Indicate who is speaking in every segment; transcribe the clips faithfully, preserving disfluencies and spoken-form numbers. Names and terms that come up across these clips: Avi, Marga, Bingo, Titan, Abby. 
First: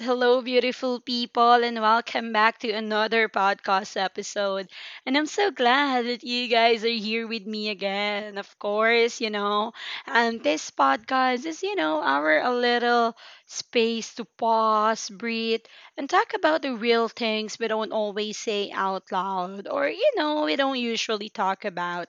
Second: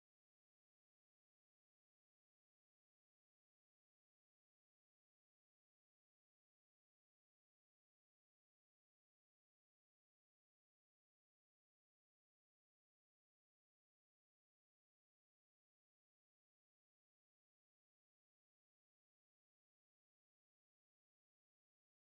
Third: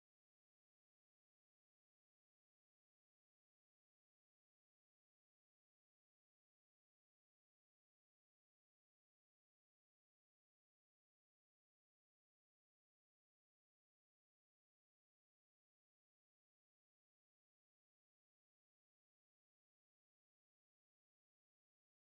Speaker 1: Hello, beautiful people, and welcome back to another podcast episode. And I'm so glad that you guys are here with me again. Of course, you know, and this podcast is, you know, our a little space to pause, breathe, and talk about the real things we don't always say out loud or, you know, we don't usually talk about.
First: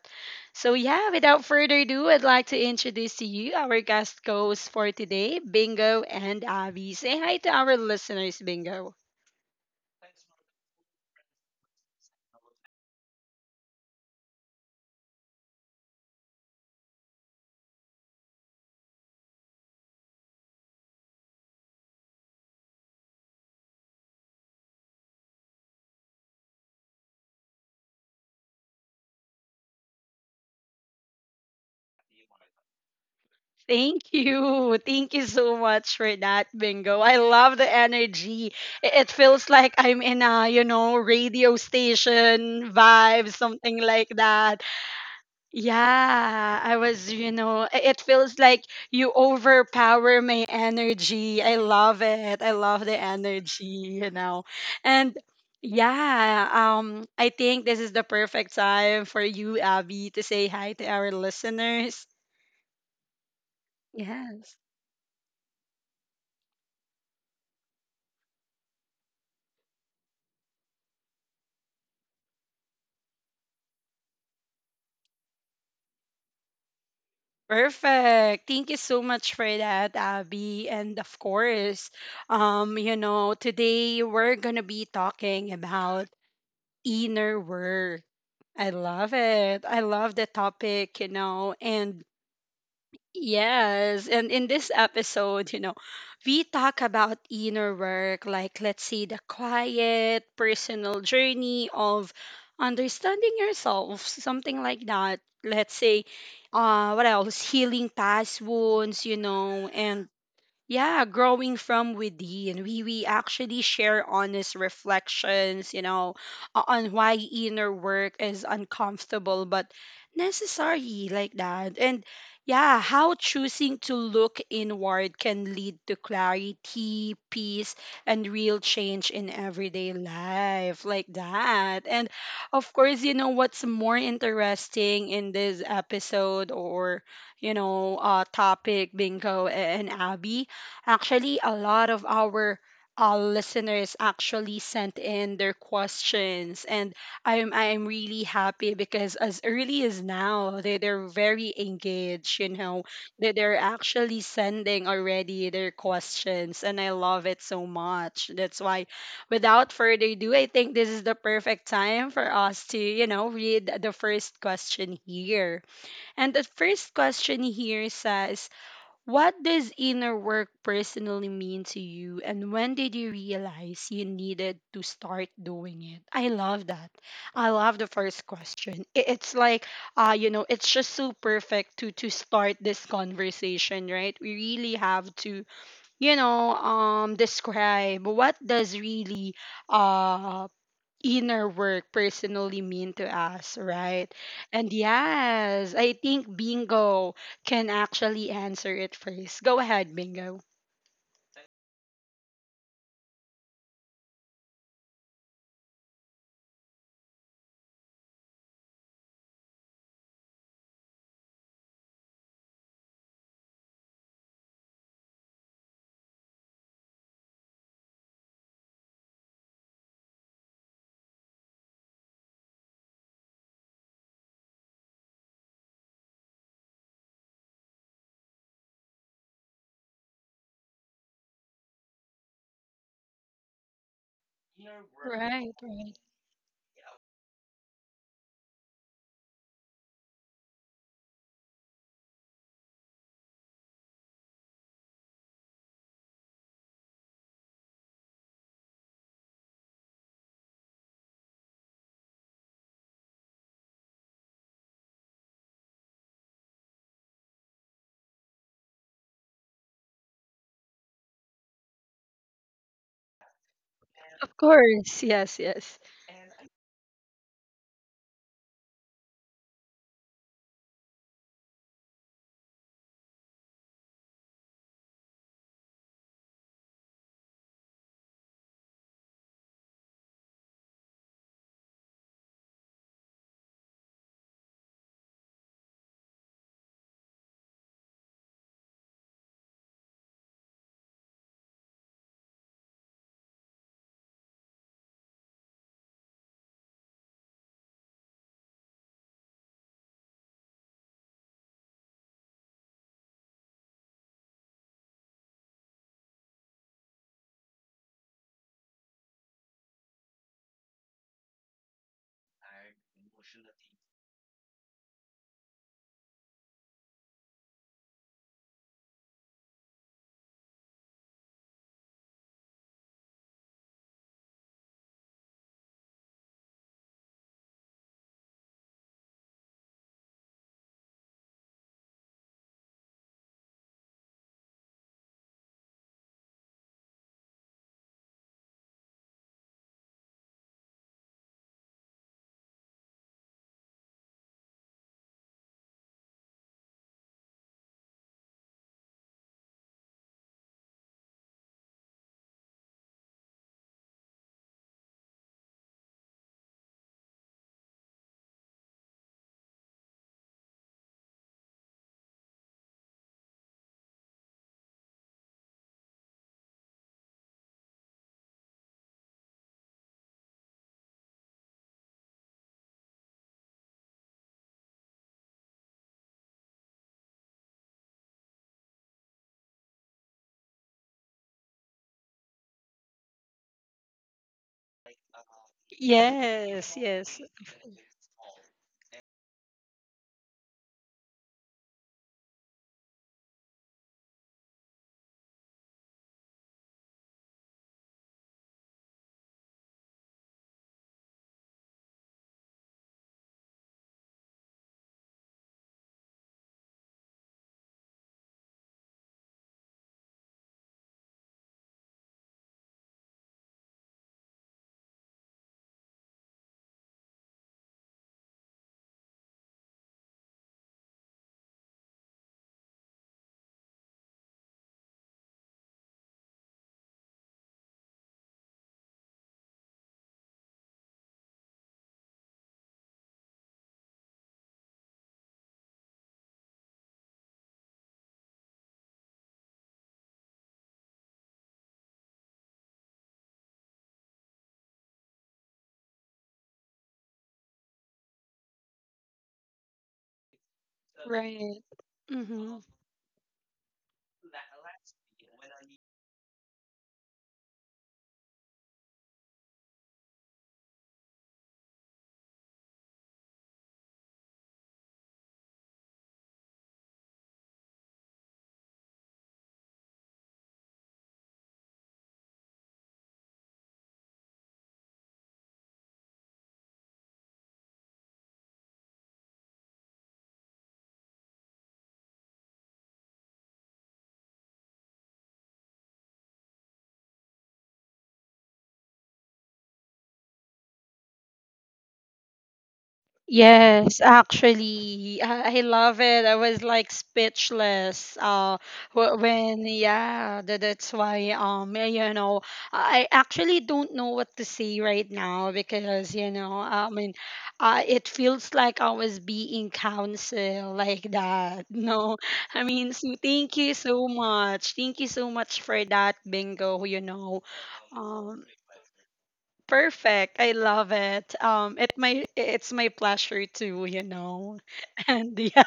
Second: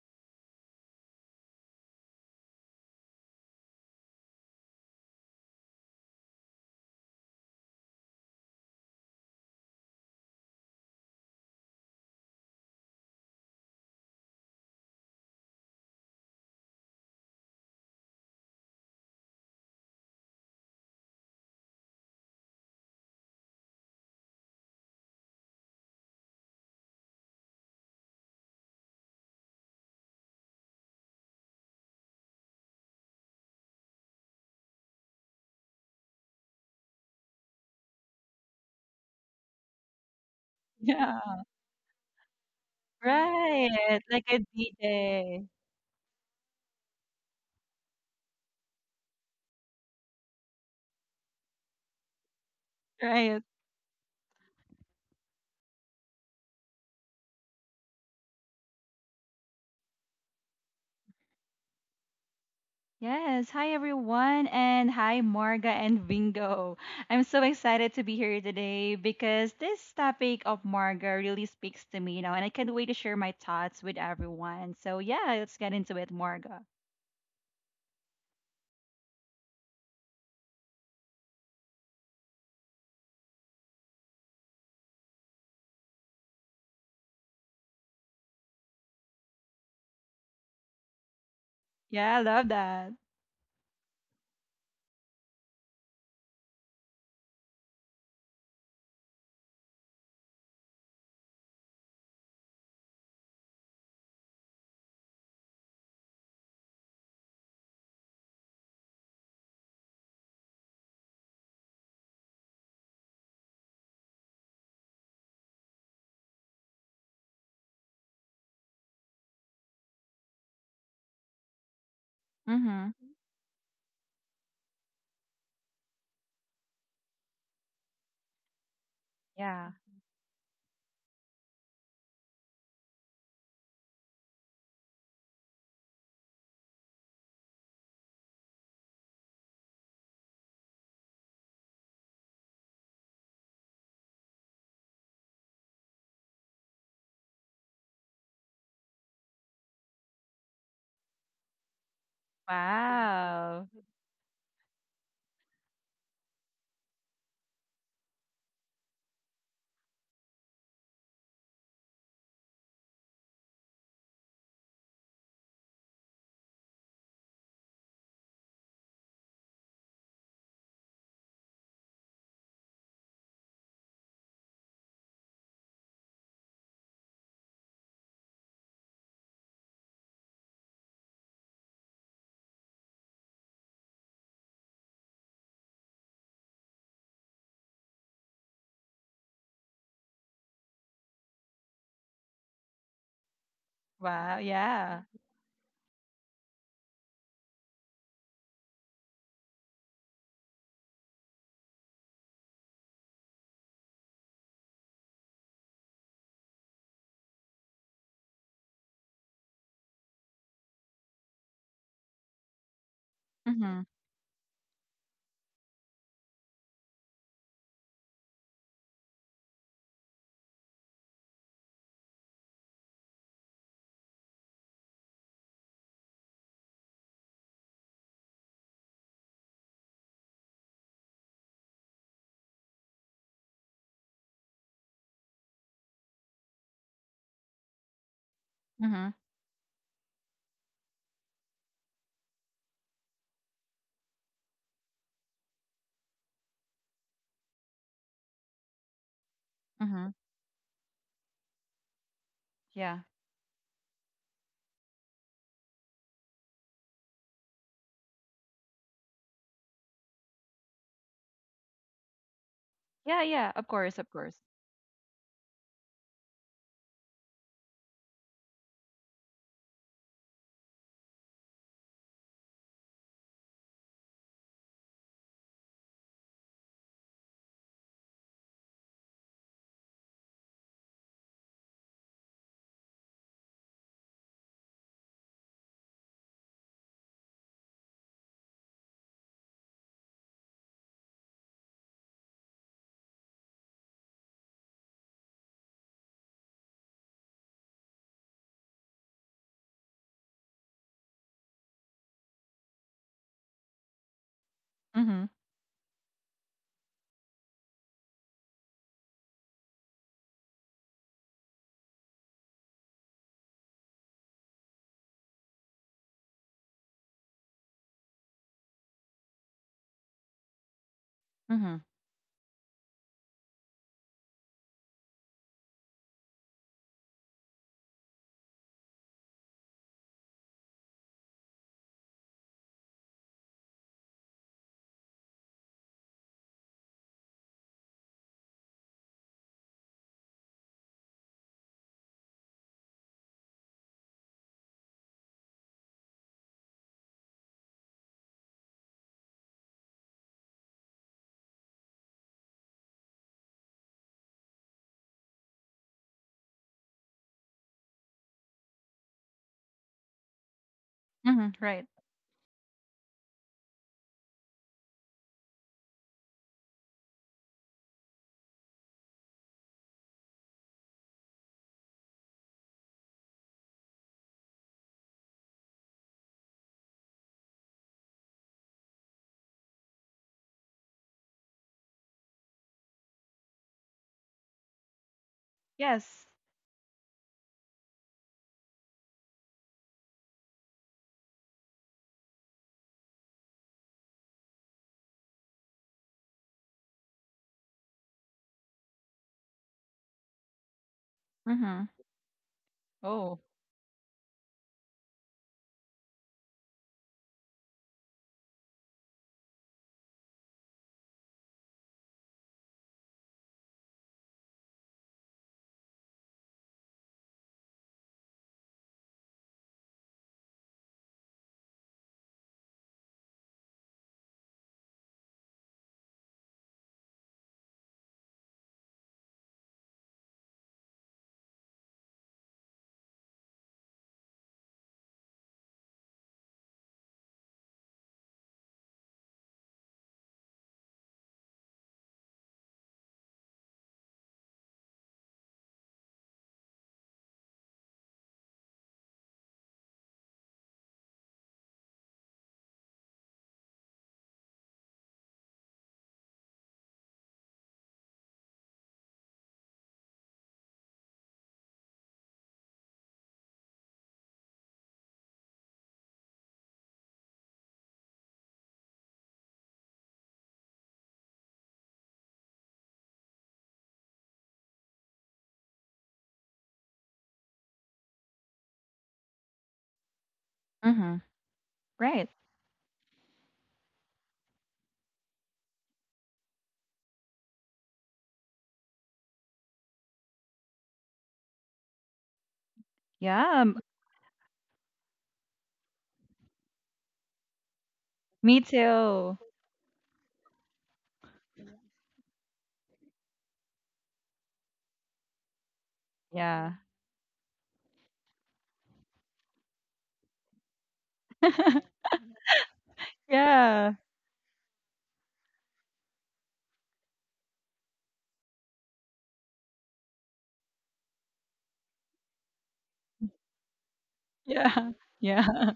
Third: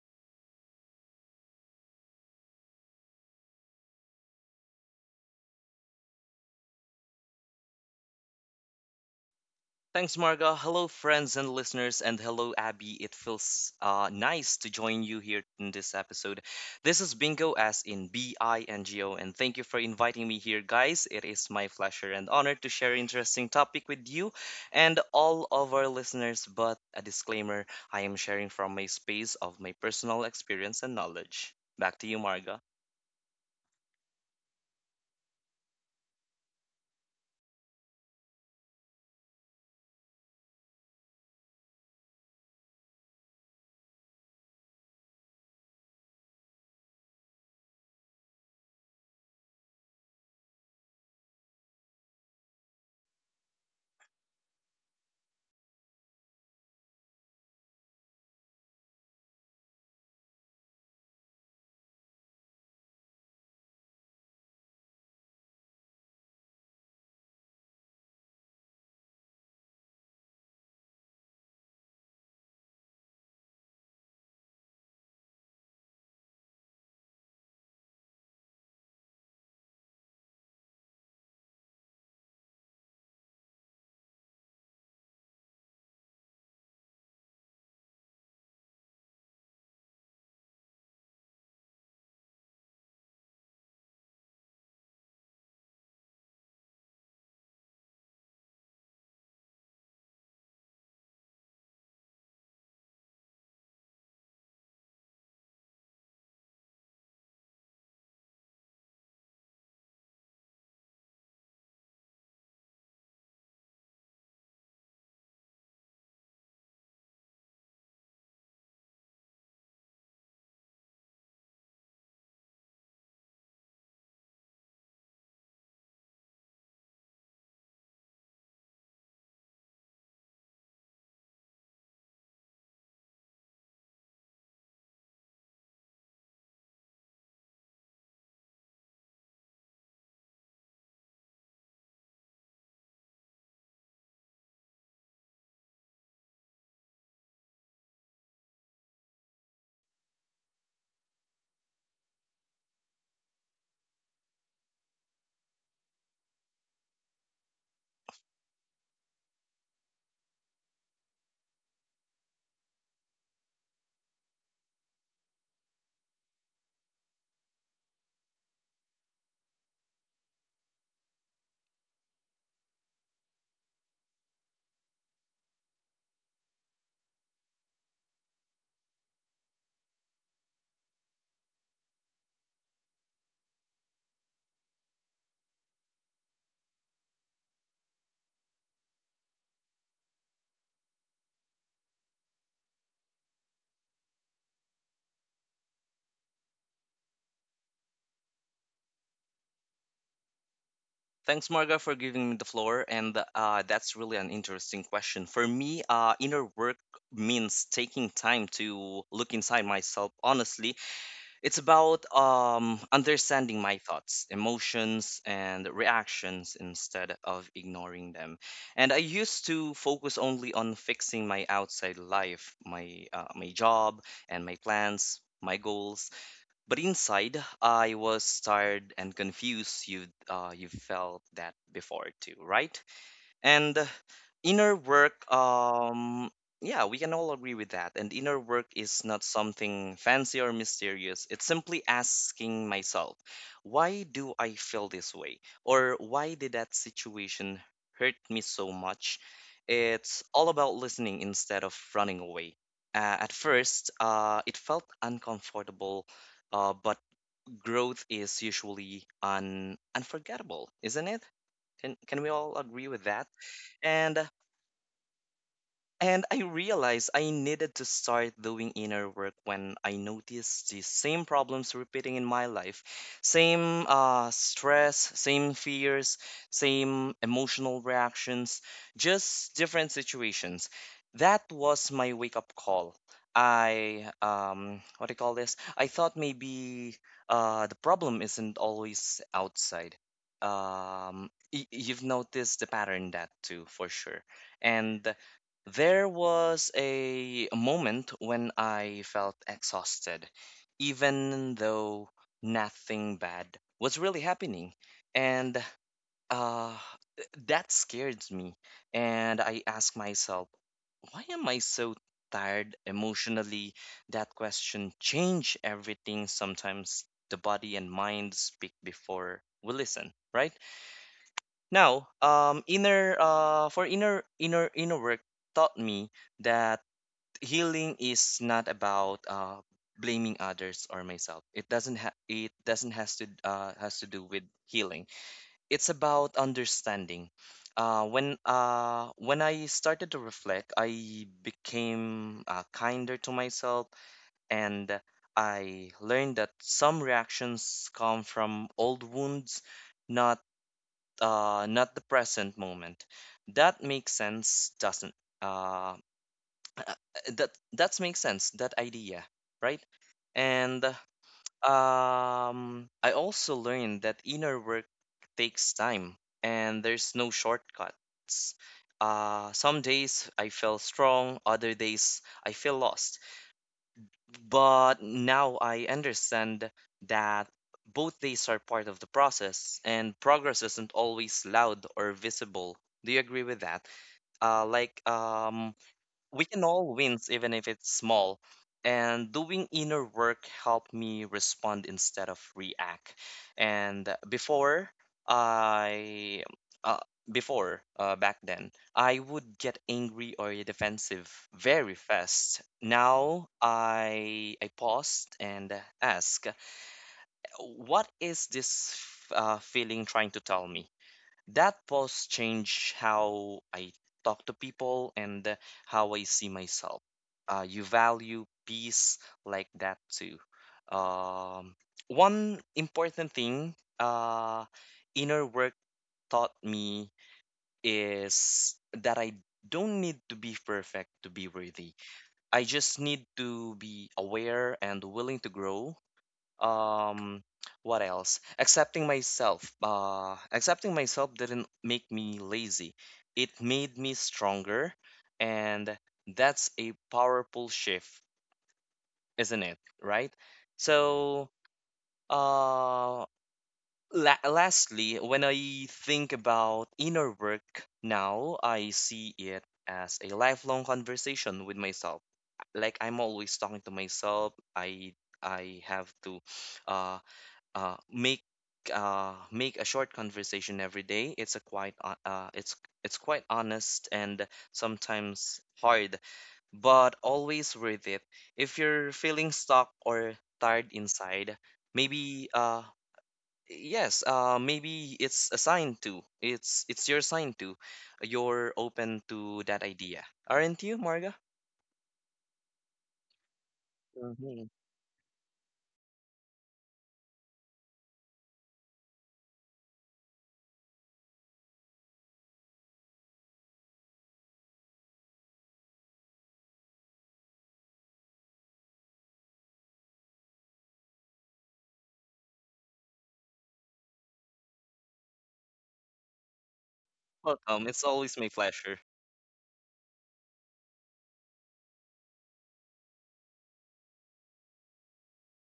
Speaker 1: So yeah, without further ado, I'd like to introduce to you our guest hosts for today, Bingo and Abby. Say hi to our listeners, Bingo.
Speaker 2: Thanks, Marga. Hello, friends and listeners, and hello, Abby. It feels uh, nice to join you here in this episode. This is Bingo, as in B I N G O, and thank you for inviting me here, guys. It is my pleasure and honor to share interesting topic with you and all of our listeners. But a disclaimer: I am sharing from my space of my personal experience and knowledge. Back to you, Marga.
Speaker 1: Thank you. Thank you so much for that, Bingo. I love the energy. I- It feels like I'm in a, you
Speaker 3: Yeah,
Speaker 1: know, radio station vibe,
Speaker 3: right.
Speaker 1: something
Speaker 3: Like
Speaker 1: like
Speaker 3: a
Speaker 1: that.
Speaker 3: D-Day.
Speaker 1: Yeah, I was, you know, i- it feels like you overpower my energy. I love it. I love the
Speaker 3: Right.
Speaker 1: energy, you know. And yeah, um I think this is the perfect time for you, Abby, to say hi to our listeners.
Speaker 3: Yes. Hi, everyone.
Speaker 1: Yes.
Speaker 3: And hi, Marga and Bingo. I'm so excited to be here today because this topic of Marga really speaks to me, you know, and I can't wait to share my thoughts with everyone. So, yeah, let's get into it, Marga.
Speaker 1: Perfect. Thank you so much for that, Abby. And of course, um, you know, today we're going to be talking about inner work. I love it. I love the topic, you know.
Speaker 3: Yeah, I
Speaker 1: And
Speaker 3: love that.
Speaker 1: yes, and in this episode, you know, we talk about inner work, like let's say the quiet personal journey of understanding yourself, something like that. Let's say, uh, what else? Healing past wounds, you know, and yeah, growing from within. We we actually share honest reflections, you know, o- on why inner work is uncomfortable but necessary, like that. And
Speaker 3: Mm-hmm.
Speaker 1: yeah, how choosing to look inward can lead to clarity, peace, and real change in
Speaker 3: Yeah.
Speaker 1: everyday life, like that. And of course, you know, what's more interesting in this episode or you know, uh topic, Bingo and Abby. Actually, a lot of our uh, listeners actually sent in their questions, and I'm I'm really happy because as early as now, they they're very engaged. You know, they
Speaker 3: Wow.
Speaker 1: they're actually sending already their questions, and I love it so much. That's why, without further ado, I think this is the perfect time for us to you know, read the first question here. And the first question here says. What does inner work personally mean to you, and when did you realize you needed to start doing it? I love that. I love the first question. I- It's like, uh, you know, it's just so perfect to to start this conversation, right? We really have to, you know, um, describe what does really, uh, inner work personally mean to us, right?
Speaker 3: Wow.
Speaker 1: And
Speaker 3: Yeah.
Speaker 1: yes, I think Bingo can actually answer it first. Go ahead, Bingo.
Speaker 2: Thanks, Marga, for giving me the floor. And uh, that's really an interesting question. For me, uh, inner work means taking time to look inside myself. Honestly, it's about um, understanding my
Speaker 3: Mm-hmm.
Speaker 2: thoughts, emotions, and reactions instead of ignoring them. And I used to focus only on fixing my outside life, my uh, my job, and my plans. My goals, but inside, I was tired and confused. You uh, you felt that before too, right? and uh, inner work,
Speaker 1: Right, right.
Speaker 2: um yeah, we can all agree with that. And inner work is
Speaker 3: Mm-hmm.
Speaker 2: not something fancy or mysterious. It's simply asking myself, why do I feel this way, or why did that situation hurt me so much?
Speaker 3: Mm-hmm.
Speaker 2: It's all about listening instead of running away.
Speaker 3: Yeah.
Speaker 2: Uh, at first, uh, it felt uncomfortable, uh, but growth is usually un- unforgettable, isn't it? Can, can we all agree with
Speaker 3: Yeah.
Speaker 2: that?
Speaker 3: Yeah. Of course. Of
Speaker 2: and
Speaker 3: course.
Speaker 1: Of course. Yes, yes.
Speaker 2: and I realized I needed to start doing inner work when I noticed the same problems repeating in my life, same uh, stress, same fears, same emotional reactions, just different situations. That was my wake up call. I um What do you call this? I thought maybe uh the problem isn't always outside. Um, y- you've noticed the pattern that too for sure. And there was a moment when I felt exhausted, even though nothing bad was really happening.
Speaker 3: Mm-hmm.
Speaker 2: And uh, that scared me. And I asked myself, why am I so tired emotionally? That question changed everything. Sometimes the body and mind speak before we listen, right?
Speaker 3: Mm-hmm.
Speaker 2: Now, um, inner uh, for inner inner inner work taught me that healing is not about uh, blaming others or myself. It doesn't ha- it doesn't has to uh, has to do with healing. It's about understanding. Uh, when uh, when I started to reflect, I became uh, kinder to myself, and I learned that some reactions come from old wounds, not uh, not the present moment. That makes sense, doesn't? Uh, that that makes sense. That idea, right? And
Speaker 3: Mm-hmm. Right.
Speaker 2: um, I also learned that inner work takes time, and there's no shortcuts. Uh, some days I feel strong, other days I feel lost, but now I understand that both days are part of the process, and progress isn't always loud or visible. Do you agree with that? Uh, like, um,
Speaker 3: Yes.
Speaker 2: we can
Speaker 1: Yes,
Speaker 2: all win,
Speaker 1: yes.
Speaker 2: even if it's small. And doing inner work helped me respond instead of react. And before I, uh, before uh, back then, I would get angry or defensive
Speaker 3: Mm-hmm.
Speaker 2: very fast.
Speaker 3: Oh.
Speaker 2: Now I I paused and ask, what is this uh, feeling trying to tell me? That pause changed how I talk to people and uh, how I see myself. Uh, you value peace like that too. Um, One important thing uh, inner work taught me is that I don't need to be perfect to be worthy. I just need to be aware and willing to grow. Um what else accepting myself uh accepting myself didn't make me lazy, it made me stronger. And that's a powerful shift, isn't it? Right. So,
Speaker 1: Right. Mm-hmm.
Speaker 2: uh la- lastly, when I think about inner work now, I see it as a lifelong conversation with myself. Like, I'm always talking to myself. I i have to uh uh, make uh, make a short conversation every day. It's a quite uh, uh, it's it's quite honest and sometimes hard, but always worth it. If you're feeling stuck or tired
Speaker 3: Mm-hmm.
Speaker 2: inside,
Speaker 3: Right.
Speaker 2: maybe uh yes, uh maybe it's a sign too. It's it's your sign too. You're open to that idea, aren't you, Marga?
Speaker 3: Yeah. m-
Speaker 1: Yes,
Speaker 2: hmm
Speaker 1: actually, I, I love it. I was like speechless.
Speaker 3: Me
Speaker 1: Uh, wh-
Speaker 3: too.
Speaker 1: when yeah, tha- that's why um, eh, you know, I actually don't know what to say right now because you know,
Speaker 3: Yeah.
Speaker 1: I mean, uh, it feels like I was being counseled like that. No, I mean, so thank you
Speaker 3: Yeah.
Speaker 1: so much. Thank you so much for that, Bingo. You know,
Speaker 2: Welcome. It's always my
Speaker 1: um.
Speaker 2: pleasure.
Speaker 1: Perfect. I love it. Um, it my it's my pleasure too, you know.
Speaker 3: Yeah.
Speaker 1: And
Speaker 3: Yeah.
Speaker 1: yeah,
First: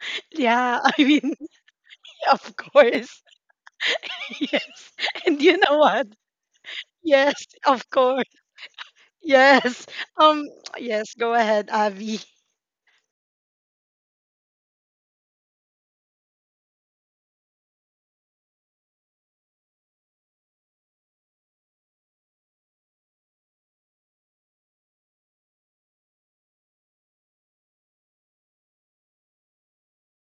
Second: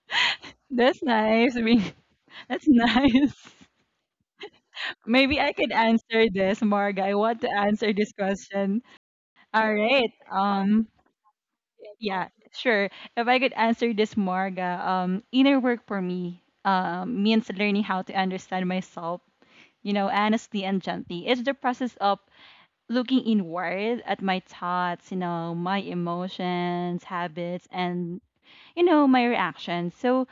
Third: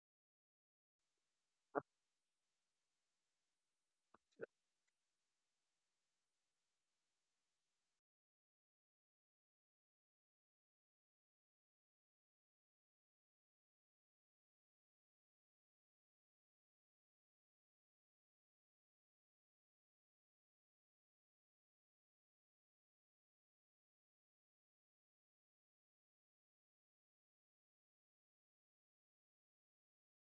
Speaker 1: yeah.
Speaker 3: That's
Speaker 1: I mean,
Speaker 3: nice. I mean,
Speaker 1: of
Speaker 3: that's
Speaker 1: course,
Speaker 3: nice.
Speaker 1: yes. And
Speaker 3: Maybe I
Speaker 1: you
Speaker 3: could
Speaker 1: know what?
Speaker 3: answer this, Marga. I
Speaker 1: Yes,
Speaker 3: want to
Speaker 1: of
Speaker 3: answer this
Speaker 1: course,
Speaker 3: question. All
Speaker 1: yes.
Speaker 3: right.
Speaker 1: Um,
Speaker 3: Um,
Speaker 1: yes. Go ahead, Avi.
Speaker 3: yeah, sure. If I could answer this, Marga, um, inner work for me um, means learning how to understand myself, you know, honestly and gently. It's the process of looking inward at my thoughts, you know, my emotions, habits, and you know, my reactions. So,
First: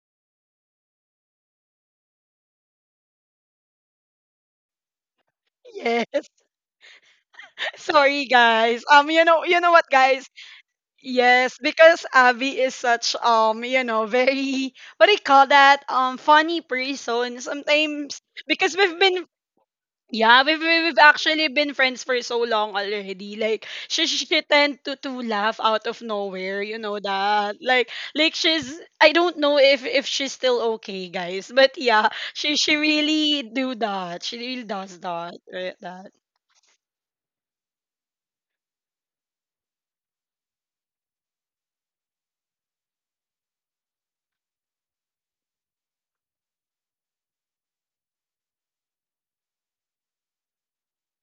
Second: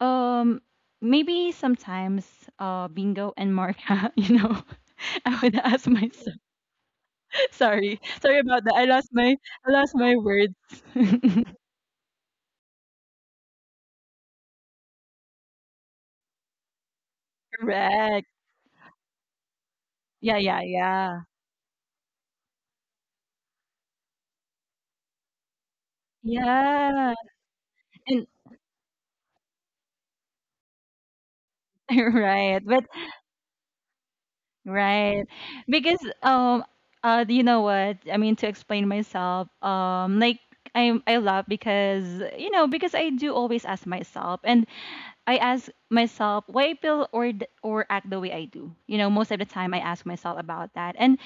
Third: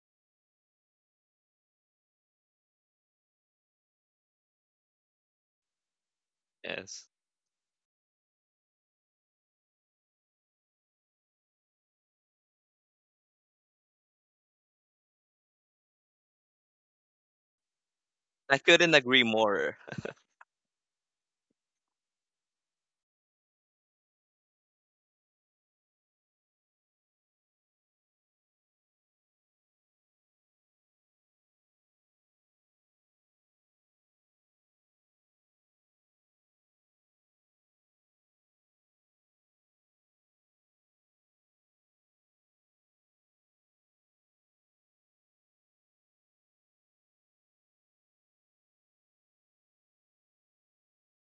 Speaker 3: um, maybe sometimes, uh, Bingo and Marka, you know, I would ask
Speaker 1: Yes.
Speaker 3: myself.
Speaker 2: Yes,
Speaker 3: Sorry,
Speaker 1: Sorry,
Speaker 3: sorry about that. I
Speaker 1: guys.
Speaker 3: lost
Speaker 1: Um, you
Speaker 3: my,
Speaker 1: know, you
Speaker 3: I
Speaker 1: know what,
Speaker 3: lost my
Speaker 1: guys?
Speaker 3: words.
Speaker 1: Yes, because Avi is such um, you know, very what do you call that? Um, funny person. Sometimes
Speaker 3: Correct.
Speaker 2: I
Speaker 1: because
Speaker 2: couldn't
Speaker 1: we've
Speaker 2: agree
Speaker 1: been
Speaker 2: more.
Speaker 3: Yeah,
Speaker 1: yeah,
Speaker 3: yeah,
Speaker 1: we've, we- we've
Speaker 3: yeah,
Speaker 1: actually been friends for so long already. Like, she, she she tend to, to laugh out of nowhere, you know
Speaker 3: yeah.
Speaker 1: that. Like,
Speaker 3: And
Speaker 1: like she's, I don't know if, if she's still okay, guys. But yeah, she,
Speaker 3: right,
Speaker 1: she
Speaker 3: but
Speaker 1: really do that. She really does
Speaker 3: Right.
Speaker 1: that. Right,
Speaker 3: Because
Speaker 1: that.
Speaker 3: um uh you know what? I mean to explain myself, um, like I I love because you know because I do always ask myself. And I ask myself why I feel or d- or act the way I do. You know, most of the time I ask myself about that. And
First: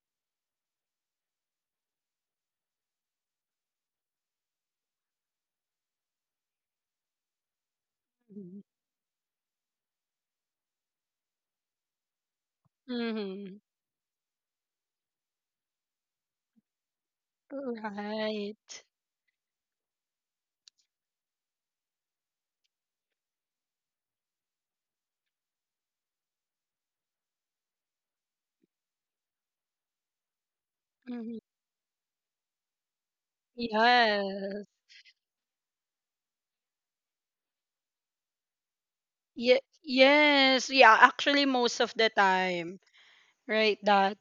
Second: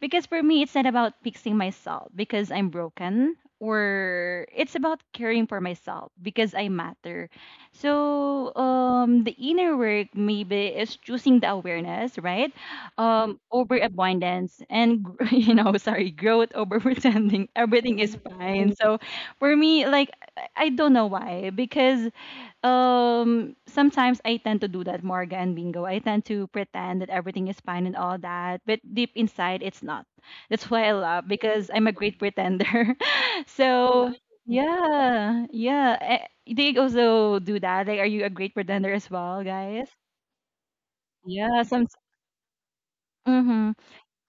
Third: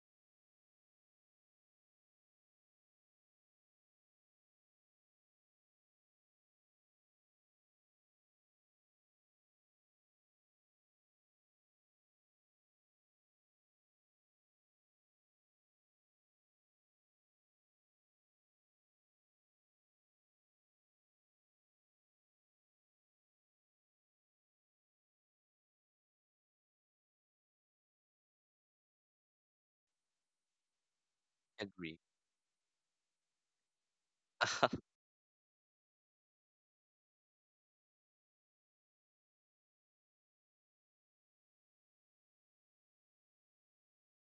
Speaker 3: because for me it's not about fixing myself because I'm broken or it's about caring for myself because I matter. So um, the inner work maybe is choosing the awareness, right? Um,
Speaker 1: Mm-hmm.
Speaker 3: over abundance and gr- you know, sorry, growth over pretending everything is fine.
Speaker 1: Right.
Speaker 3: So for me, like I I don't know why. Because um, sometimes I tend to do that, Morga and Bingo. I tend to pretend that everything is fine and all that, but deep inside, it's not. That's why I love,
Speaker 1: Mm-hmm.
Speaker 3: because I'm a
Speaker 2: Agree.
Speaker 3: great pretender. So
Speaker 1: Yes.
Speaker 3: yeah, yeah. Eh, do you also do that? Like, are you a great pretender as well,
Speaker 1: Ye-
Speaker 3: guys?
Speaker 1: yes. Yeah, actually,
Speaker 3: Yeah, some.
Speaker 1: most of the time.
Speaker 3: Mm-hmm.
Speaker 1: Right, that.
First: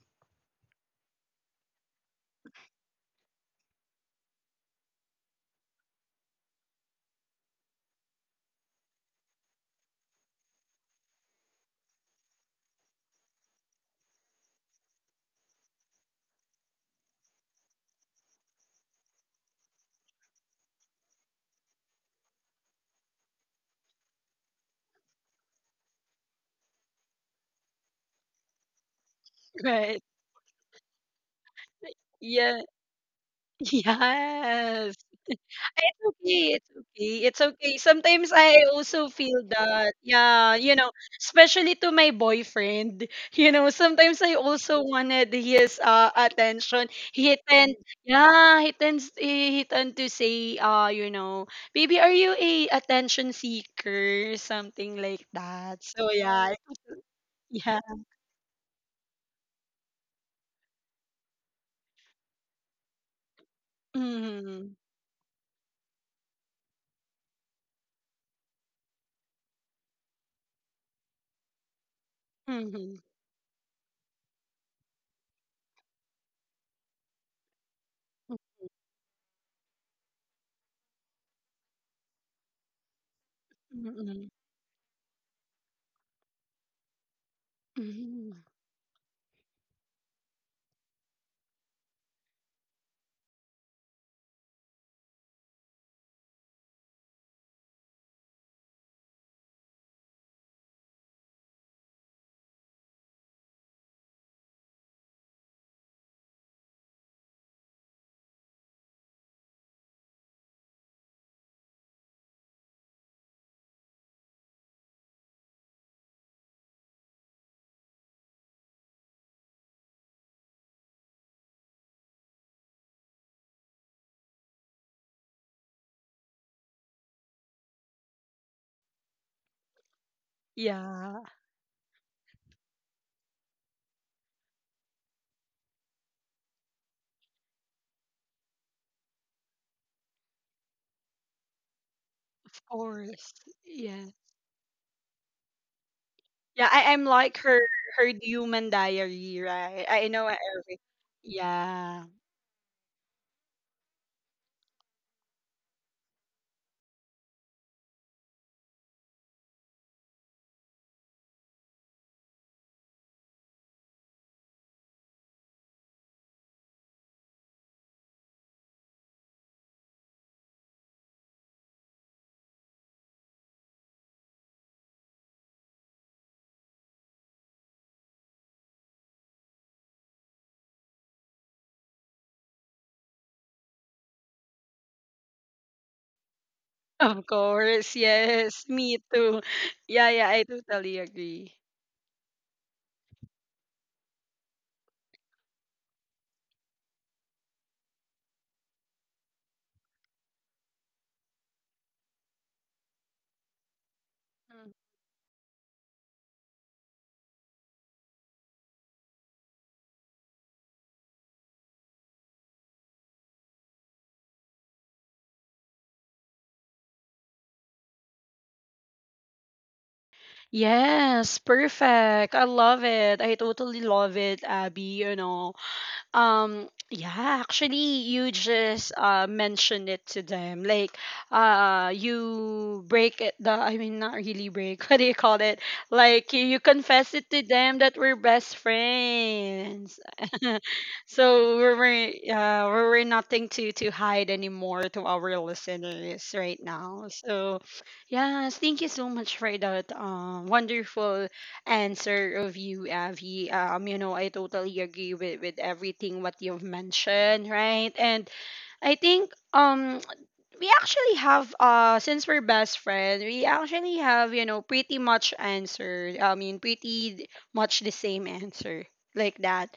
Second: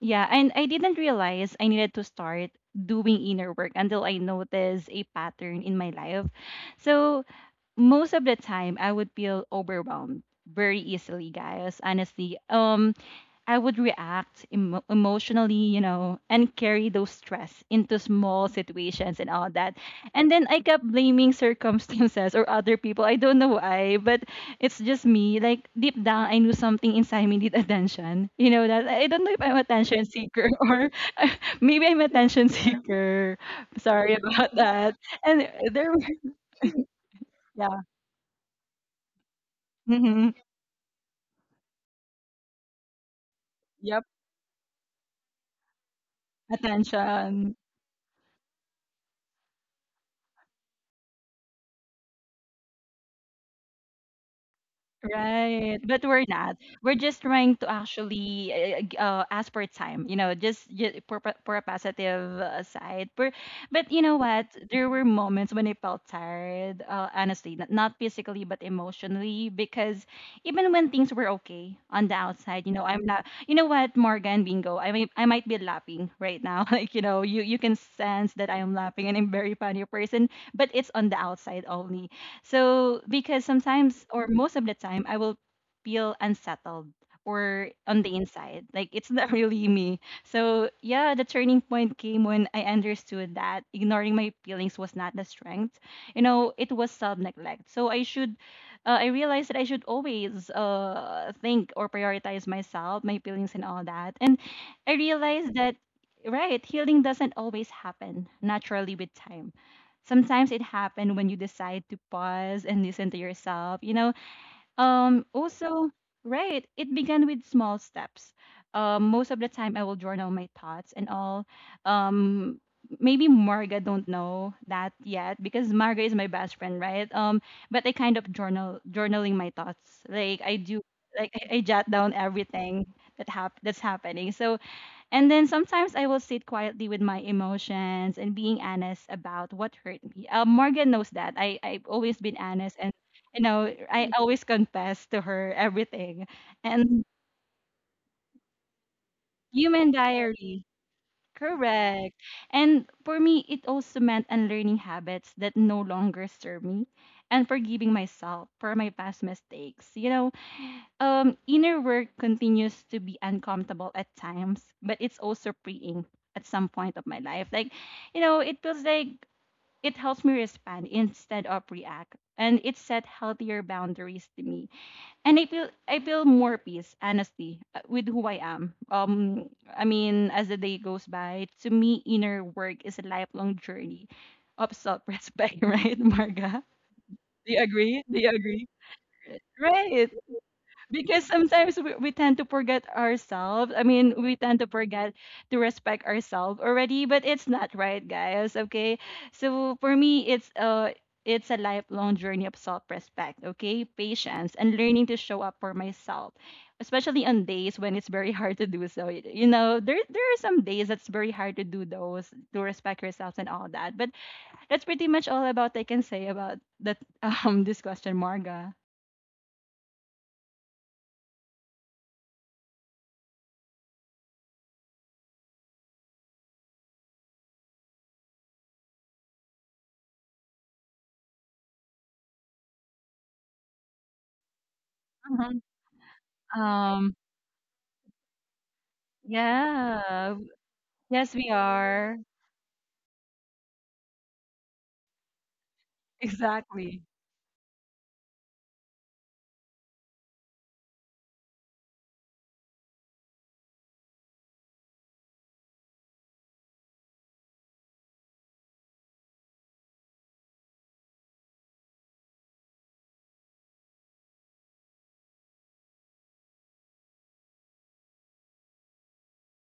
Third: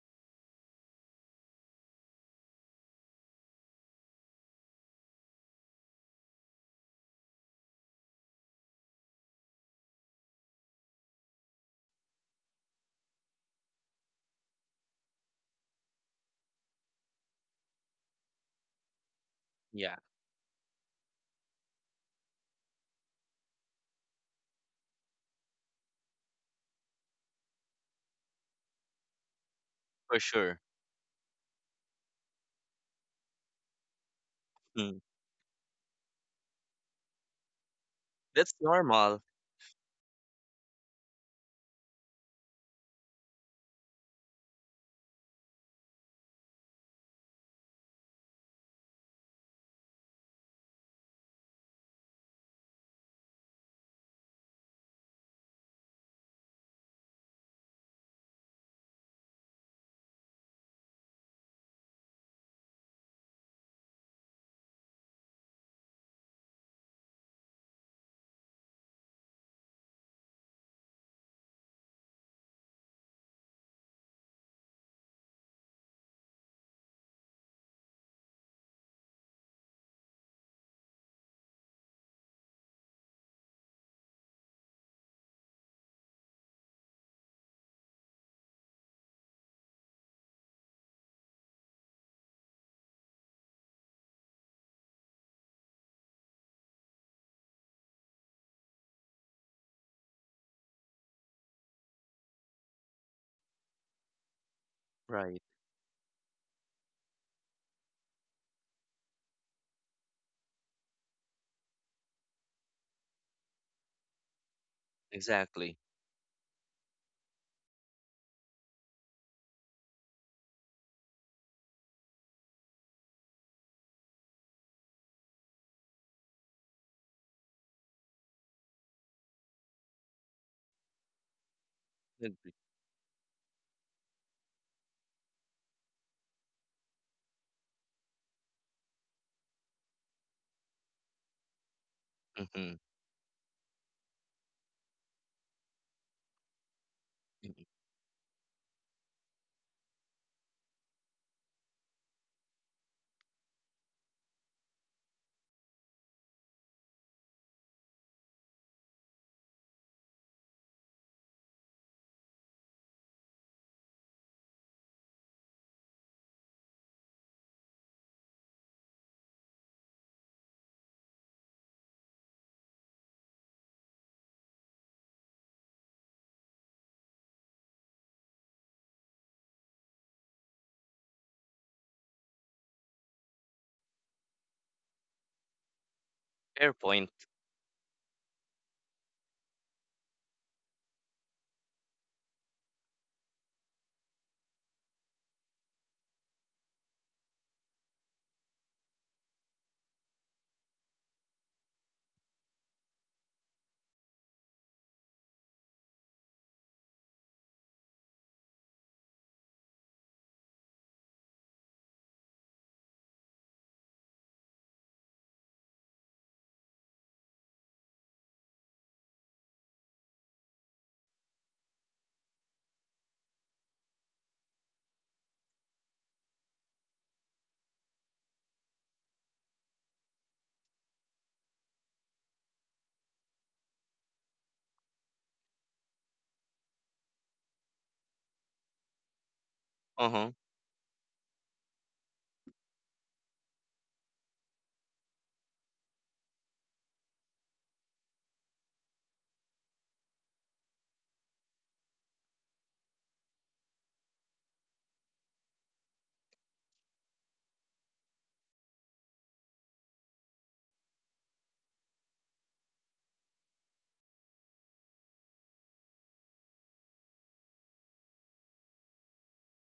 Speaker 3: Yeah, and I didn't realize I needed to start doing inner work until I noticed a pattern in my life. So most of the time I would feel overwhelmed very easily, guys. Honestly, um, I would react emo- emotionally, you know, and carry those stress into small situations and all that.
Speaker 2: Yeah.
Speaker 3: And then I kept blaming circumstances or other people. I don't know why, but it's just me. Like deep down, I knew something inside me need attention. You know that, I don't know if I'm
Speaker 1: Right.
Speaker 3: attention
Speaker 2: For
Speaker 3: seeker
Speaker 2: sure.
Speaker 3: or maybe I'm attention
Speaker 1: Yeah.
Speaker 3: seeker. Sorry about
Speaker 1: Yes.
Speaker 3: that.
Speaker 2: Mm.
Speaker 3: And there,
Speaker 1: It's
Speaker 3: were-
Speaker 1: okay, it's okay, it's okay.
Speaker 3: yeah.
Speaker 1: Sometimes
Speaker 2: That's
Speaker 1: I also
Speaker 2: normal.
Speaker 1: feel that,
Speaker 3: Hmm.
Speaker 1: yeah, you know, especially to my boyfriend, you know, sometimes I also wanted his uh, attention. He
Speaker 3: Attention.
Speaker 1: tend, yeah, he tends, he, he tend to say, uh, you know, baby, are you a attention seeker? Something like that.
Speaker 3: Right.
Speaker 1: So
Speaker 3: But we're
Speaker 1: yeah, it
Speaker 3: not. We're just trying to
Speaker 1: yeah.
Speaker 3: actually uh, g- uh, ask for time, you know, just, just for, pa- for a positive uh, side. But, but you know what?
Speaker 1: Mm-hmm.
Speaker 3: There were moments when I felt tired, uh, honestly, not, not physically, but emotionally. Because even when things were okay on the outside, you know,
Speaker 1: Mm-hmm.
Speaker 3: I'm not, you know what, Morgan Bingo, I may, I might be laughing right now. Like, you know, you, you can sense
Speaker 1: Mm-hmm.
Speaker 3: that I am laughing and I'm very funny person, but it's on the outside only. So because sometimes
Speaker 1: mm-hmm,
Speaker 3: or most of the time I will feel unsettled or on the
Speaker 1: mm-hmm,
Speaker 3: inside. Like it's not really me. So yeah, the turning point came when I understood that ignoring my feelings was not the strength. You know, it was self-neglect. So I should uh, I realized that I should always uh think or prioritize myself, my feelings and all that. And I
Speaker 2: Right.
Speaker 3: realized that right, healing doesn't always happen naturally with time. Sometimes it happens when you decide to pause and listen to yourself, you know. Um,
Speaker 2: Exactly.
Speaker 3: also right, it began with small steps. Um, most of the time I will journal my thoughts and all. Um, maybe Marga don't know that yet because Marga is my best friend, right? Um, but I kind of journal journaling my thoughts. Like I do,
Speaker 1: yeah,
Speaker 3: like i, I jot down
Speaker 2: Mm-hmm.
Speaker 3: everything that hap- that's happening. So and then sometimes I will sit quietly with my emotions and being honest about what hurt me. Uh, Morgan knows that. I, I've always been
Speaker 1: of
Speaker 2: Mm-hmm.
Speaker 3: honest, and
Speaker 1: course.
Speaker 3: you know,
Speaker 1: Yeah.
Speaker 3: I always confess to her everything.
Speaker 1: Yeah, I I'm
Speaker 3: And
Speaker 1: like her her human diary, right?
Speaker 3: human
Speaker 1: I know
Speaker 3: diary,
Speaker 1: every. Yeah.
Speaker 3: correct. And for me, it also meant unlearning habits that no longer serve me and forgiving myself for my past mistakes. You know, um, inner work continues to be uncomfortable at times, but it's also freeing at some point of my life. Like, you know, it feels like it helps me respond instead of react, and it set healthier boundaries to me. And I feel I feel more peace, honestly, uh, with who I am. Um, I mean, as the day goes by, to me, inner work is a lifelong journey of self-respect, right, Marga?
Speaker 2: Fair point.
Speaker 1: Of
Speaker 3: Do you
Speaker 1: course,
Speaker 3: agree? Do you
Speaker 1: yes.
Speaker 3: agree?
Speaker 1: Me too. Yeah,
Speaker 3: Right.
Speaker 1: yeah, I totally
Speaker 3: Because
Speaker 1: agree.
Speaker 3: sometimes we, we tend to forget ourselves. I mean, we tend to forget to respect ourselves already, but it's not right, guys. Okay. So for me, it's uh it's a lifelong journey of self-respect, okay? Patience
Speaker 1: Mm.
Speaker 3: and learning to show up for myself, especially on days when it's very hard to do so. You know, there there are some days that's very hard to do those, to respect yourselves and all that. But that's pretty much all about I can say about that um, this question, Marga.
Speaker 1: Yes, perfect. I love it. I totally love it, Abby, you know. Um, yeah, actually, you just uh, mentioned it to them. Like, uh, you break it, the, I mean, not really break, what do you call it?
Speaker 3: Uh-huh.
Speaker 1: Like, you, you confess
Speaker 3: Um.
Speaker 1: it to them that we're best friends.
Speaker 2: Uh-huh.
Speaker 3: Yeah. Yes,
Speaker 1: So,
Speaker 3: we
Speaker 1: we're, we're,
Speaker 3: are.
Speaker 1: uh, we're we're nothing to, to hide anymore to our listeners right now.
Speaker 3: Exactly.
Speaker 1: So, yes, thank you so much for that um, wonderful answer of you, Avi. Um, you know, I totally agree with, with everything what you've mentioned, right? And I think um we actually have uh, since we're best friends, we actually have, you know, pretty much answer. I mean pretty much the same answer like that.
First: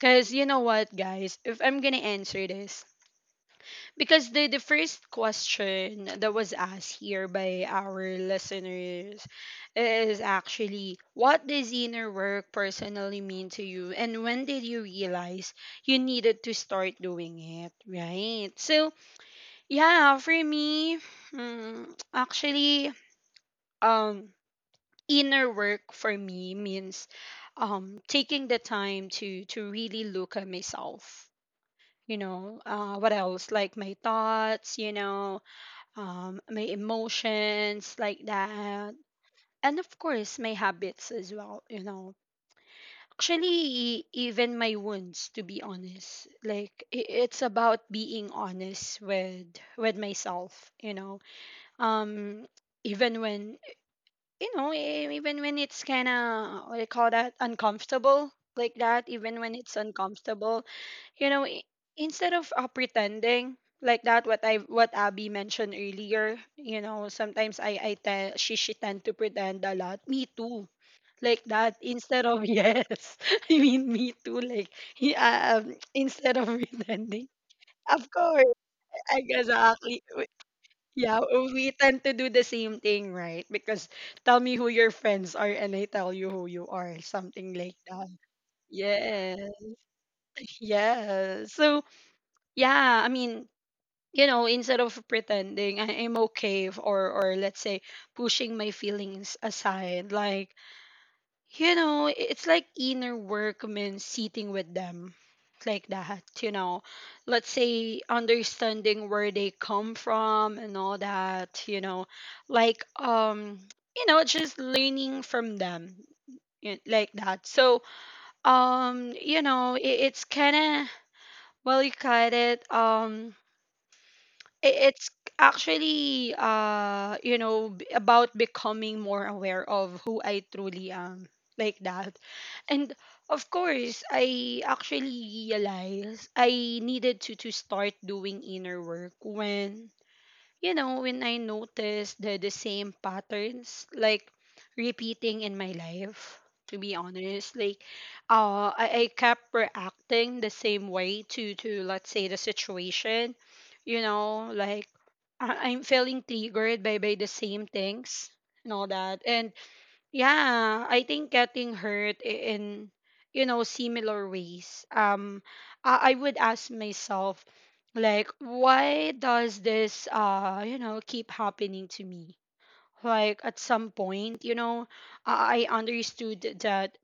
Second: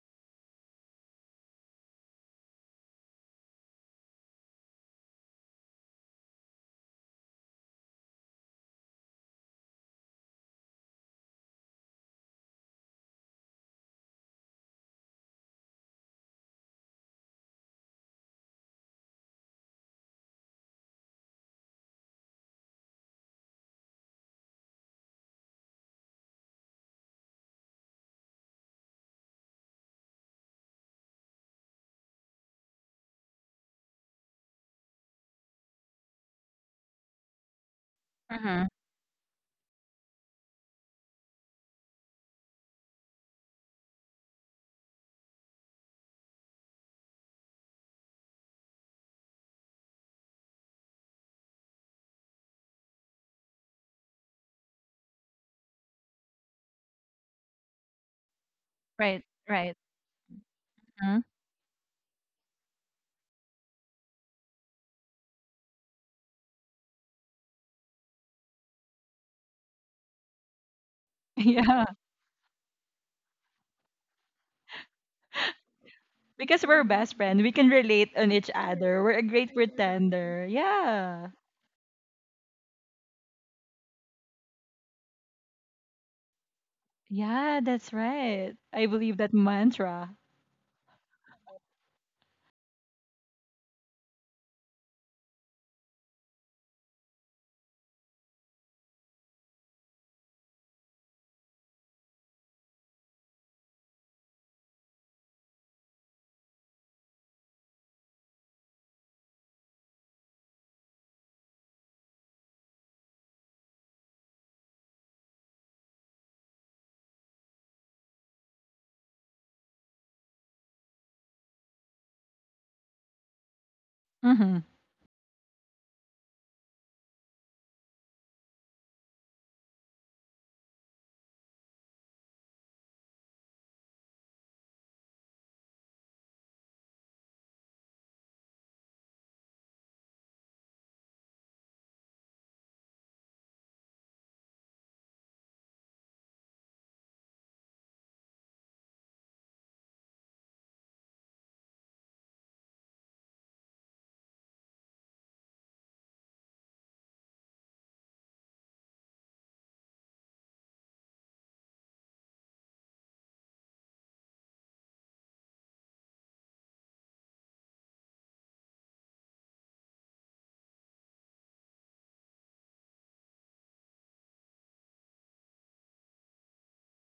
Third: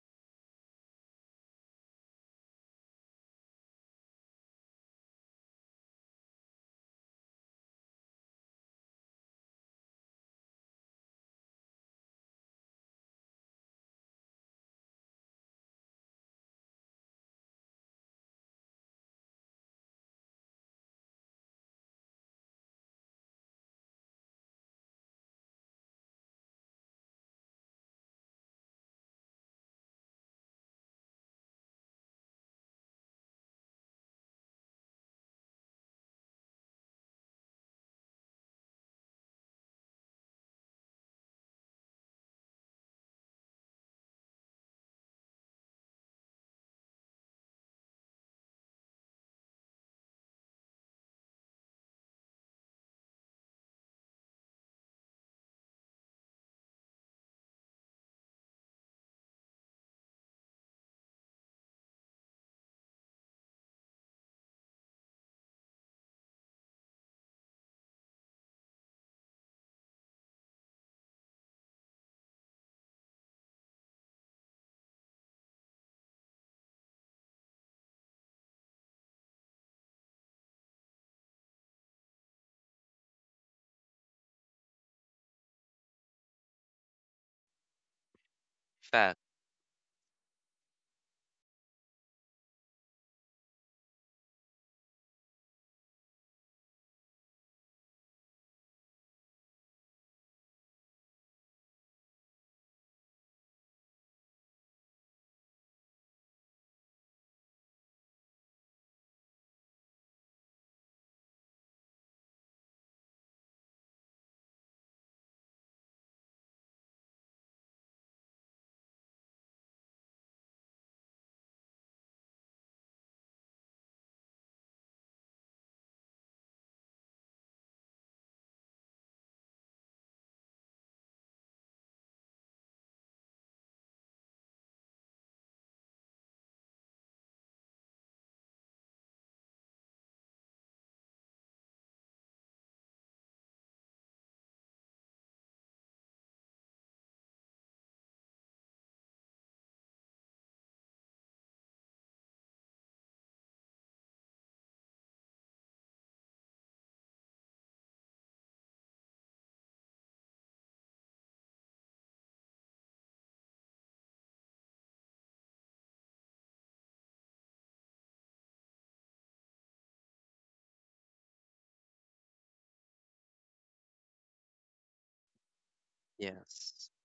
Speaker 1: Cause you know what guys, if I'm gonna answer this, because the, the first question that was asked here by our listeners is actually what does inner work personally mean to you and when did you realize you needed to start doing it, right? So, yeah, for me, mm, actually um inner work for me means um taking the time to to really look at myself. You know, uh, what else? Like my thoughts, you know, um, my emotions like
Speaker 3: Mm-hmm.
Speaker 1: that, and of course my habits as well. You know, actually, even my wounds. To be honest, like i- it's about being honest with with myself. You know, um, even when you know, e- even when it's kind of, what do you call that, uncomfortable, like that,
Speaker 3: Right,
Speaker 1: even when
Speaker 3: right.
Speaker 1: it's uncomfortable,
Speaker 3: Mm-hmm.
Speaker 1: you know, i- instead of uh, pretending, like that, what I what Abby mentioned earlier, you know, sometimes I I tell she she tend to pretend a lot. Me too, like that.
Speaker 3: Yeah.
Speaker 1: Instead of yes, I mean me too. Like yeah, um, instead of
Speaker 3: Because we're best
Speaker 1: pretending,
Speaker 3: friends, we can
Speaker 1: of
Speaker 3: relate on each
Speaker 1: course,
Speaker 3: other. We're a great
Speaker 1: exactly.
Speaker 3: pretender.
Speaker 1: Yeah,
Speaker 3: Yeah.
Speaker 1: w- we tend to do the same thing, right? Because tell me who your friends are and I tell you who you are, something
Speaker 3: Yeah,
Speaker 1: like
Speaker 3: that's
Speaker 1: that.
Speaker 3: right. I believe
Speaker 2: Fact.
Speaker 3: that
Speaker 1: Yes,
Speaker 3: mantra.
Speaker 1: yeah. So, yeah, I mean, you know, instead of pretending I am okay f- or or let's say pushing my feelings aside, like you know, i- it's like inner work means sitting with them like that, you know. Let's say understanding where they come from and all that, you know. Like um, you know, just learning from them y- like that. So, um, you know, it, it's kind of well, you got it. Um
Speaker 3: Mm-hmm.
Speaker 1: i- it's actually uh, you know, b- about becoming more aware of who I truly am like that. And of course I actually realized I needed to to start doing inner work when you know, when I notice the, the same patterns, like repeating in my life, to be honest, like uh, I, I kept reacting the same way to, to, let's say, the situation, you know, like I, I'm feeling triggered by, by the same things and all that. And yeah, I think getting hurt I- in you know similar ways. Um, I, I would ask myself, like, why does this uh, you know, keep happening to me? Like at some point, you know, I I understood
Speaker 2: Yes.
Speaker 1: that.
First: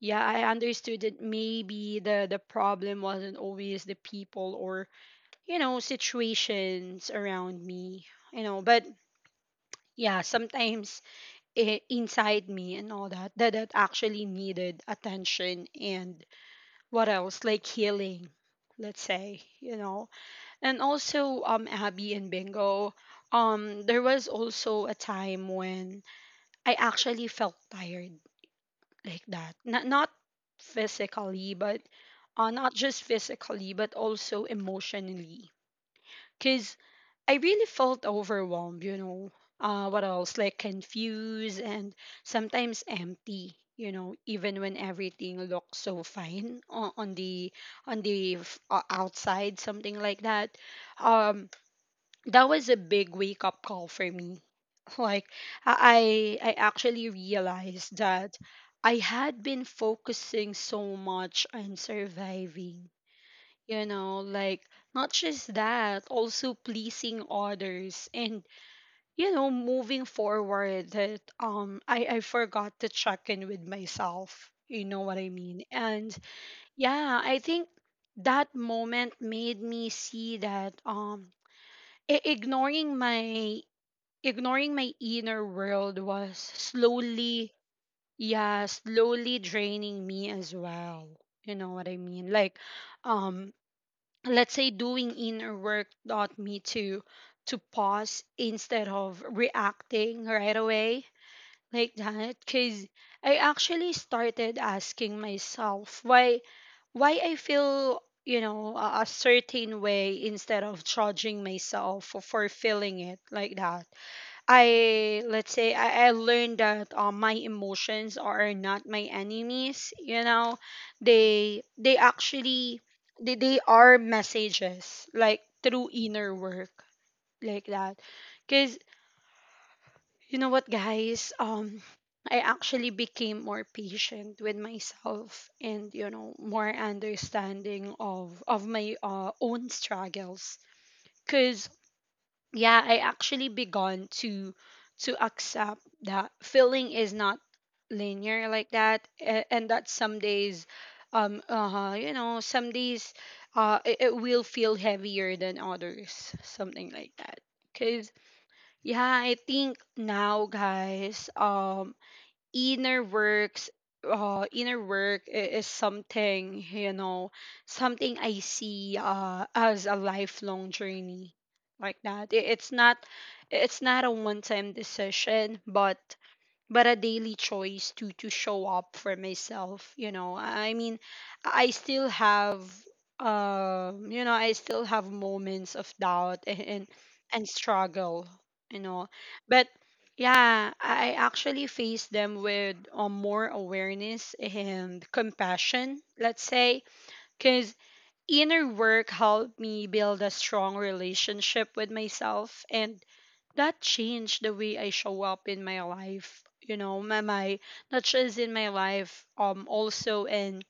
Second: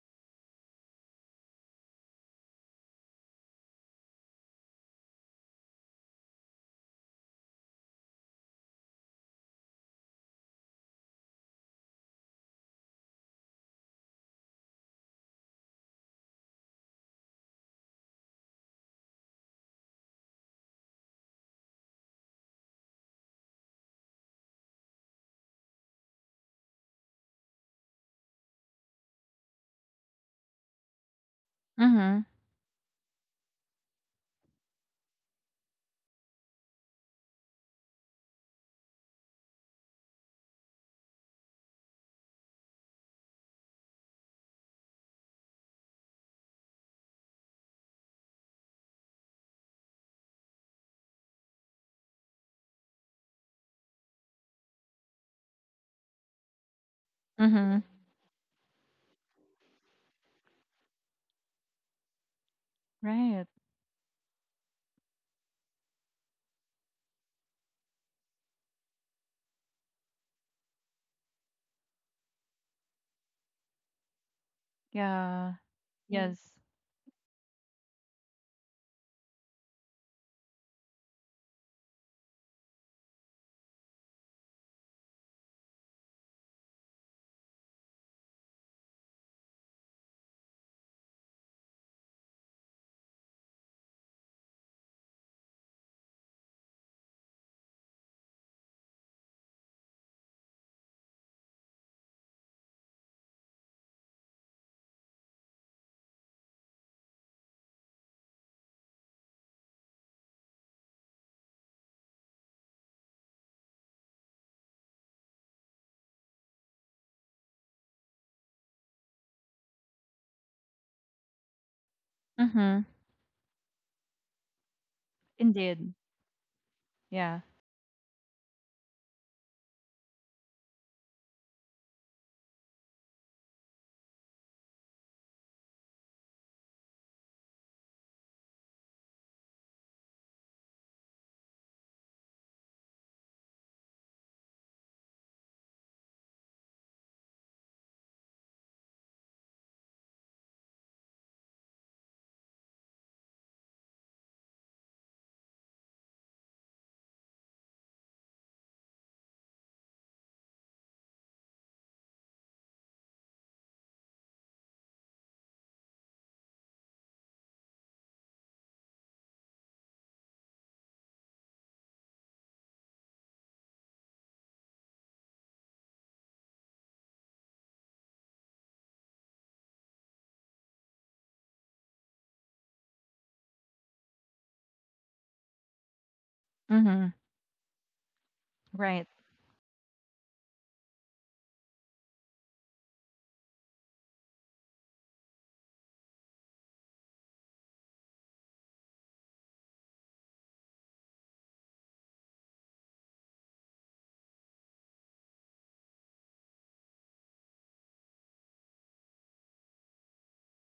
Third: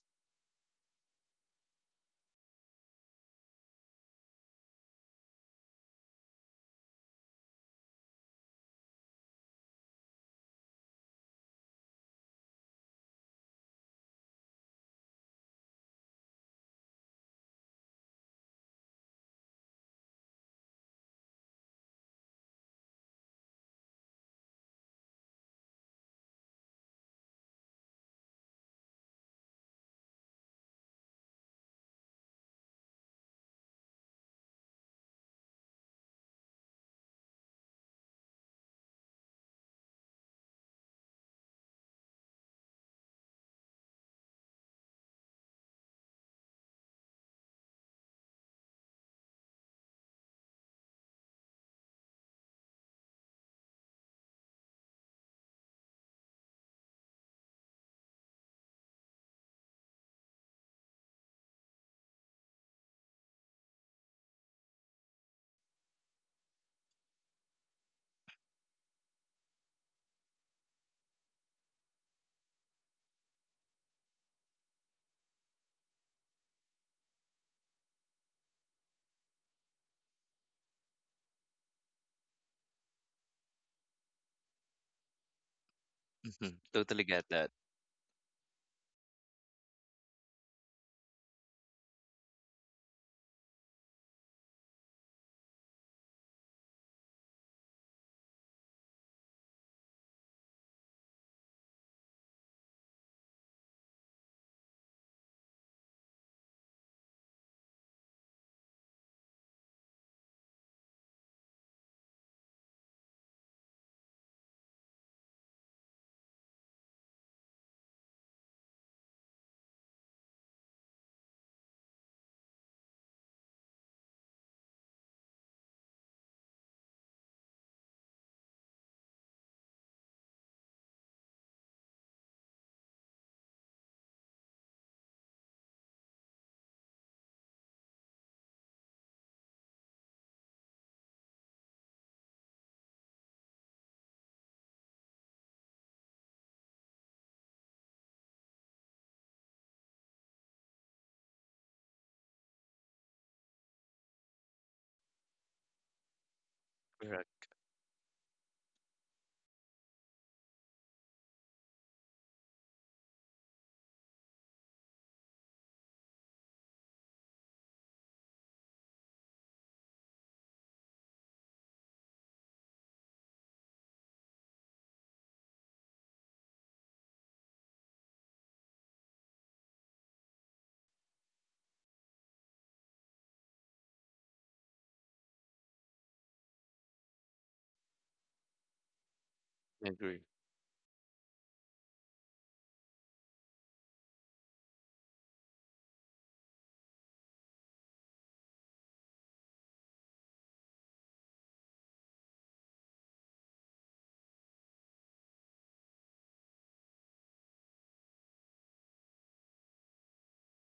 Speaker 1: Yeah, I understood that maybe the the problem wasn't always the people or you know situations around me. You know, but yeah, sometimes i- inside me and all that, that that actually needed attention and what else like healing, let's say, you know. And also um Abby and Bingo, um there was also a time when I actually felt tired like that, not not physically but
Speaker 3: Mm-hmm.
Speaker 1: uh, not just physically but also emotionally because I really felt overwhelmed, you know. Uh, what else? Like confused and sometimes empty, you know, even when everything looks so fine on, on the on the f- uh, outside, something like that. Um, that was a big wake up call for me. Like I I I actually
Speaker 3: Mm-hmm.
Speaker 1: realized that I had been focusing so much on surviving,
Speaker 3: Right.
Speaker 1: you know, like not just that, also pleasing others and, you know, moving forward, that um i i forgot to check in with myself, you know what I
Speaker 3: Yeah.
Speaker 1: mean. And
Speaker 3: Yes.
Speaker 1: yeah, I think that moment made me see that um, i- ignoring my ignoring my inner world was
Speaker 2: Mm-hmm. Totally get
Speaker 1: slowly,
Speaker 2: that.
Speaker 1: yeah, slowly draining me as well, you know what I mean, like, um, let's say doing inner work taught me to to pause instead of reacting right away, like that. Because I actually started asking myself why why I feel, you know, a, a certain way, instead of judging myself for, for feeling it, like that. I, let's say I, I learned that uh, my emotions are not my enemies. You know, they they actually,
Speaker 3: Mm-hmm.
Speaker 1: they, they are messages, like through
Speaker 3: Indeed.
Speaker 1: inner work,
Speaker 3: Yeah.
Speaker 1: like that. Cause you know what, guys, um, I actually became more patient with myself and, you know, more understanding of of my uh, own struggles. Because yeah, I actually begun to to accept that feeling is not linear, like that, a- and that some days, um, uh you know, some days, uh, it, it will feel heavier than others, something like that.
Speaker 2: Correct.
Speaker 1: Because yeah, I think now, guys, um, inner works uh, inner work i- is something, you know, something I see, uh, as a lifelong journey, like that. I- it's not, it's not a one time decision, but but a daily choice to to show up for myself, you know, I I mean. I still have, um, you know, I still have moments of doubt and and,
Speaker 3: Mm-hmm.
Speaker 1: and struggle, you know,
Speaker 3: Right.
Speaker 1: but
Speaker 2: Agree.
Speaker 1: yeah, i I actually face them with, uh, more awareness and compassion, let's say. Because inner work helped me build a strong relationship with myself, and that changed the way I show up in my life. You know, my, my not just in my life, um, also in,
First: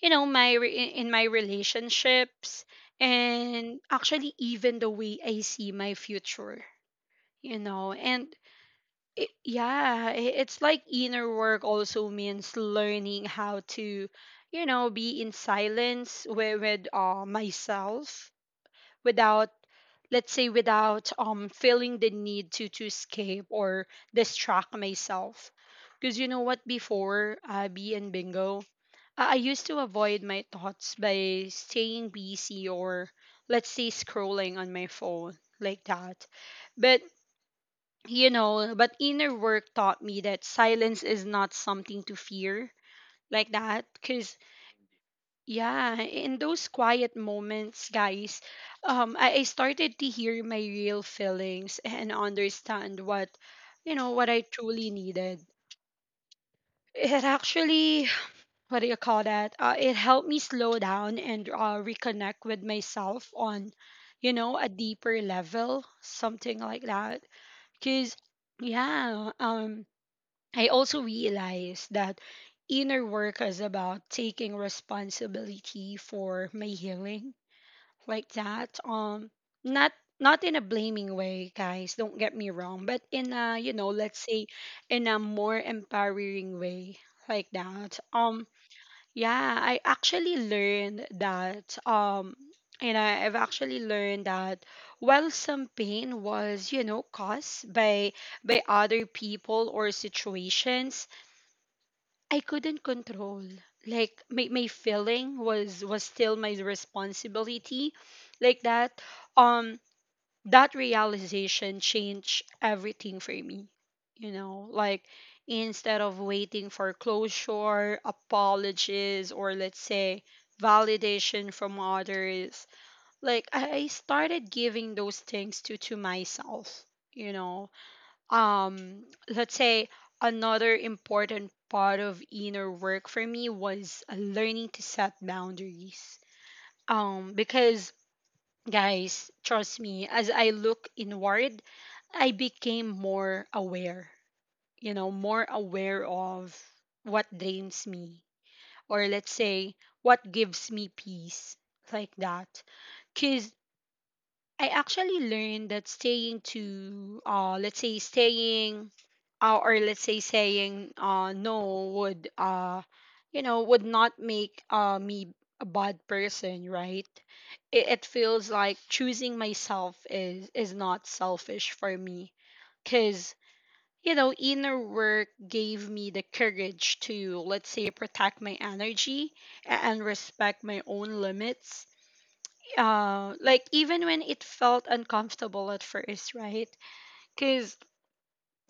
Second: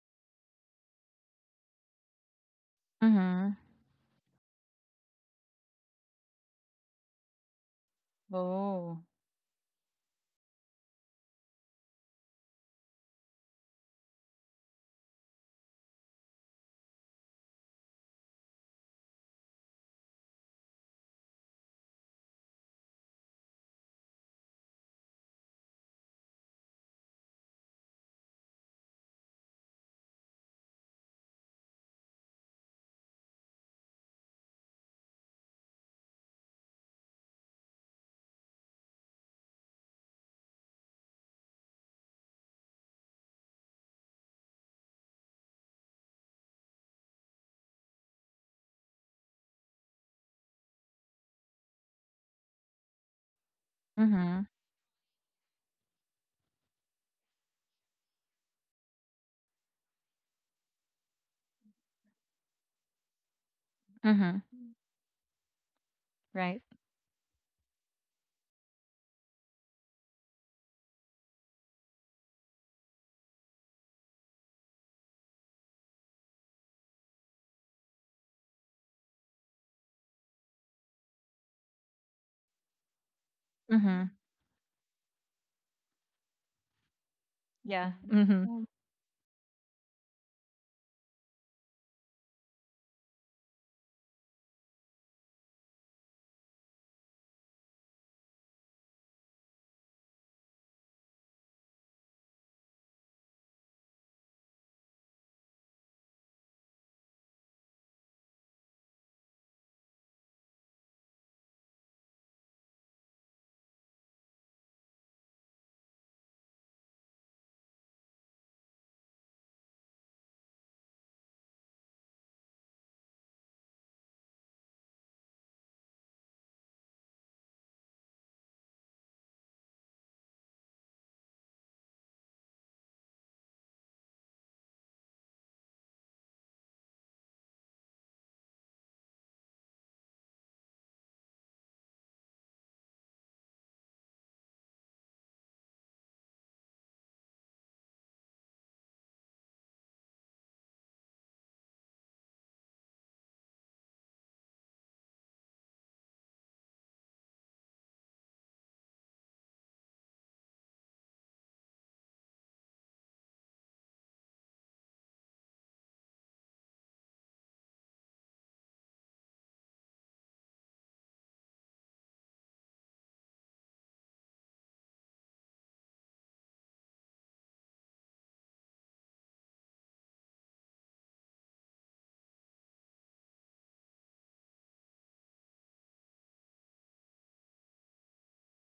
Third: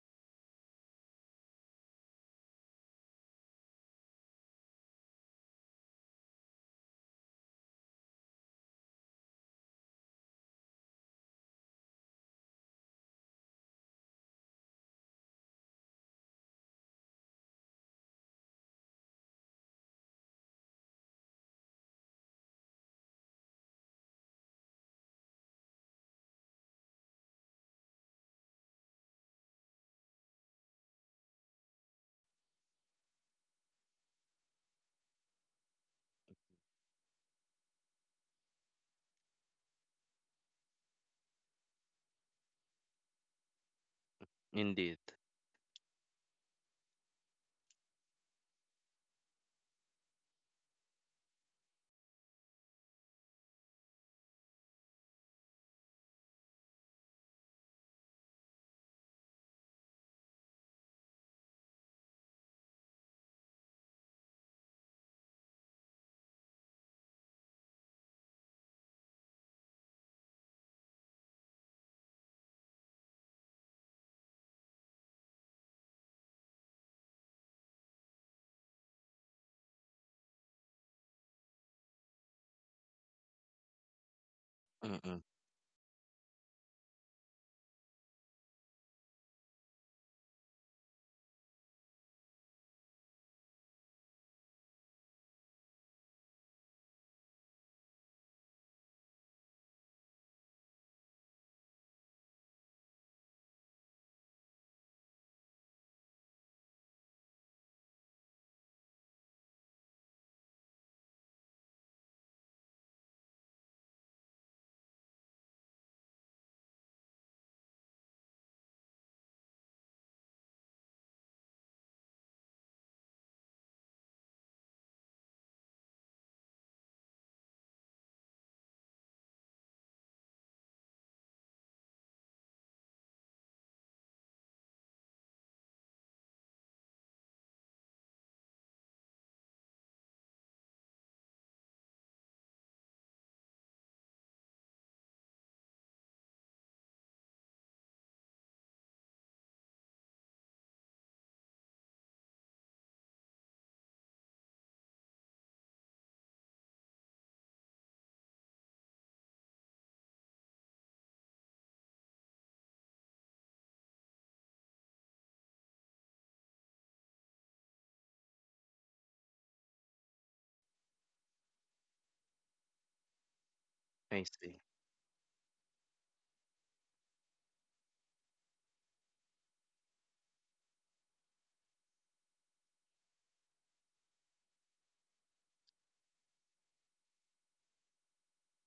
Speaker 1: you know, my re- in my relationships,
Speaker 3: Mm-hmm.
Speaker 1: and actually even the way I see my future. You know, and
Speaker 3: Oh.
Speaker 1: it, yeah, i- it's like inner work also means learning how to, you know, be in silence with, with uh, myself, without, let's say, without um, feeling the need to to escape or distract myself. Because you know what, before, uh, b and Bingo, I I used to avoid my thoughts by staying busy, or let's say scrolling on my phone, like that. But you know, but inner work taught me that silence is not something to fear, like that, cuz
Speaker 2: Indeed.
Speaker 1: yeah, in those quiet moments, guys, um, I, I started to hear my real feelings and understand what, you know, what
Speaker 3: Mm-hmm.
Speaker 1: I truly needed. It actually, what do you call that? Uh, it helped me slow down and uh, reconnect with myself on, you
Speaker 3: Mm-hmm.
Speaker 1: know, a deeper level, something
Speaker 3: Right.
Speaker 1: like that. Cause, yeah, um, I also realized that inner work is about taking responsibility for my healing, like that. Um, not not in a blaming way, guys. Don't get me wrong, but in a, you know,
Speaker 3: Mm-hmm.
Speaker 1: let's say, in a
Speaker 2: Mm-mm.
Speaker 1: more empowering way, like
Speaker 3: Yeah.
Speaker 1: that. Um,
Speaker 3: Mm-hmm.
Speaker 1: yeah, I actually learned that. Um, and I- I've actually learned that while some pain was, you know, caused by by other people or situations I couldn't control, like my, my feeling was was still my responsibility, like that. Um, that realization changed everything for me. You know, like instead of waiting for closure, apologies, or let's say validation from others, like I, I started giving those things to to myself, you know. Um, let's say another important part of inner work for me was learning to set boundaries, um, because, guys, trust me, as I look inward, I became more aware, you know, more aware of what drains me, or let's say what gives me peace, like that. Because I actually learned that staying to, uh, let's say, staying, uh, or let's say, saying uh, no would, uh, you know, would not make uh, me a bad person, right? It, it feels like choosing myself is is not selfish for me, because, you
Speaker 2: I
Speaker 1: know,
Speaker 2: see.
Speaker 1: inner work gave me the courage to, let's say, protect my energy a- and respect my own limits, uh, like even when it felt uncomfortable at first, right? Because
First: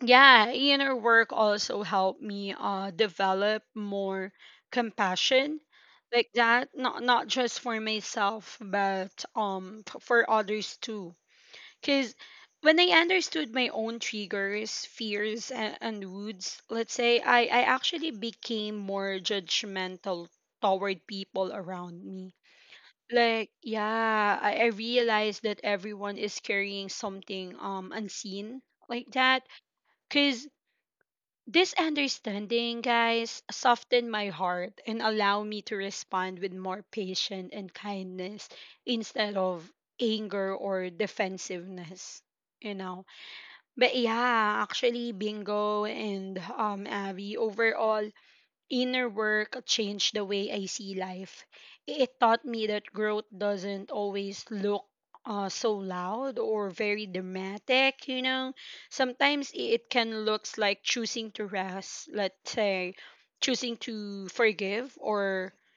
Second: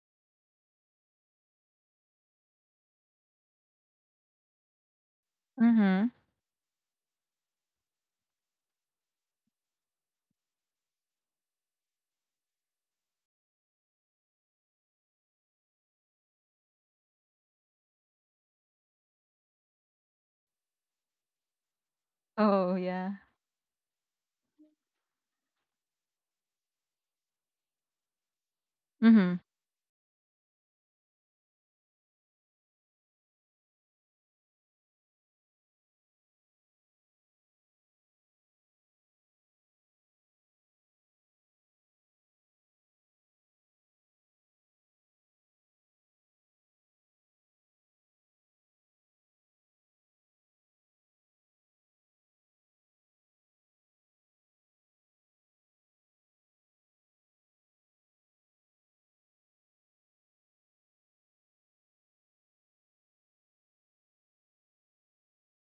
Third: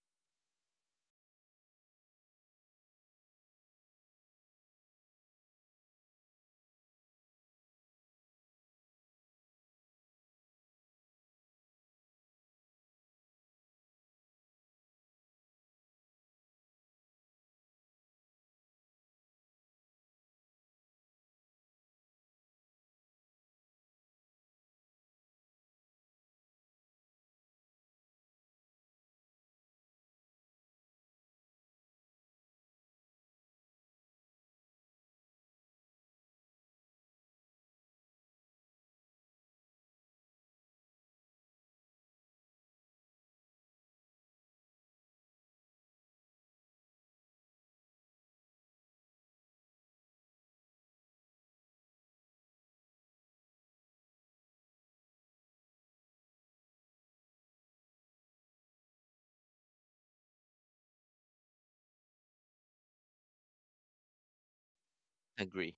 Speaker 1: yeah, inner work also helped me uh, develop more compassion,
Speaker 3: Mm-hmm.
Speaker 1: like that. Not not just for myself, but um, f- for others too. Because when I understood my own triggers, fears, and, and moods, let's say I I actually became more judgmental toward people around me.
Speaker 3: Oh, yeah.
Speaker 1: Like yeah, I, I realized that everyone is carrying something, um, unseen, like
Speaker 3: Mhm.
Speaker 1: that. Because this understanding, guys, softened my heart and allow me to respond with more patience and kindness instead of anger or defensiveness, you know. But yeah, actually, Bingo and um, Abby, overall inner work changed the way I see life. It taught me that growth doesn't always look uh, so loud or very dramatic, you know. Sometimes it can looks like choosing to rest, let's say, choosing to forgive, or
Speaker 2: Agree.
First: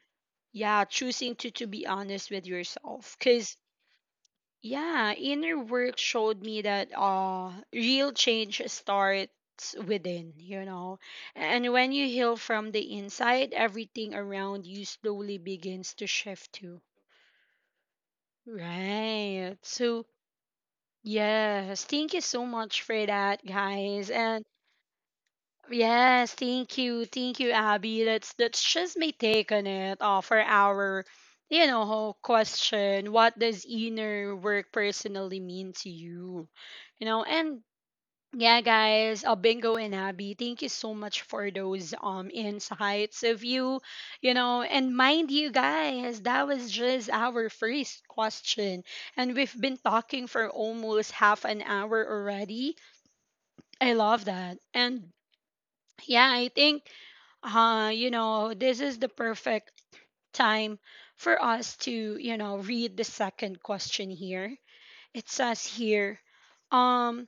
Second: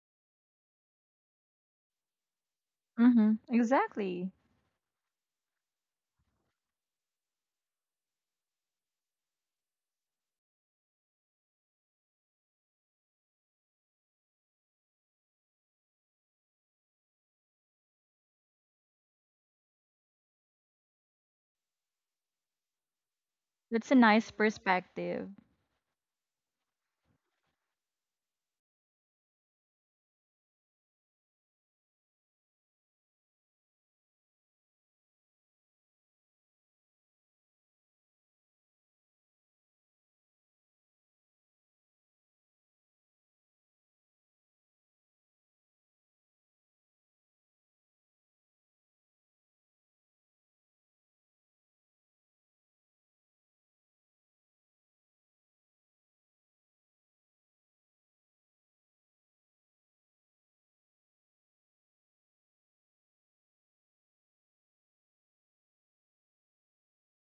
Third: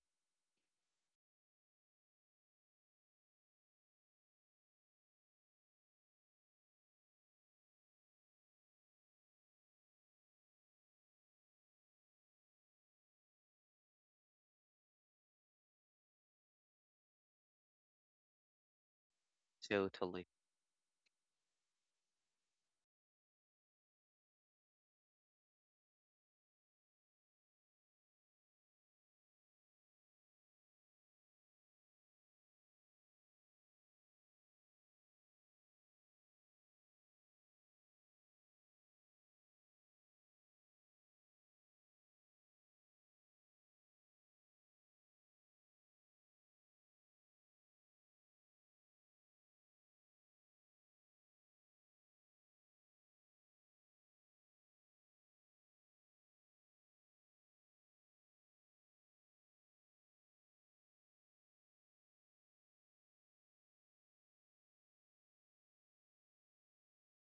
Speaker 1: yeah, choosing to to be honest with yourself,
Speaker 3: Mhm.
Speaker 1: cuz
Speaker 3: Exactly.
Speaker 1: yeah, inner work showed me that uh, real change starts within, you know. And when you heal from the inside, everything around you slowly begins to shift too. Right.
Speaker 2: So
Speaker 1: So,
Speaker 2: totally.
Speaker 1: yes, thank you so much for that,
Speaker 3: That's a
Speaker 1: guys.
Speaker 3: nice
Speaker 1: And
Speaker 3: perspective.
Speaker 1: yes, thank you. Thank you, Abby. That's that's just my take on it, uh, for our, you know, whole question. What does inner work personally mean to you? You know, and yeah, guys, uh, Bingo and Abby, thank you so much for those um, insights of you, you know, and mind you, guys, that was just our first question. And we've been talking for almost half an hour already. I love that. And yeah, I think uh, you know, this is the perfect time for us to, you know, read the second question here. It says here, um,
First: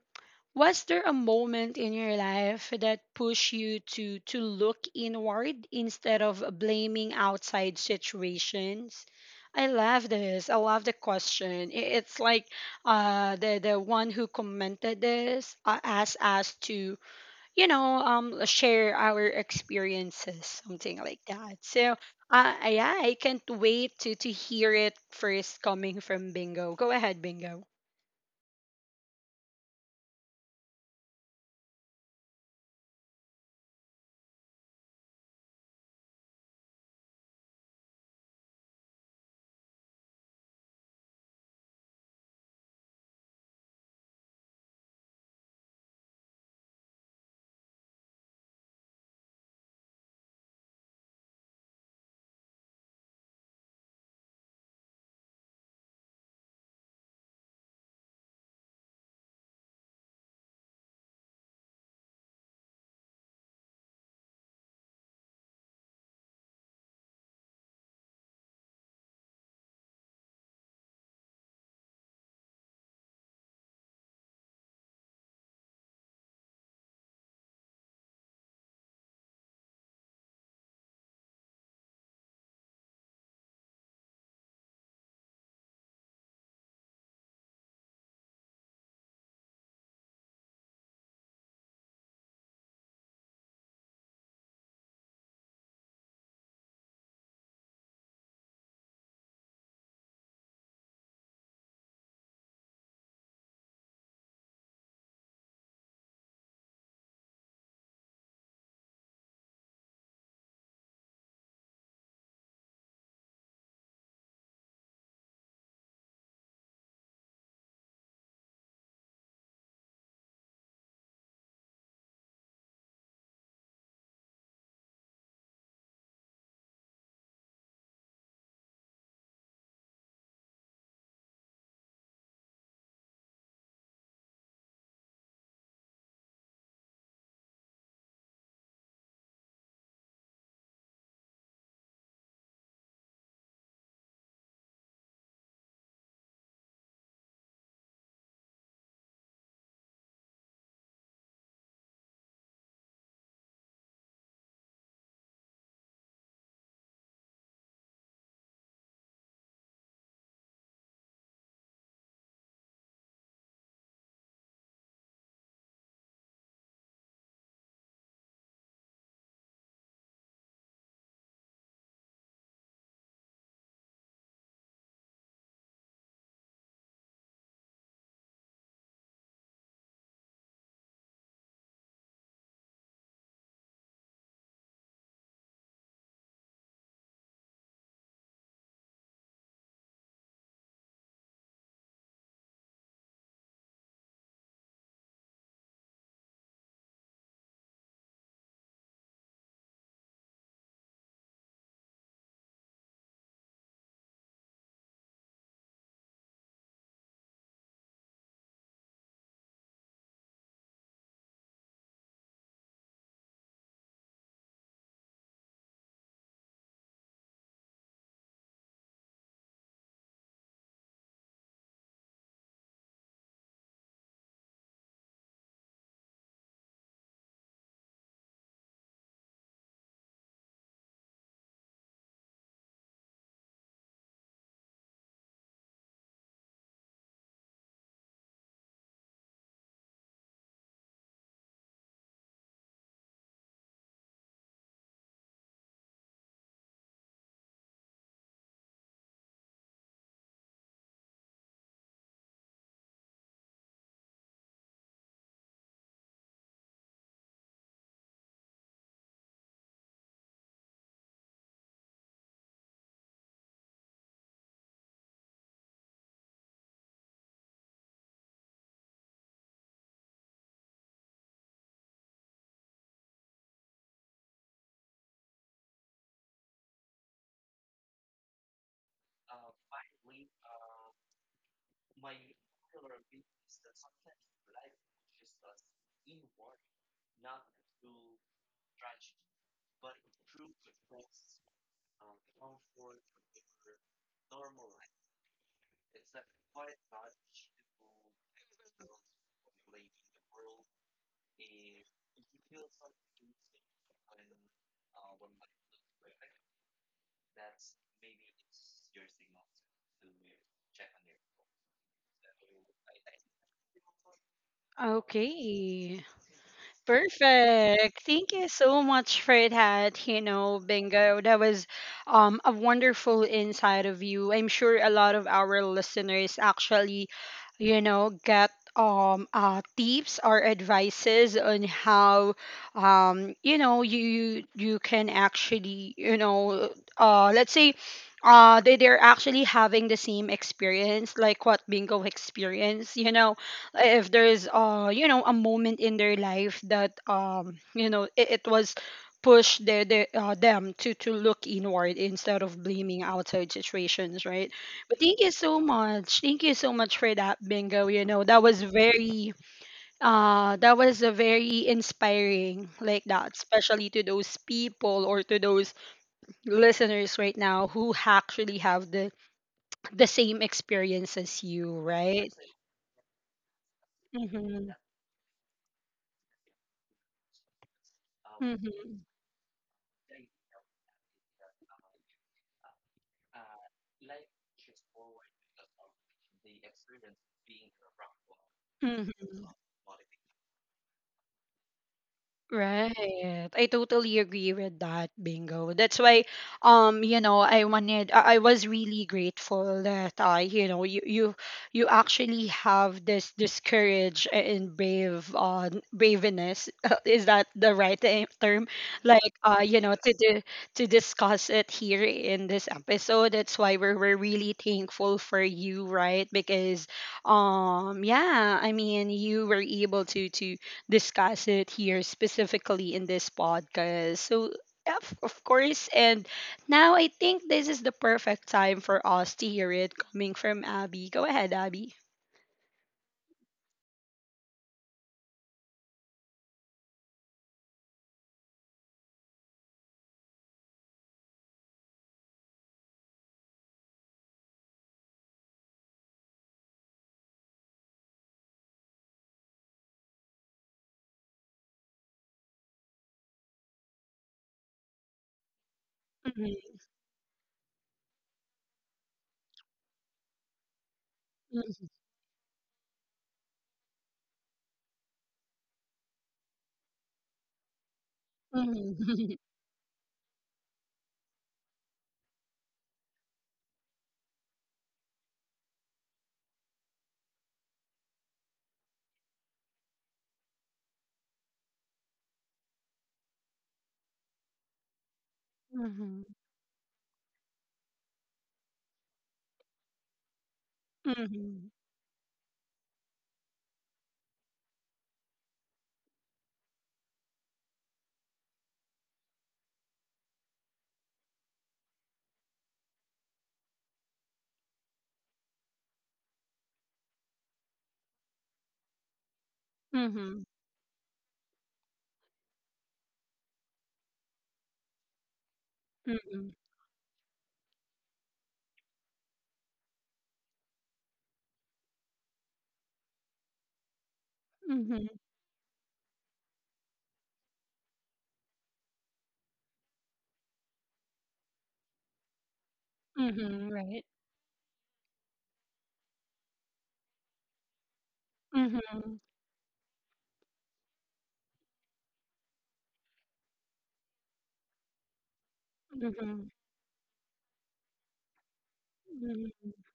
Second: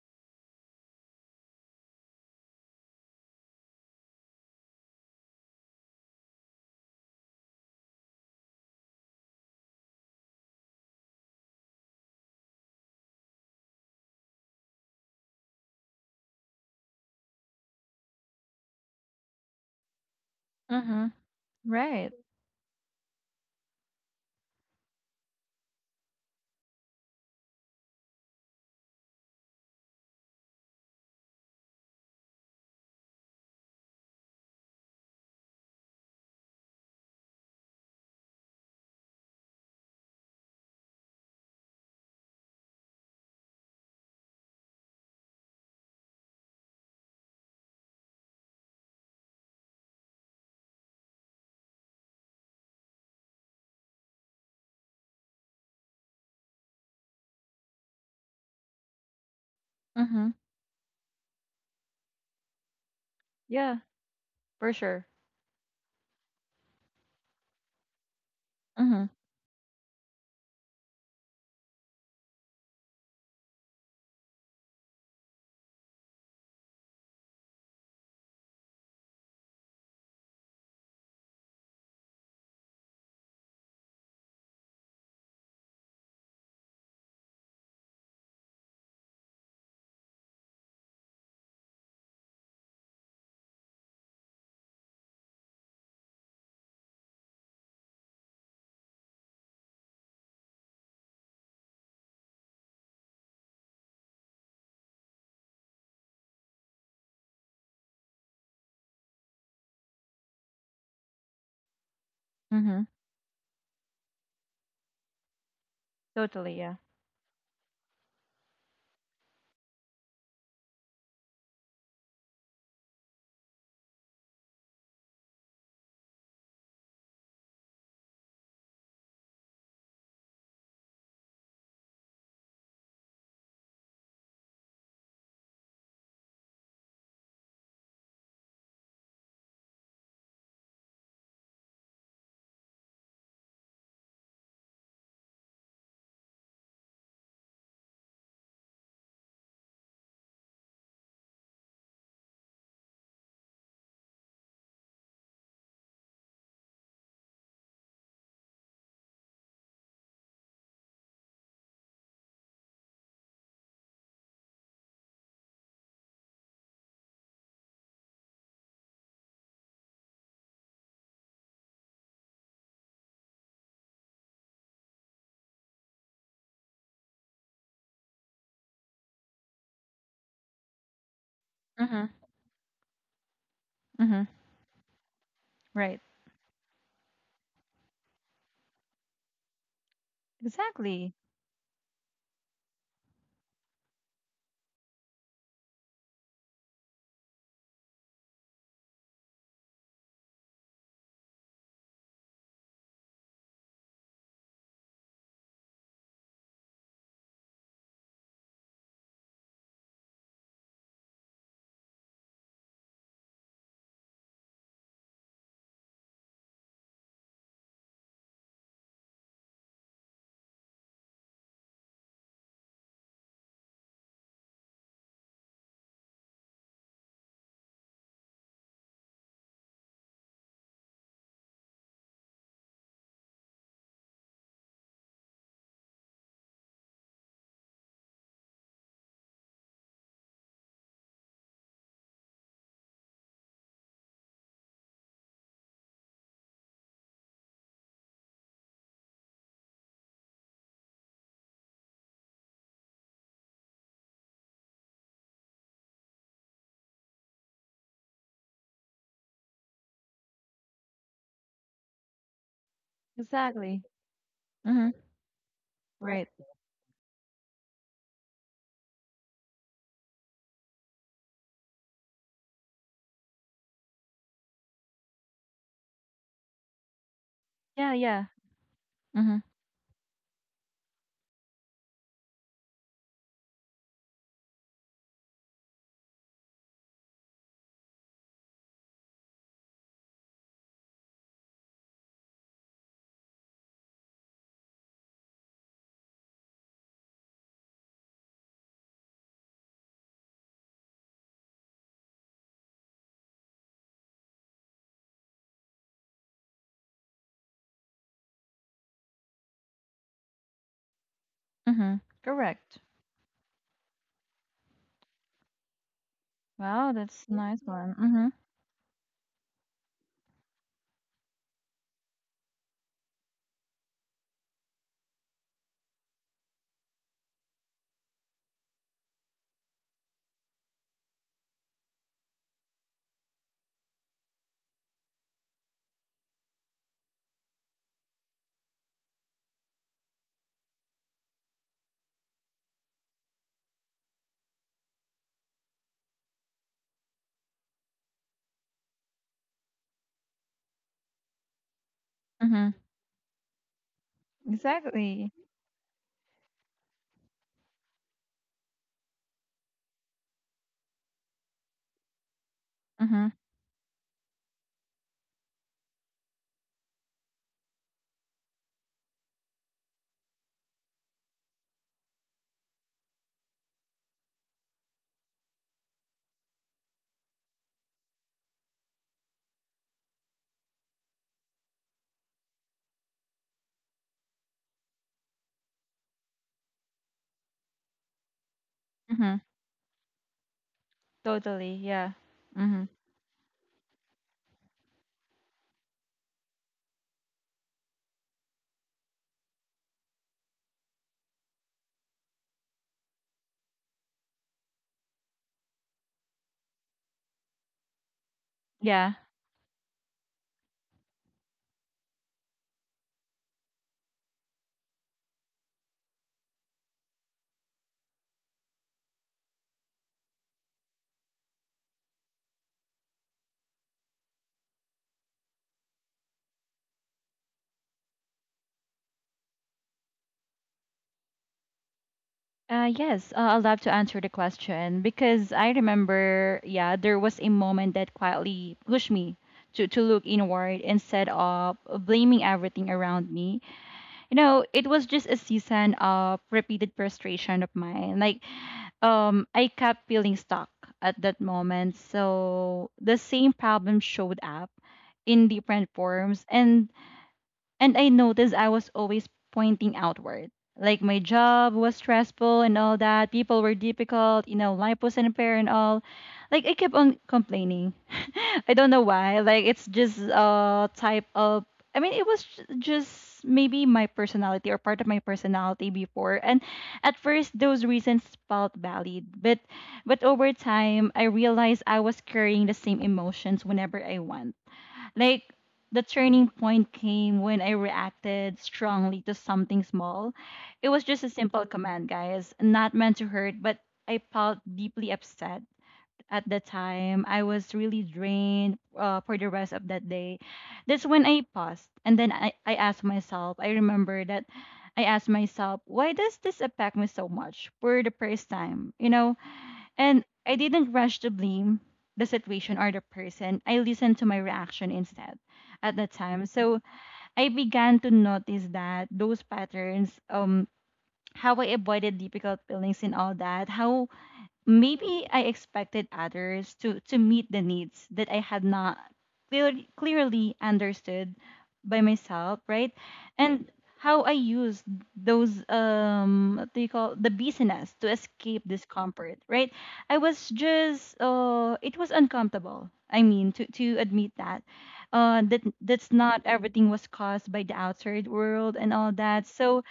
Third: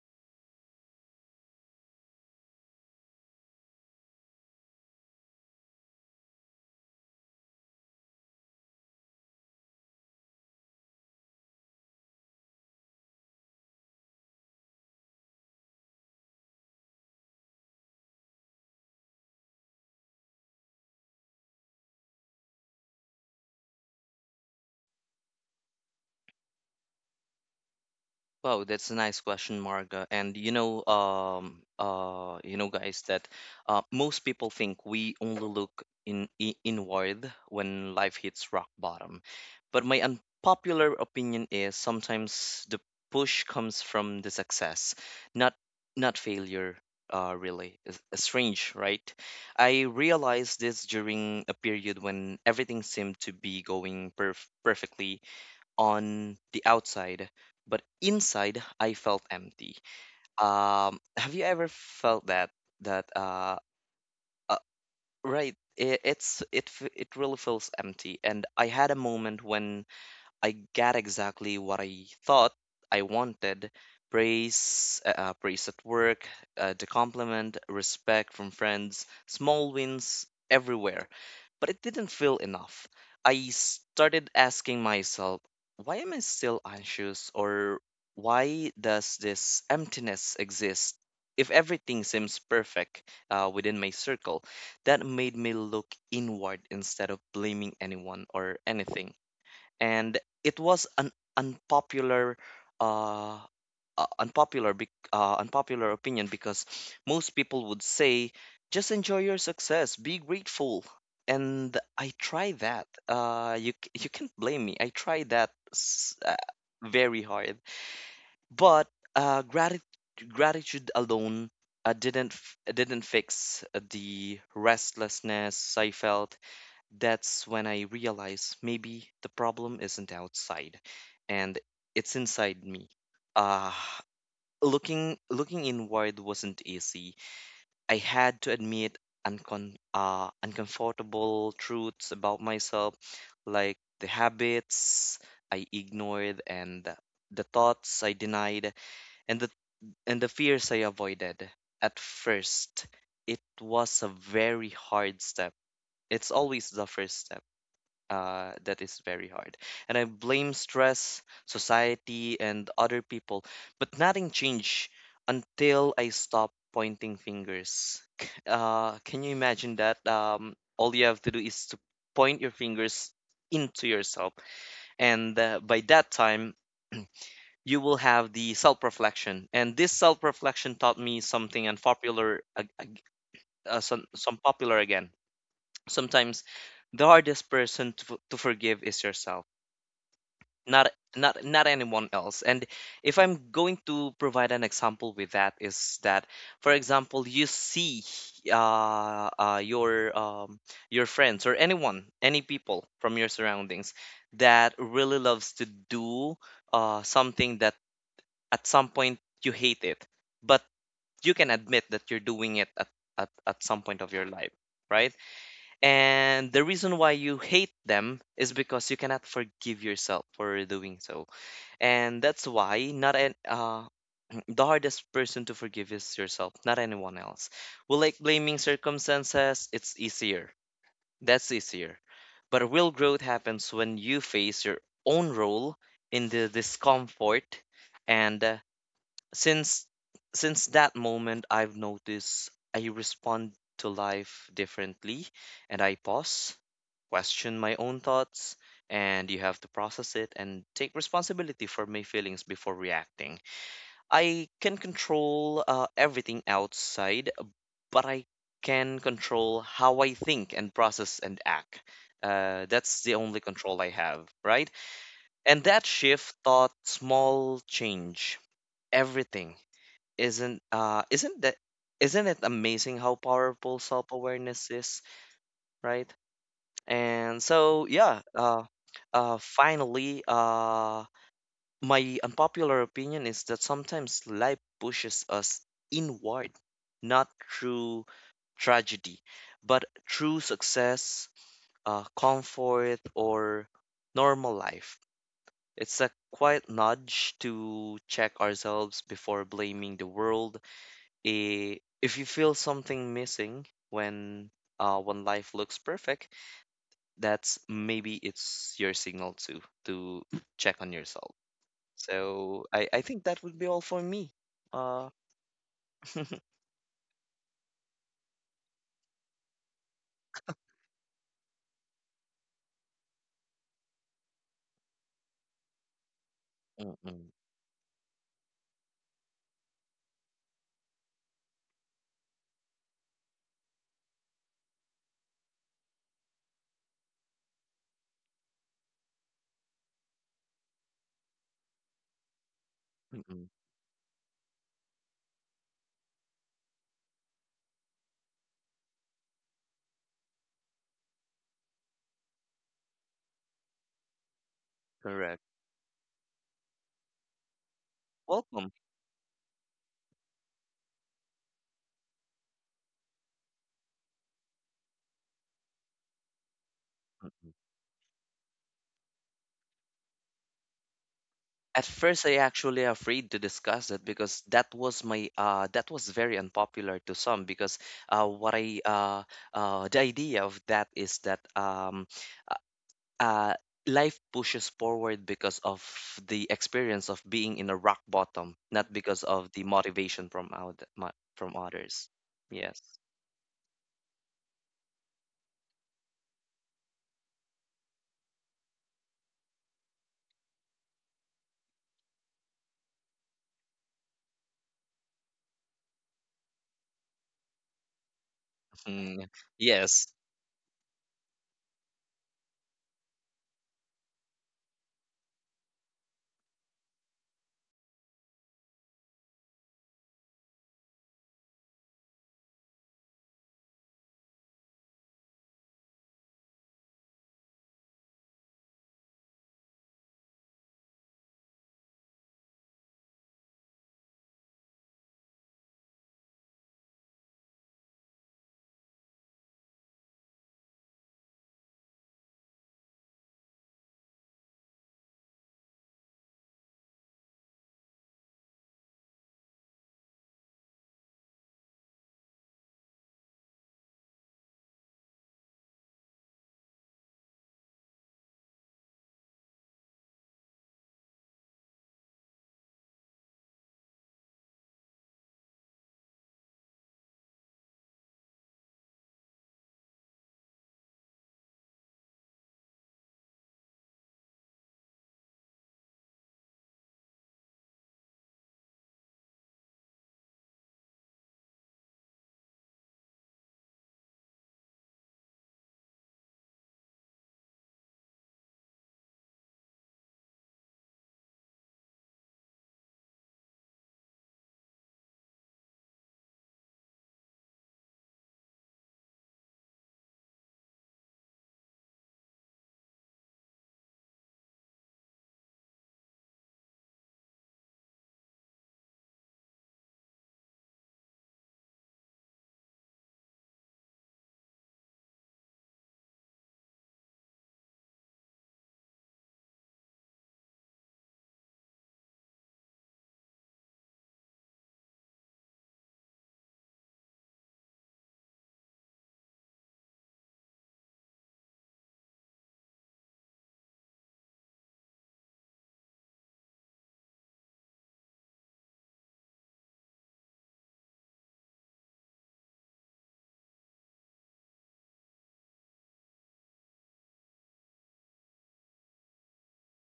Speaker 1: was there a moment in your life that pushed you to to look inward instead of blaming outside situations? I love this. I love the question. I- It's like uh, the the one who commented this uh, asked us to, you know, um, share our experiences, something
Speaker 3: Mhm.
Speaker 1: like that. So,
Speaker 3: Right.
Speaker 1: uh, yeah, I can't wait to to hear it first coming from Bingo. Go ahead, Bingo.
Speaker 2: Wow, that's a nice question, Marga. And you know, um, uh, you know, guys, that uh, most people think we only look in i- inward when life hits rock bottom. But my unpopular opinion is sometimes the push comes from the success, not not failure. Uh, really, it's it's strange, right? I realized this during a period when everything seemed to be going perf perfectly on the outside, but inside I felt empty.
Speaker 3: Mhm.
Speaker 2: Um, have you ever felt that that uh,
Speaker 3: Yeah,
Speaker 2: uh
Speaker 3: for sure.
Speaker 2: right? It, it's it f- it really feels empty, and I had a
Speaker 3: Mhm.
Speaker 2: moment when I got exactly what I thought I wanted: praise, uh, uh, praise at work, uh, the compliment, respect from friends, small wins everywhere. But it didn't feel enough. I started asking myself, why am I still anxious, or why does this emptiness exist? If everything seems perfect uh, within my circle, that made me look inward instead of blaming anyone or anything. And it was an unpopular uh, uh unpopular bec- uh, unpopular opinion because most people would say, just enjoy your success, be grateful. And I try
Speaker 3: Mhm.
Speaker 2: that. Uh you c- you can't blame me, I try that s- uh,
Speaker 3: Totally, yeah.
Speaker 2: very hard. But uh gratitude gratitude alone uh, didn't f- didn't fix the restlessness I felt. That's when I realize maybe the problem isn't outside, and it's inside me. Ah, looking looking inward wasn't easy. I had to admit uncon uh, uncomfortable truths about myself, like the habits I ignored, and the the thoughts I denied, and the and the fears I avoided. At first, it was a very hard step. It's always the first step uh, that is very hard. And I blame stress, society, and other people, but nothing changed until I stopped pointing fingers. C- Uh, can you imagine that? Um, all you have to do is to point your fingers into yourself, and uh, by that time, you will have the self reflection. And this self reflection taught me something
Speaker 3: Mhm.
Speaker 2: unpopular, ag- ag- uh, some,
Speaker 3: Mhm.
Speaker 2: some popular again.
Speaker 3: Right.
Speaker 2: Sometimes the hardest person to, f- to forgive is yourself, not
Speaker 3: Exactly.
Speaker 2: not not anyone else. And if I'm going to provide an example with that, is that, for example, you see uh, uh your um your friends, or anyone, any people from your surroundings that really loves to do uh something that at some point you hate it, but you can admit that you're doing it at at, at some point of your life, right? And the reason why you hate them is because you cannot forgive yourself for doing so. And that's why, not an uh, the hardest person to forgive is yourself, not anyone else. We like blaming circumstances, it's easier. That's easier. But real growth happens when you face your own role in the discomfort. And uh, since since that moment, I've noticed I respond to life differently, and I pause, question my own thoughts, and you have to process it and take responsibility for my feelings before reacting. I can control uh, everything outside, but I can control how I think and process and act. Uh, that's the only
Speaker 3: Exactly.
Speaker 2: control I have, right?
Speaker 3: Mhm.
Speaker 2: And that
Speaker 3: Right.
Speaker 2: shift thought small change everything. Isn't uh isn't that isn't it amazing how powerful self-awareness is, right? And so,
Speaker 3: Yeah, yeah.
Speaker 2: yeah, uh uh
Speaker 3: Mhm.
Speaker 2: finally, uh my unpopular opinion is that sometimes life pushes us inward, not through tragedy, but through success, uh, comfort, or normal life. It's a quiet nudge to check ourselves before blaming the world. Eh, if you feel something missing when uh, when life looks perfect, that's maybe it's your signal to to check on yourself.
Speaker 3: Mhm.
Speaker 2: So
Speaker 3: Correct.
Speaker 2: I, I think that would be all for me. Uh,
Speaker 1: Okay.
Speaker 3: Wow, that's a nice one.
Speaker 1: Perfect.
Speaker 3: Mhm.
Speaker 1: Thank you so much for that, you know, Bingo. That was um, a wonderful insight of you. I'm sure a lot of our listeners actually,
Speaker 2: mm-mm.
Speaker 1: you know, get um, uh, tips or advices on how um, you know, you you can actually, you know, uh, let's say uh, they, they're actually having the same experience like what Bingo experienced, you know,
Speaker 2: Mm-mm.
Speaker 1: if there is uh, you know, a moment in their life that um, you know, it, it was pushed their, their uh, them to to look inward instead of
Speaker 3: Mhm.
Speaker 1: blaming outside situations, right? But thank you
Speaker 3: Exactly.
Speaker 2: Correct.
Speaker 1: so much, thank you so much for that, Bingo. You know, that was
Speaker 2: Welcome.
Speaker 1: very uh, that was a very inspiring, like that,
Speaker 3: Mhm.
Speaker 1: especially to those people or to those listeners right
Speaker 2: Mm-mm.
Speaker 1: now who actually have the the same experience as you,
Speaker 2: At first,
Speaker 1: right?
Speaker 2: I actually afraid to discuss that because
Speaker 1: Mm-hmm.
Speaker 2: that was my uh that was very unpopular to some because uh what I uh uh the idea of that is that um uh, life pushes forward because of the experience of being in a rock bottom, not because
Speaker 3: Mhm.
Speaker 1: Mhm.
Speaker 2: of the motivation from out mo- from
Speaker 3: Totally,
Speaker 2: others.
Speaker 3: yeah.
Speaker 2: Yes.
Speaker 3: Mhm.
Speaker 1: Right. I totally agree with that, Bingo. That's why, um, you know, I wanted, I I was really grateful that, uh, you know, you you you actually have this this courage and brave, uh, braveness. Is that the right te- term?
Speaker 3: Yeah.
Speaker 1: Like,
Speaker 2: Mm,
Speaker 1: uh, you know, to
Speaker 2: yes.
Speaker 1: di- to discuss it here in this episode. That's why we're we're really thankful for you, right? Because, um, yeah, I mean, you were able to to discuss it here specifically in this podcast. So, of of course, and now I think this is the perfect time for us to hear it coming from Abby. Go ahead, Abby.
Speaker 3: Uh, yes, uh, I'd love to answer the question because I remember, yeah, there was a moment that quietly pushed me to, to look inward instead of blaming everything around me. You know, it was just a season of repeated frustration of mine. Like, um, I kept feeling stuck at that moment. So the same problem showed up in different forms.
Speaker 1: Mhm,
Speaker 3: And and I noticed I was always pointing outward. Like my job
Speaker 1: mhm,
Speaker 3: was stressful and all that. People were difficult, you know, life was an and all. Like I kept on complaining. I don't know
Speaker 1: mhm,
Speaker 3: why. Like it's just a type of, I mean it was ju- just maybe my personality or part of my personality before. And at first those reasons felt valid, but but over time I realized I was carrying the same emotions whenever I want. Like the
Speaker 1: mhm,
Speaker 3: turning point came when I reacted strongly to something small. It was just a simple command, guys, not meant to hurt, but I felt deeply upset at the time. I was really drained uh, for the rest of that day. That's when I paused and then I, I asked myself. I remember that I asked myself, why does this affect me so much for the first time? You know, and
Speaker 1: mhm,
Speaker 3: I didn't rush to blame the situation or the person. I listened to my reaction instead at that time.
Speaker 1: mhm,
Speaker 3: So I began to notice that those patterns, um, how I avoided difficult feelings and all that, how
Speaker 1: mhm,
Speaker 3: maybe I expected others to to meet the needs that I had not clear, clearly understood by myself, right?
Speaker 1: mhm, mhm,
Speaker 3: And
Speaker 1: right.
Speaker 3: how I used those um, what do you call the business to escape
Speaker 1: Mhm,
Speaker 3: discomfort, right? I was just uh, it was uncomfortable. I mean, to to admit that. Uh, that that's not
Speaker 1: mhm,
Speaker 3: everything was caused by the outside world and all that.
Speaker 1: mhm,
Speaker 3: So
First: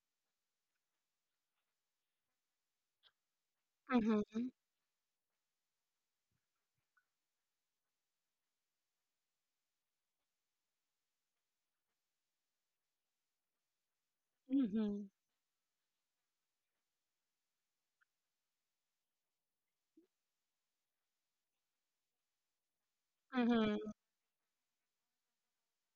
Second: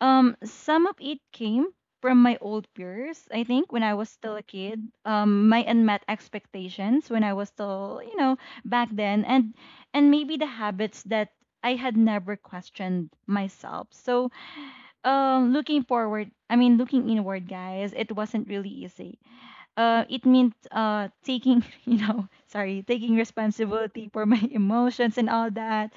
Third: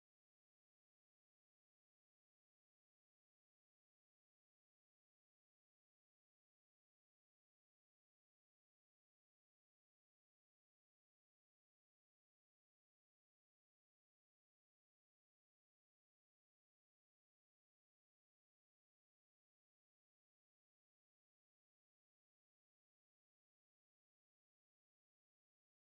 Speaker 3: um, some of it came from my old peers. I think when I was
Speaker 1: mhm,
Speaker 3: still a
Speaker 1: mhm,
Speaker 3: kid, um, my unmet expectations when I was still, you know, back then, and and maybe the habits that I had never questioned myself. So,
Speaker 1: mhm,
Speaker 3: um, looking forward, I mean, looking inward, guys, it wasn't really easy. Uh, it meant uh, taking, you know, sorry, taking
Speaker 1: mhm,
Speaker 3: responsibility for my emotions and all that,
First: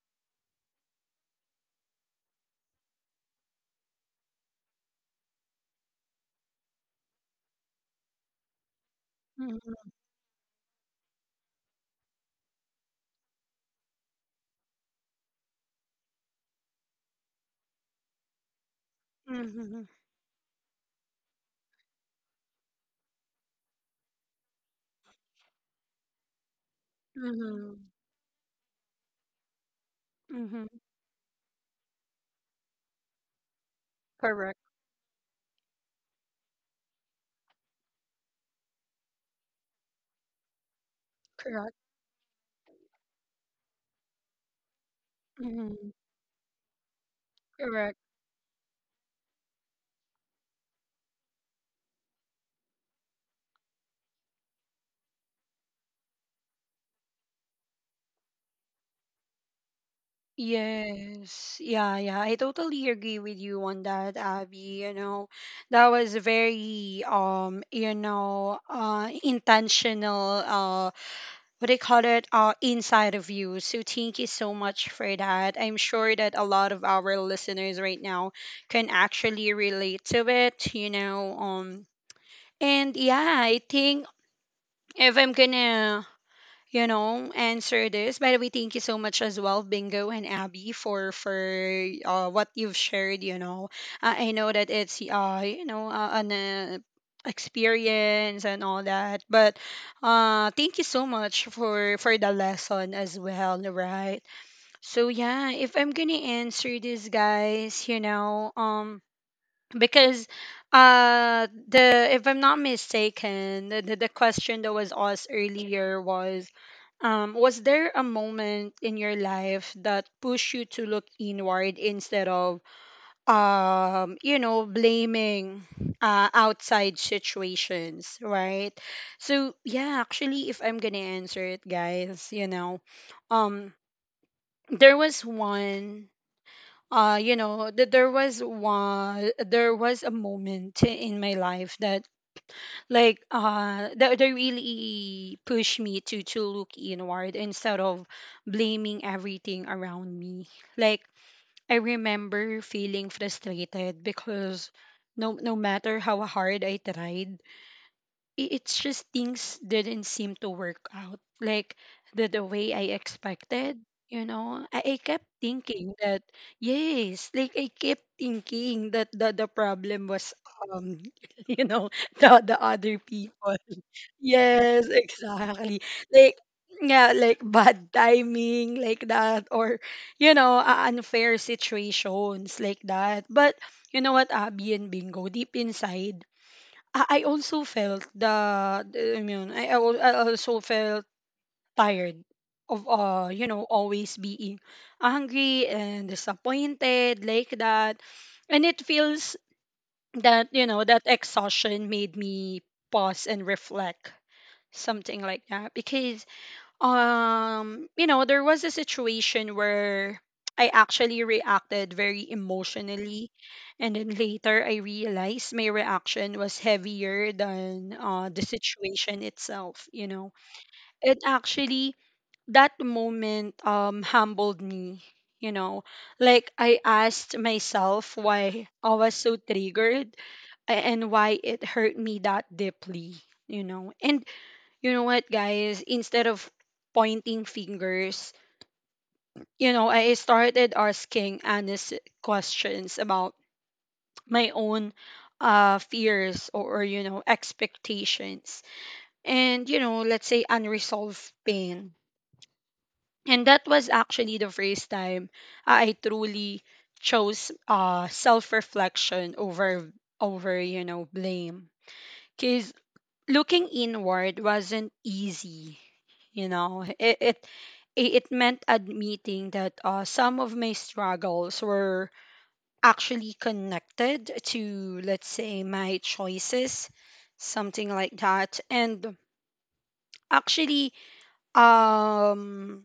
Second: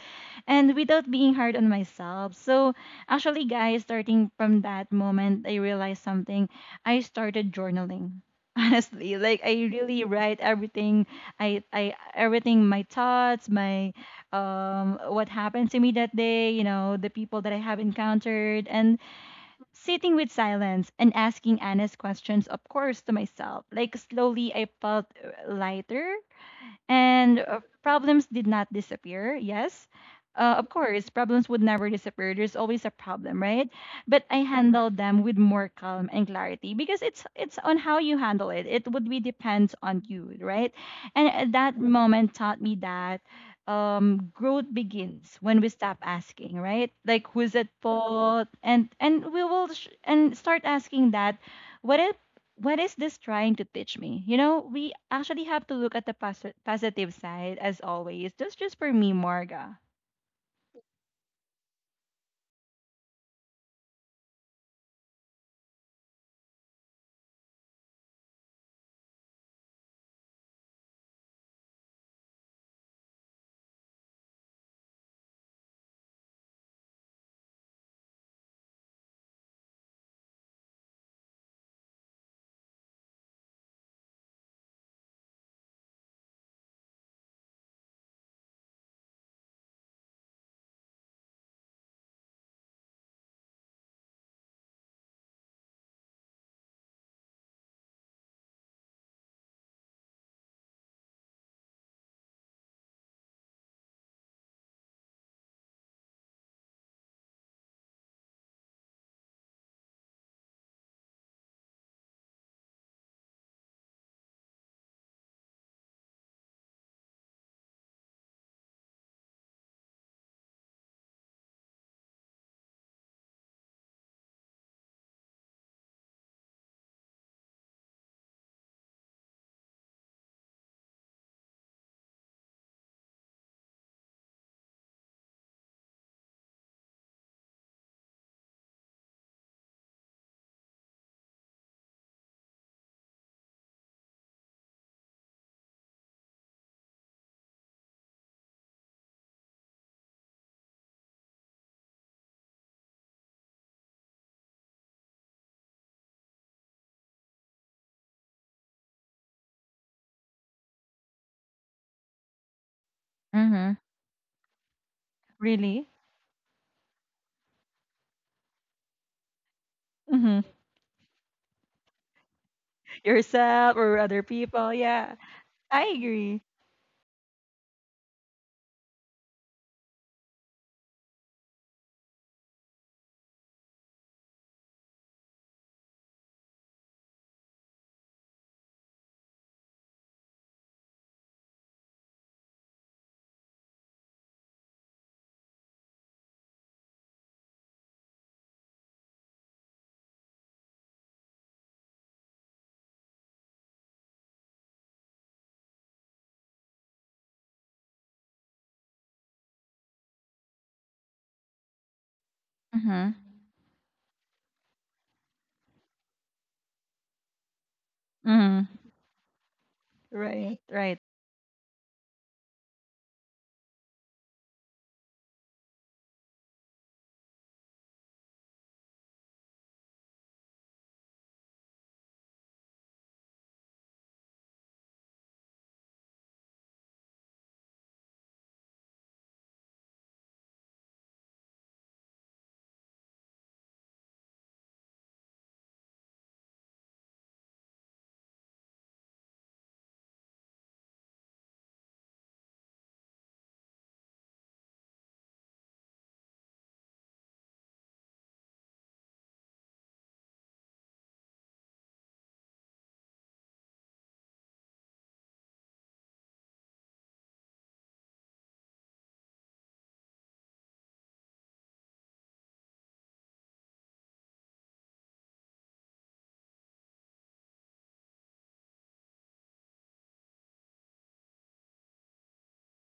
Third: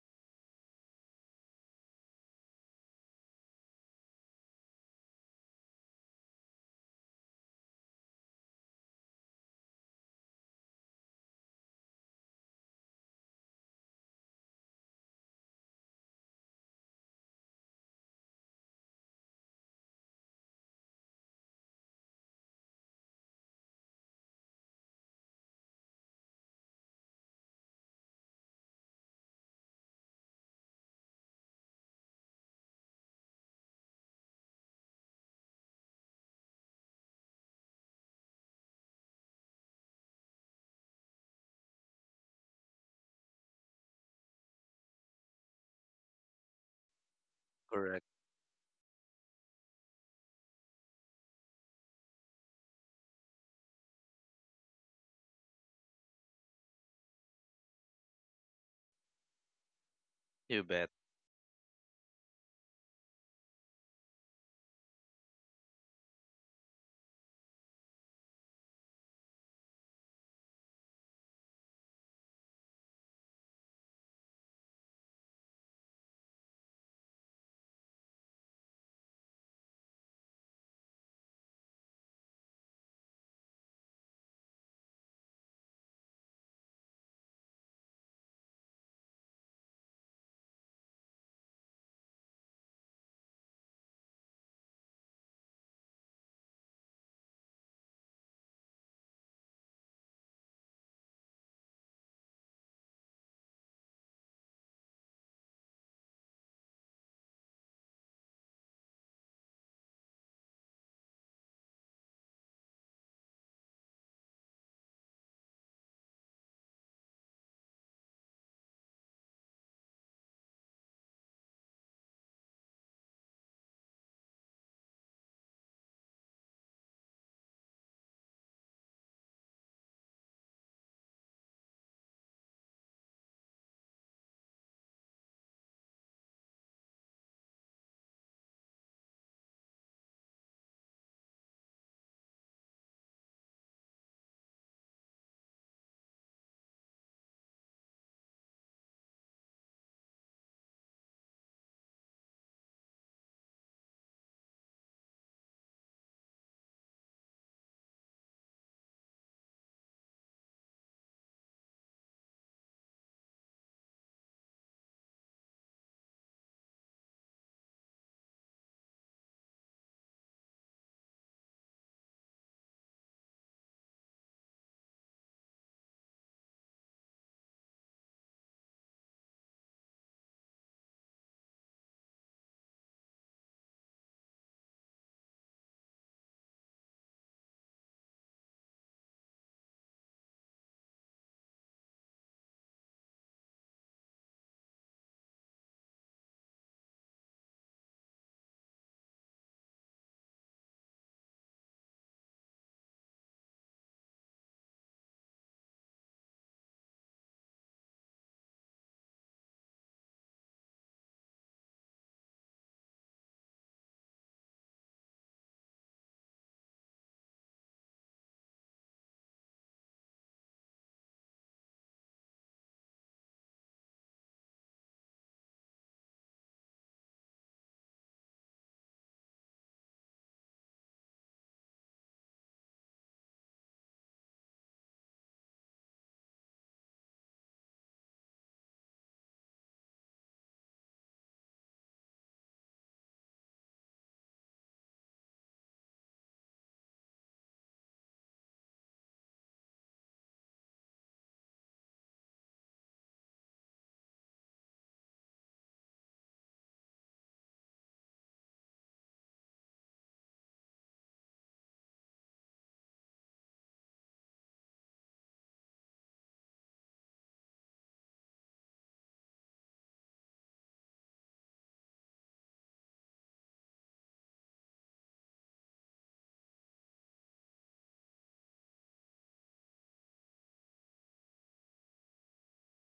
Speaker 3: and without being hard on myself. So, actually, guys, starting from that moment, I realized something. I started journaling. Honestly, like I really write everything. I, I everything, my thoughts, my um, what happened to me that day. You know, the people that I have encountered, and
Speaker 1: mhm,
Speaker 3: sitting with silence and asking honest questions, of course, to myself. Like slowly, I felt uh, lighter. And uh,
Speaker 1: mhm,
Speaker 3: problems did not disappear, yes. Uh,
Speaker 1: mhm.
Speaker 3: of course, problems would never disappear. There's always a problem, right? But I
Speaker 1: Correct.
Speaker 3: handled them with more calm and clarity because it's it's on how you handle it. It would be depends on you, right? And at that
Speaker 1: Correct.
Speaker 3: moment taught me that um growth begins when we
Speaker 1: Mhm,
Speaker 3: stop asking, right, like who's at
Speaker 1: correct.
Speaker 2: Correct.
Speaker 3: fault, and and we will sh- and start asking that, what if, what is this trying to teach me? You know, we actually have to look at the pos- positive side as always. That's just for me, Marga.
Speaker 2: You bet.
Speaker 1: Yes. Yeah, yeah. I totally agree with you on that, Abby. You know, that was very um, you know, uh, intentional uh, what do you call it? Uh, inside of you. So thank you so much for that. I'm sure that a lot of our listeners right now can actually relate to it, you know. Um, and yeah, I think if I'm gonna, you know, answer this. By the way, thank you so much as well, Bingo and Abby, for for uh, what you've shared. You know, I I know that it's uh, you know, uh, an uh, experience and all that, but uh, thank you so much for for the lesson as well, right? So yeah, if I'm gonna answer this, guys, you know, um, because uh, the if I'm not mistaken, the, the the question that was asked earlier was um, was there a moment in your life that pushed you to look inward instead of um, you know, blaming uh, outside situations, right? So yeah, actually, if I'm gonna answer it, guys, you know, um, there was one uh, you know, that there was one there was a moment in my life that, like uh, that, that really pushed me to to look inward instead of blaming everything around me. Like I remember feeling frustrated because no no matter how hard I tried, i- it's just things didn't seem to work out like the, the way I
Speaker 3: Mm-hmm.
Speaker 1: expected. You know, I, I kept
Speaker 3: Really?
Speaker 1: thinking that yes, like I kept thinking that the, the problem was
Speaker 3: Hmm.
Speaker 1: um, you know, the the other people.
Speaker 3: Yourself or other people.
Speaker 1: Yes,
Speaker 3: Yeah,
Speaker 1: exactly.
Speaker 3: I
Speaker 1: Like
Speaker 3: agree.
Speaker 1: yeah, like bad timing, like that, or you know, uh, unfair situations, like that. But you know what, Abby and Bingo, deep inside I I also felt the, the I mean I, I al- I also felt tired of uh you know always being hungry and disappointed like that. And it feels that you know that exhaustion made me pause and reflect something like that. Because um you know there was a situation where I actually reacted very
Speaker 3: Mm-hmm.
Speaker 1: emotionally, and then later I realized my reaction was heavier than uh, the
Speaker 3: Mm-hmm.
Speaker 1: situation itself you know
Speaker 3: Right, right.
Speaker 1: It actually, that moment, um humbled me, you know, like I asked myself why I was so triggered a- and why it hurt me that deeply, you know. And you know what, guys? Instead of pointing fingers, you know, I started asking honest questions about my own uh, fears or, or, you know, expectations and, you know, let's say unresolved pain. And that was actually the first time I truly chose uh, self reflection over, over, you know, blame. Because looking inward wasn't easy you know it it i- it meant admitting that uh, some of my struggles were actually connected to, let's say, my choices, something like that. And actually, um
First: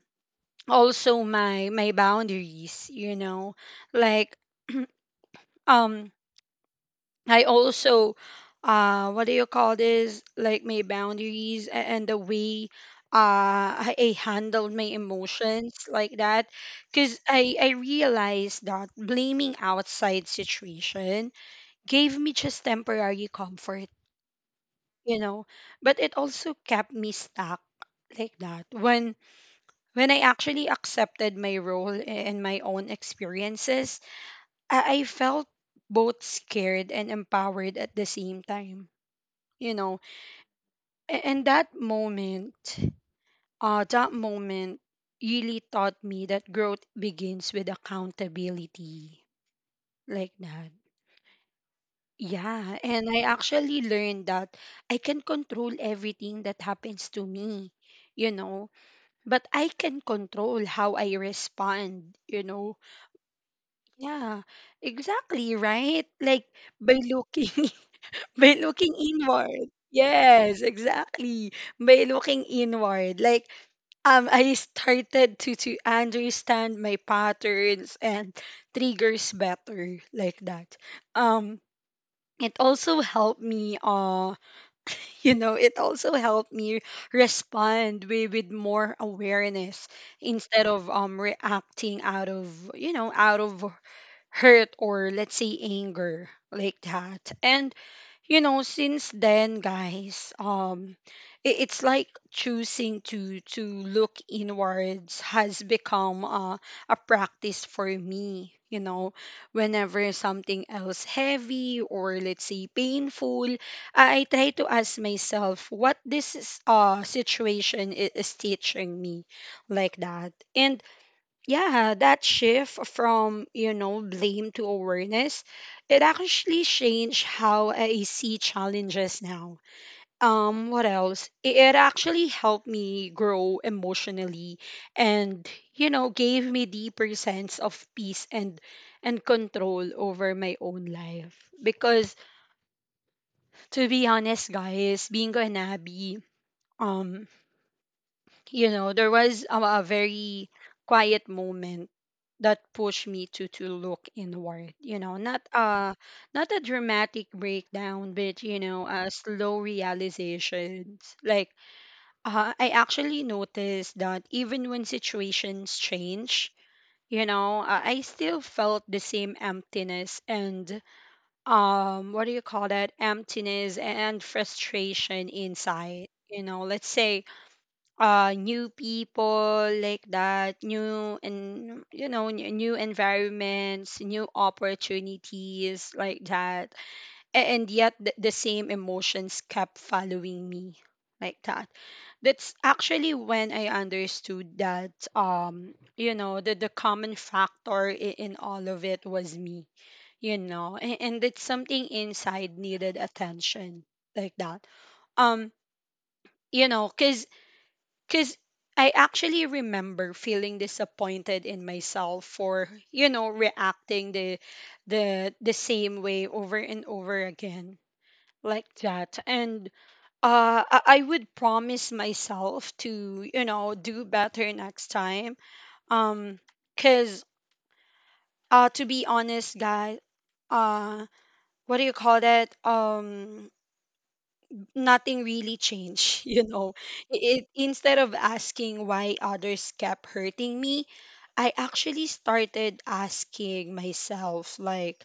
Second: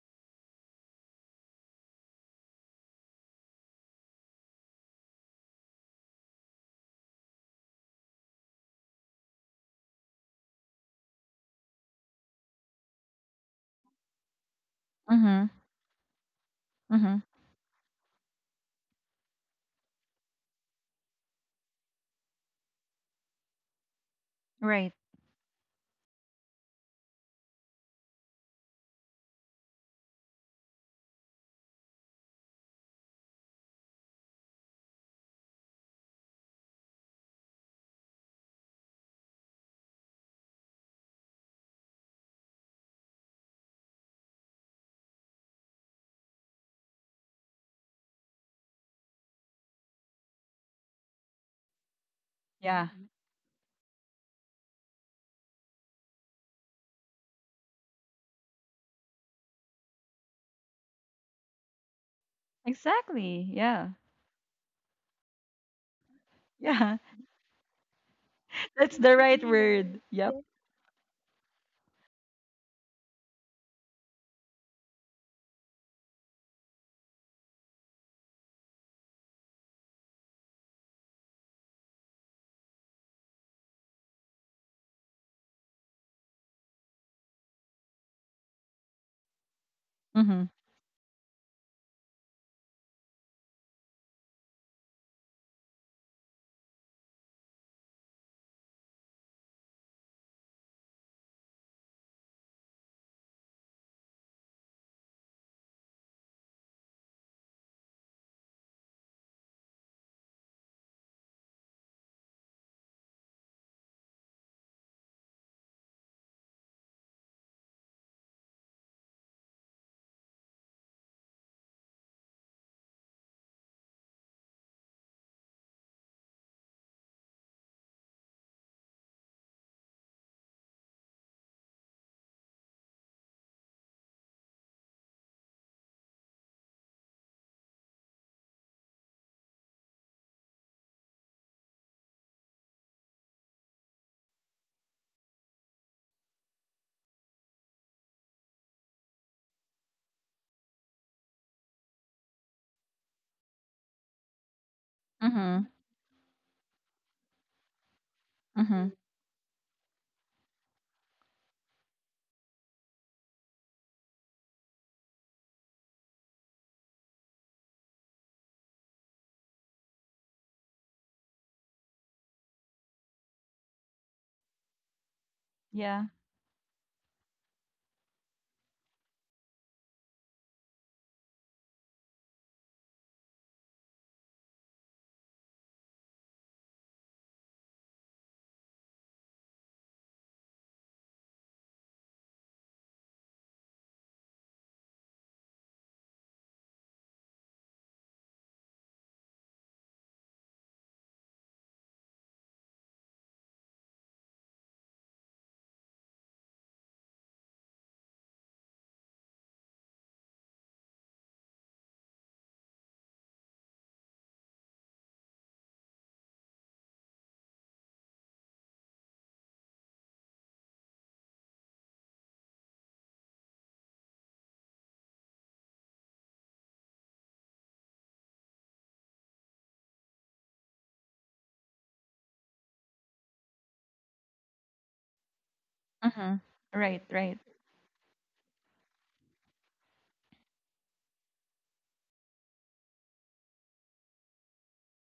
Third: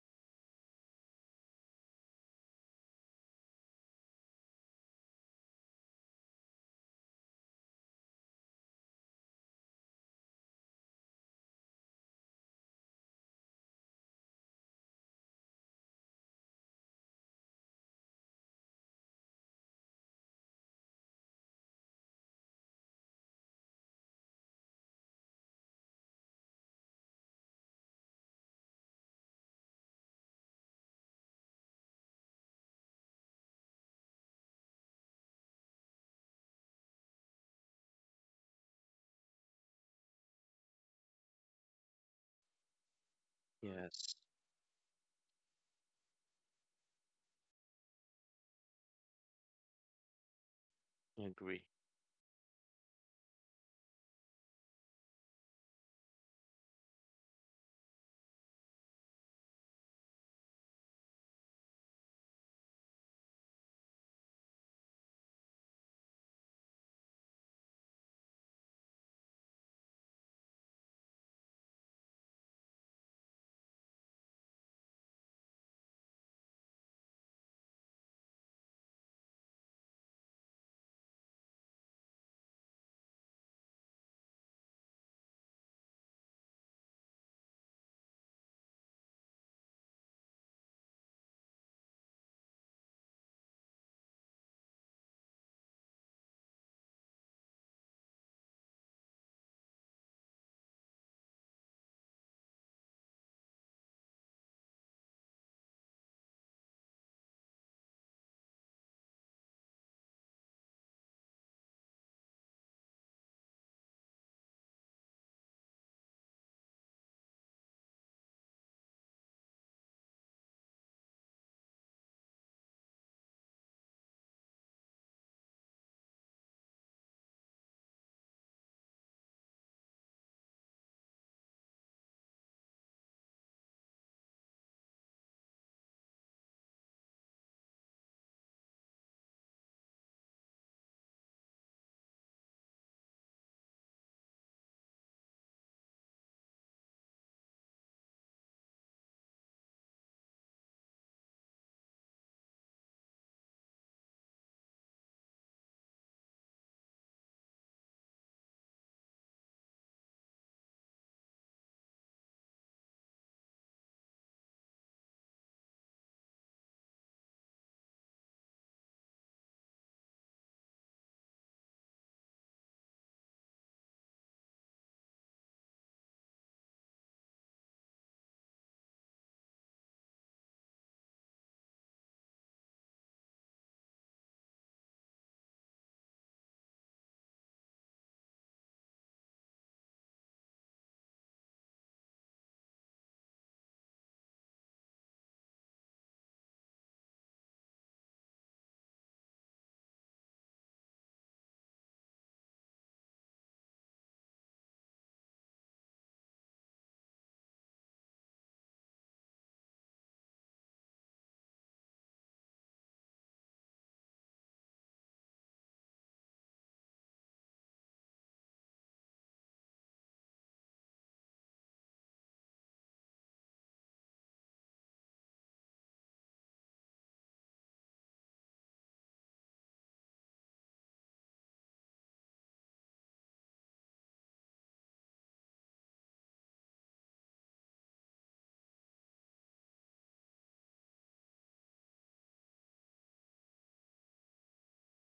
Speaker 1: also my my boundaries, you know. Like, um I also, uh, what do you call this? Like my boundaries a- and the way uh, I I handled my
Speaker 3: Mm-hmm.
Speaker 1: emotions like that. Because
Speaker 3: Mm-hmm.
Speaker 1: I, I realized that blaming outside situation gave me just temporary comfort,
Speaker 3: Right.
Speaker 1: you know, but it also kept me stuck like that. When when I actually accepted my role a- and my own experiences, I, I felt both scared and empowered at the same time, you know. A- and that moment, uh that
Speaker 2: Yes.
Speaker 1: moment really taught me that growth begins with accountability, like that.
Speaker 2: I agree.
Speaker 1: Yeah,
Speaker 3: Yeah,
Speaker 1: and I actually learned that I can control everything that happens to me, you know, but I can control how I respond, you know.
Speaker 3: exactly. Yeah,
Speaker 1: Yeah, exactly, right, like by
Speaker 3: yeah.
Speaker 1: looking By looking
Speaker 3: That's the right
Speaker 1: inward.
Speaker 3: word. Yep.
Speaker 1: Yes, exactly. By looking inward. Like, um I started to to understand my patterns and triggers better, like that. Um it also helped me uh you know it also helped me respond with, with more awareness
Speaker 3: Hmm.
Speaker 1: instead of um reacting out of, you know, out of hurt or, let's say, anger, like that. And, you know, since then, guys, um i- it's like choosing to to look inwards has become uh, a practice for me, you know. Whenever something else heavy or, let's say, painful, i, I try to ask myself what this is, uh situation i- is teaching me, like that. And yeah, that shift from, you know, blame to awareness, it actually changed how I see challenges now. Um, what else? It, it actually helped me grow emotionally and, you know, gave me deeper sense of peace and and control over my own life. Because to be honest, guys, being an Abby, um you know, there was a, a very quiet moment that pushed me to to look inward. You know, not
Speaker 3: Mm-hmm.
Speaker 1: a not a dramatic breakdown, but, you know,
Speaker 3: Mm-hmm.
Speaker 1: a slow realizations. Like, uh, I actually noticed that even when situations change, you know, uh, I still felt the same emptiness and um, what do you call that? Emptiness and frustration
Speaker 3: Yeah.
Speaker 1: inside. You know, let's say uh new people like that, new and, you know, n- new environments, new opportunities, like that. A- and yet the, the same emotions kept following me, like that. That's actually when I understood that, um you know, the, the common factor in, in all of it was me, you know, and, and it's something inside needed attention, like that. um you know, because because I actually remember feeling disappointed in myself for, you know, reacting the the the same way over and over again, like that. And uh I I would promise myself to, you know, do better next time. Um cuz uh to be honest, guys, uh what do you call that? Um nothing really changed,
Speaker 3: Mm-hmm.
Speaker 1: you know.
Speaker 3: Right, right.
Speaker 1: It, instead of asking why others kept hurting me, I actually started asking myself, like,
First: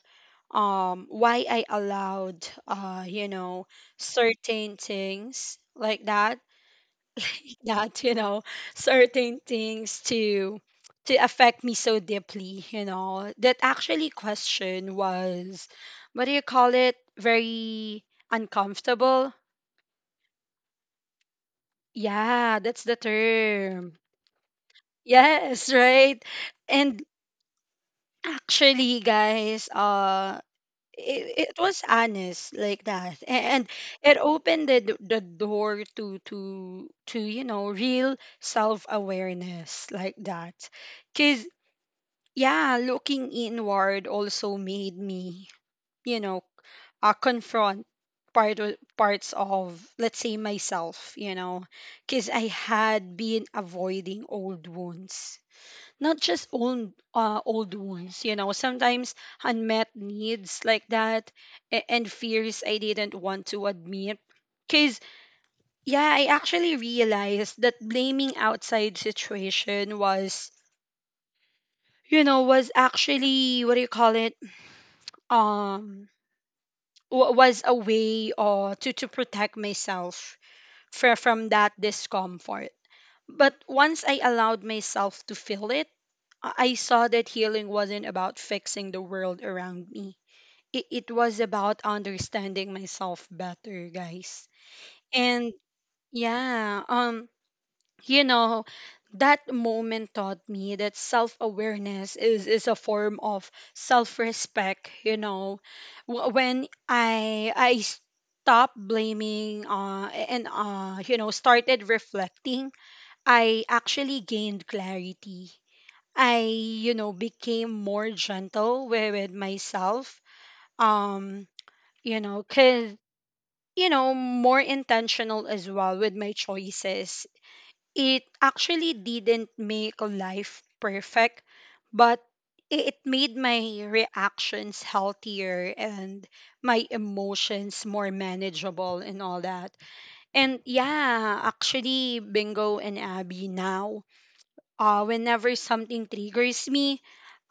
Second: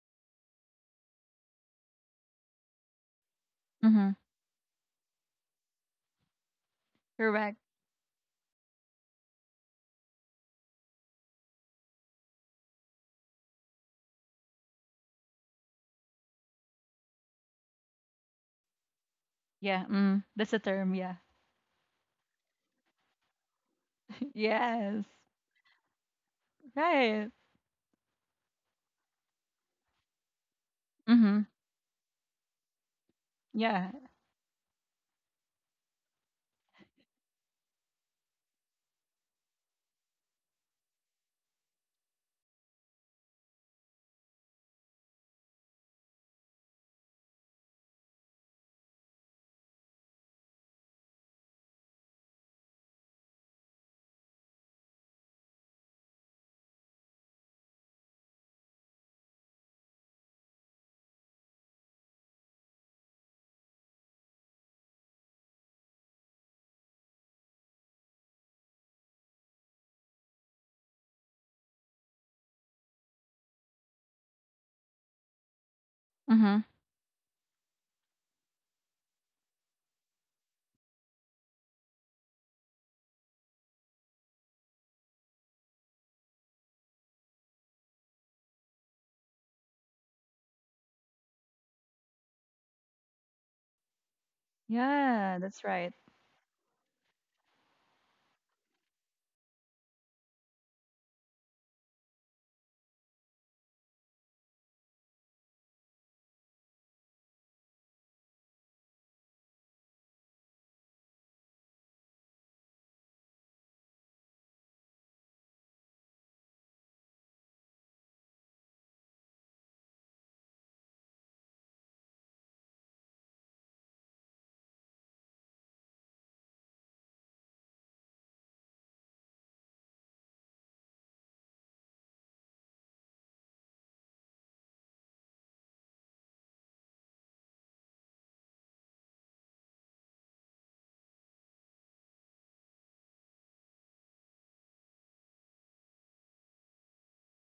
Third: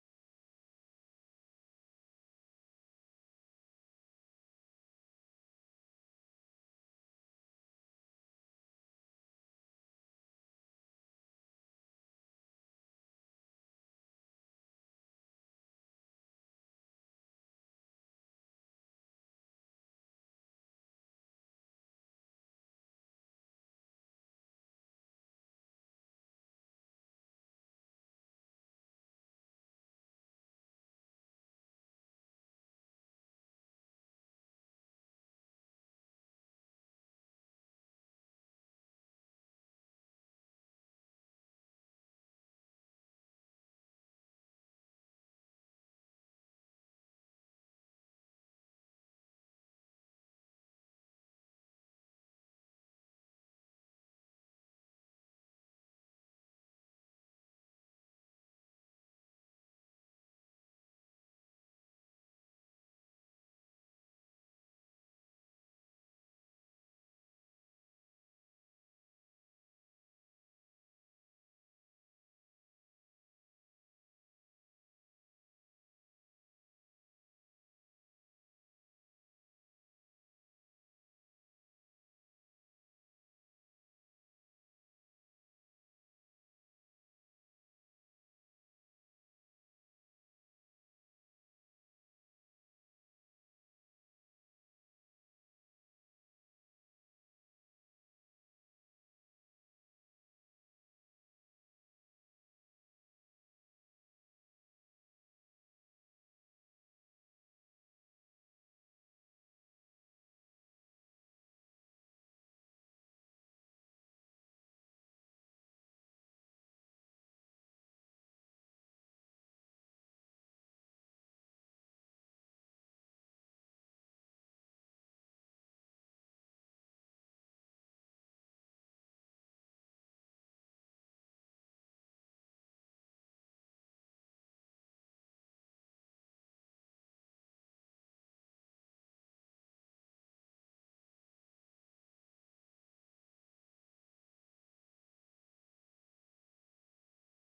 Speaker 1: um why I allowed, uh you know,
Speaker 3: Mm-hmm.
Speaker 1: certain things like that,
Speaker 3: Correct.
Speaker 1: that you know, certain things to to affect me so deeply, you know. That actually question was, what do you call it? Very uncomfortable.
Speaker 3: Yeah, mm, that's the term. Yeah.
Speaker 1: Yeah, that's the term.
Speaker 3: Yes.
Speaker 1: Yes, right. And
Speaker 3: Right.
Speaker 1: actually, guys, uh,
Speaker 3: Mm-hmm.
Speaker 1: it, it was honest like that. A- and
Speaker 3: Yeah.
Speaker 1: it opened the, d- the door to to to you know, real self awareness, like that. Cause yeah, looking inward also made me, you know, uh, confront part o- parts of, let's say, myself, you know. Because I had been avoiding old wounds, not just old uh, old wounds, you know. Sometimes unmet needs like that, a- and fears I didn't want to admit. Because yeah, I actually realized that blaming outside situation was, you know, was actually what do you call it, um
Speaker 3: Mm-hmm.
Speaker 1: wa- was a way, uh, to to protect myself fr- from that discomfort. But once I allowed myself to feel it, I I saw that healing wasn't about fixing the world around me. It, it was about understanding myself better, guys.
Speaker 3: Yeah,
Speaker 1: And
Speaker 3: that's right.
Speaker 1: yeah, um you know, that moment taught me that self-awareness is is a form of self-respect, you know. Wh- when i i stopped blaming uh and uh you know, started reflecting, I actually gained clarity. I, you know, became more gentle with, with myself, um you know. Cuz, you know, more intentional as well with my choices. It actually didn't make life perfect, but i- it made my reactions healthier and my emotions more manageable and all that. And yeah, actually, Bingo and Abby, now, uh, whenever something triggers me,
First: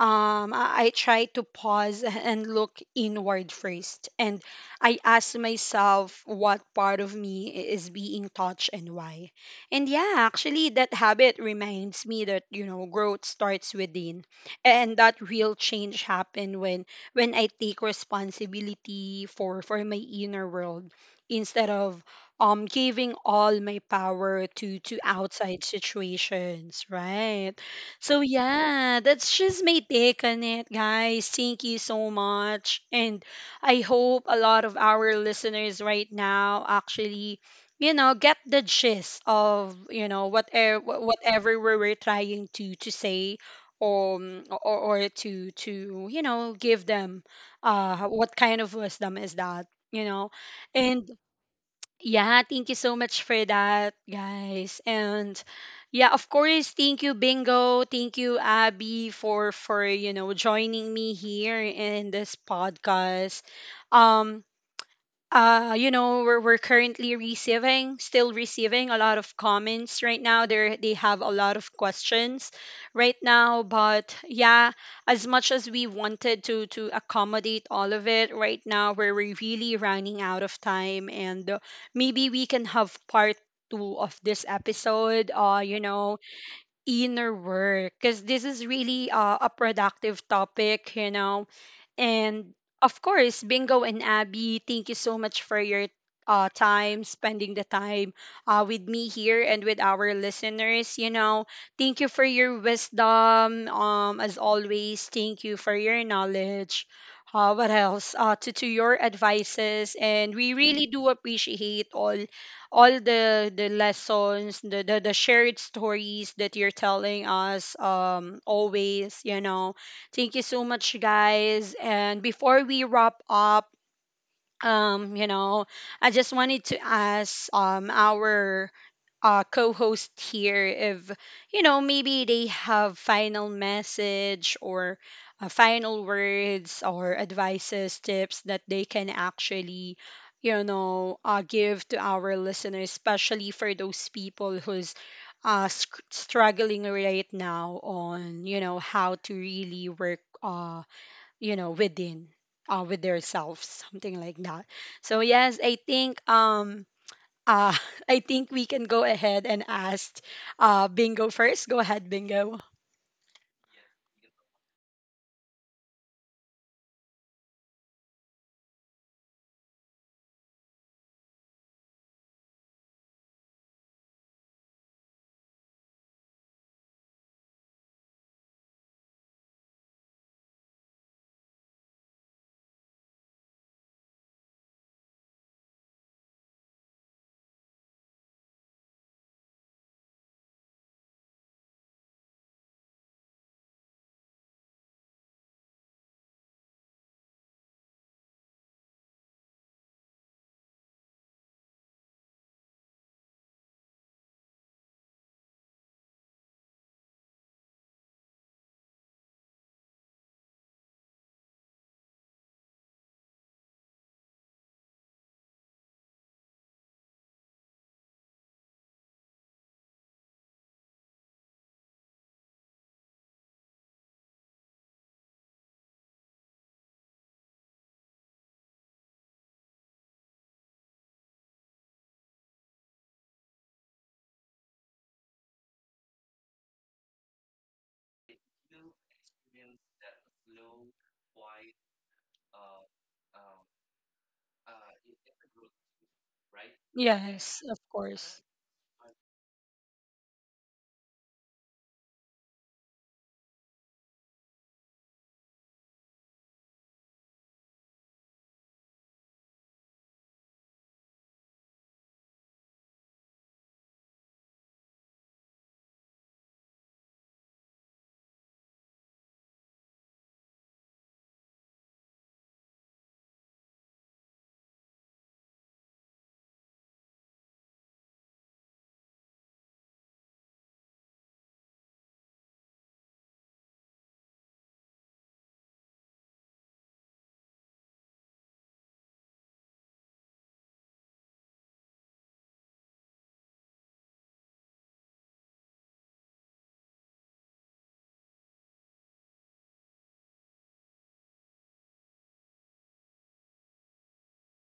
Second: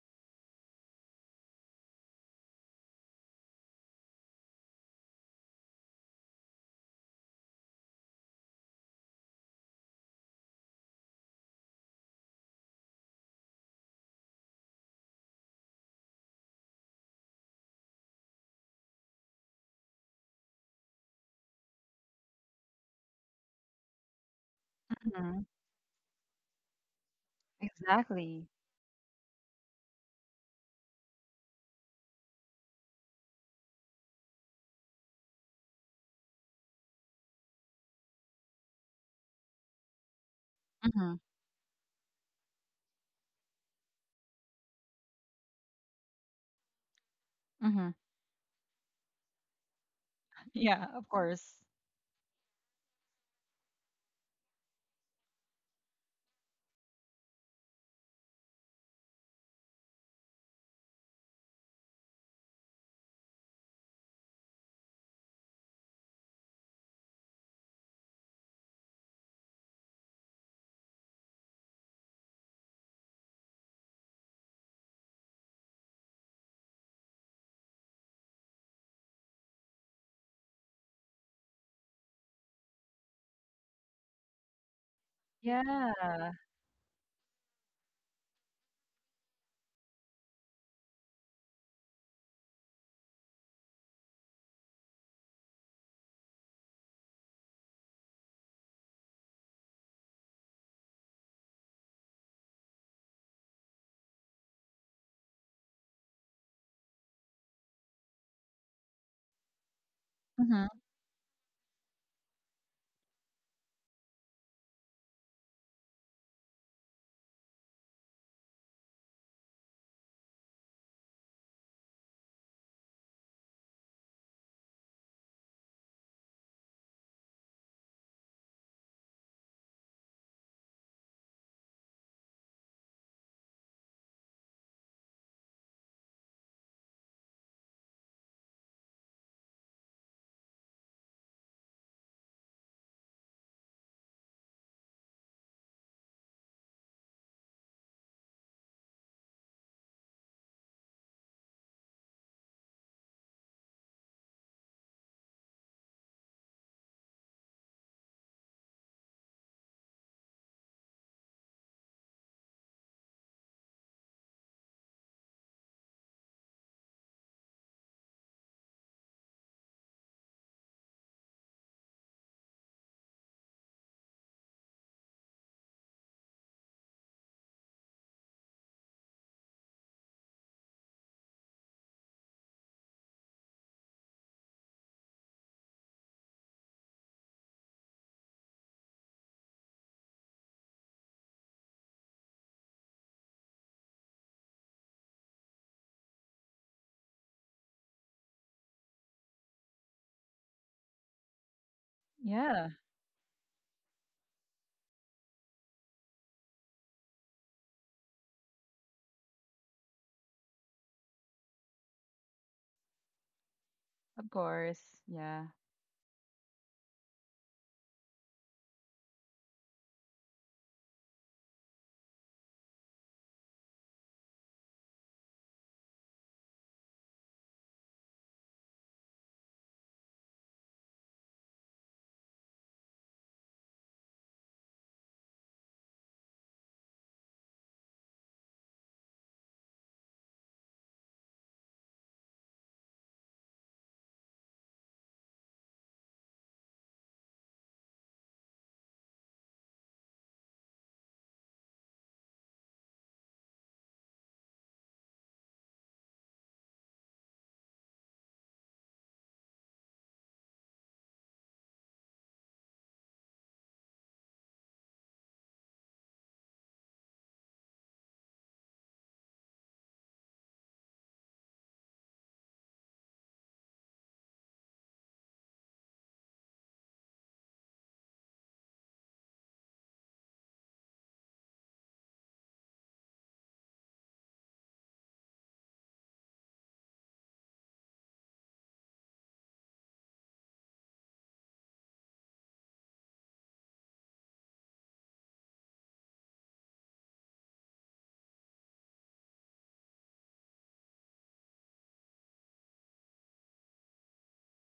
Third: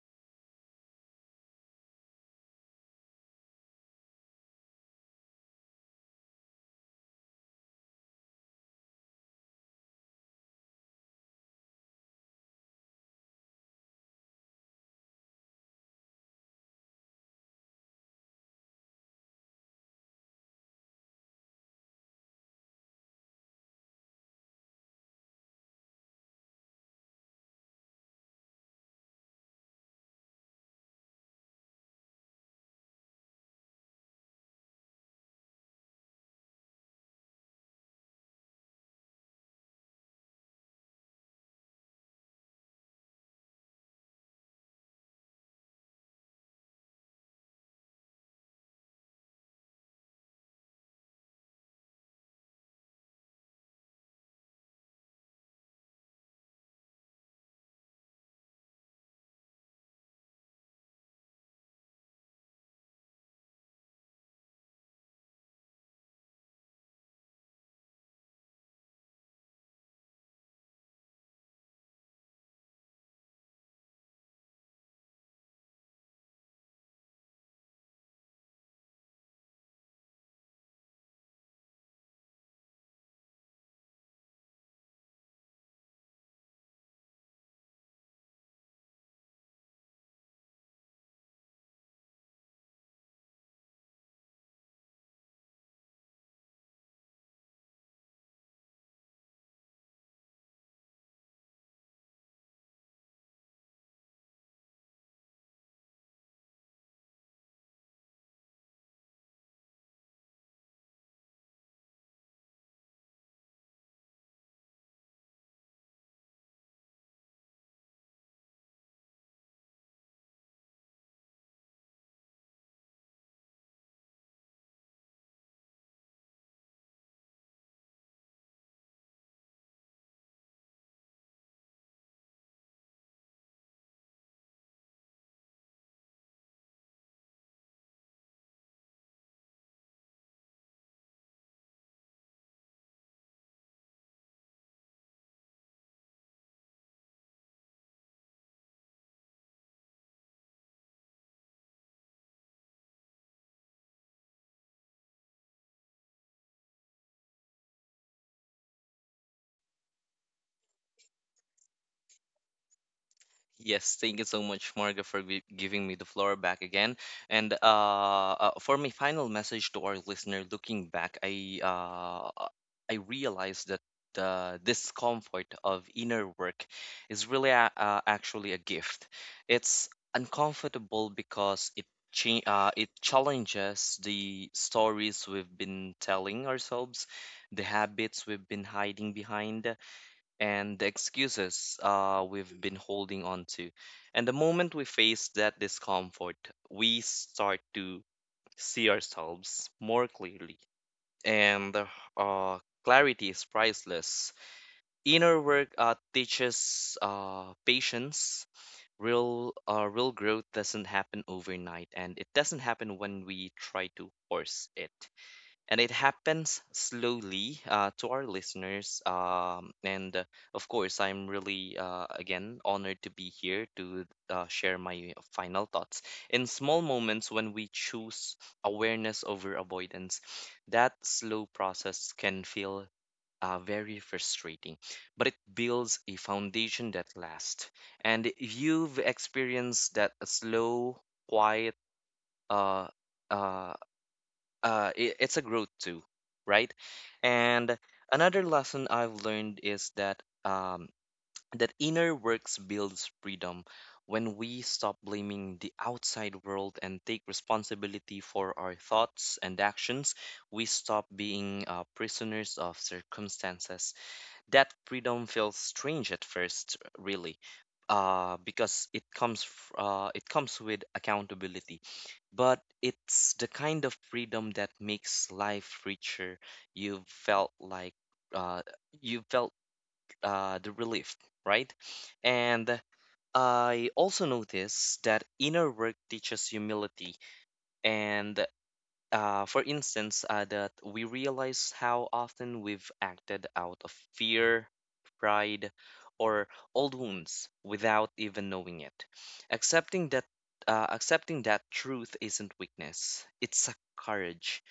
Speaker 1: um, I, I try to pause and look inward first. And I ask myself what part of me is being touched and why. And yeah, actually, that habit reminds me that, you know, growth starts within. And that real change happen when when I take responsibility for, for my inner world instead of um giving all my power to to
Speaker 3: Mm-hmm.
Speaker 1: outside situations, right? So
Speaker 3: Exactly.
Speaker 1: yeah, that's just my take on it, guys. Thank you so much. And I hope a lot of our listeners right now actually, you know, get the gist of, you know, whatever
Speaker 3: Mm-hmm.
Speaker 1: whatever we were trying to to say, um, or or to to you know, give them
Speaker 3: Mm-hmm.
Speaker 1: uh what kind of wisdom is that, you know.
Speaker 3: Yeah, of
Speaker 1: And
Speaker 3: course.
Speaker 1: yeah, thank you so much for that, guys. And yeah, of course, thank you Bingo, thank you Abby for for you know, joining me here in this podcast. Um uh, you know, we're, we're currently receiving, still receiving a lot of comments right now. They they have a lot of questions right now, but yeah, as much as we wanted to to accommodate all of it, right now we're we're really running out of time, and, uh, maybe we can have part two of this episode. Uh, you
Speaker 3: Yeah.
Speaker 1: know, inner work, because this is really, uh, a productive topic, you know. And of course, Bingo and Abby, thank you so much for your uh, time, spending the time uh, with me here and with our listeners. You know, thank you for your wisdom. Um, as always, thank you for your knowledge. Uh, what else? Uh, to, to your advices. And we
Speaker 3: Mm-hmm.
Speaker 1: really do appreciate all all the the lessons, the, the the shared stories that you're telling us, um always, you know. Thank you so much, guys, and before we wrap up, um you know, I just wanted to ask, um our uh, co-host here if, you know, maybe they have final message or, uh, final words or advices, tips that they can actually, you know, uh, give to our listeners, especially for those people who's, uh, sc- struggling right now on, you know, how to really work, uh, you know, within, uh, with themselves, something like that. So yes, I think, um uh, I think we can go ahead and ask, uh, Bingo first. Go ahead, Bingo.
Speaker 2: Yes, thank you so much, Marga, for gi- giving me the floor back again. And, uh, uh, for my final message to our listener, looking back, I uh, uh, I realized that the discomfort of inner work is really a, uh, actually a gift. It's uncomfortable because it cha- uh, it challenges the stories we've been telling ourselves, the habits we've been hiding behind, and the excuses uh, we've been holding on to. And the moment we face that discomfort, we start to see ourselves more clearly. And uh,
Speaker 3: Yeah,
Speaker 2: clarity is priceless. Inner work uh, teaches uh, patience. Real, uh, real growth doesn't happen overnight, and it doesn't happen when we try to
Speaker 3: of
Speaker 2: force
Speaker 3: course.
Speaker 2: it,
Speaker 3: Yeah.
Speaker 2: and it happens slowly, uh, to our listeners. Um, and uh, Of course, I'm really, uh, again, honored to be here to uh, share my final thoughts. In small moments when we choose awareness over avoidance, that slow process can feel uh, very frustrating, but it builds a foundation that lasts. And if you've experienced that slow, quiet, uh, uh, uh, i- it's a growth too, right?
Speaker 1: Yes,
Speaker 2: And
Speaker 1: of course.
Speaker 2: another lesson I've learned is that um, that inner works builds freedom. When we stop blaming the outside world and take responsibility for our thoughts and actions, we stop being uh, prisoners of circumstances. That freedom feels strange at first, really, uh, because it comes f- uh, it comes with accountability, but it's the kind of freedom that makes life richer. You felt like uh, you felt uh, the relief, right? And I also notice that inner work teaches humility. And uh, for instance, uh, that we realize how often we've acted out of fear, pride, or old wounds without even knowing it. Accepting that uh, accepting that truth isn't weakness; it's a courage,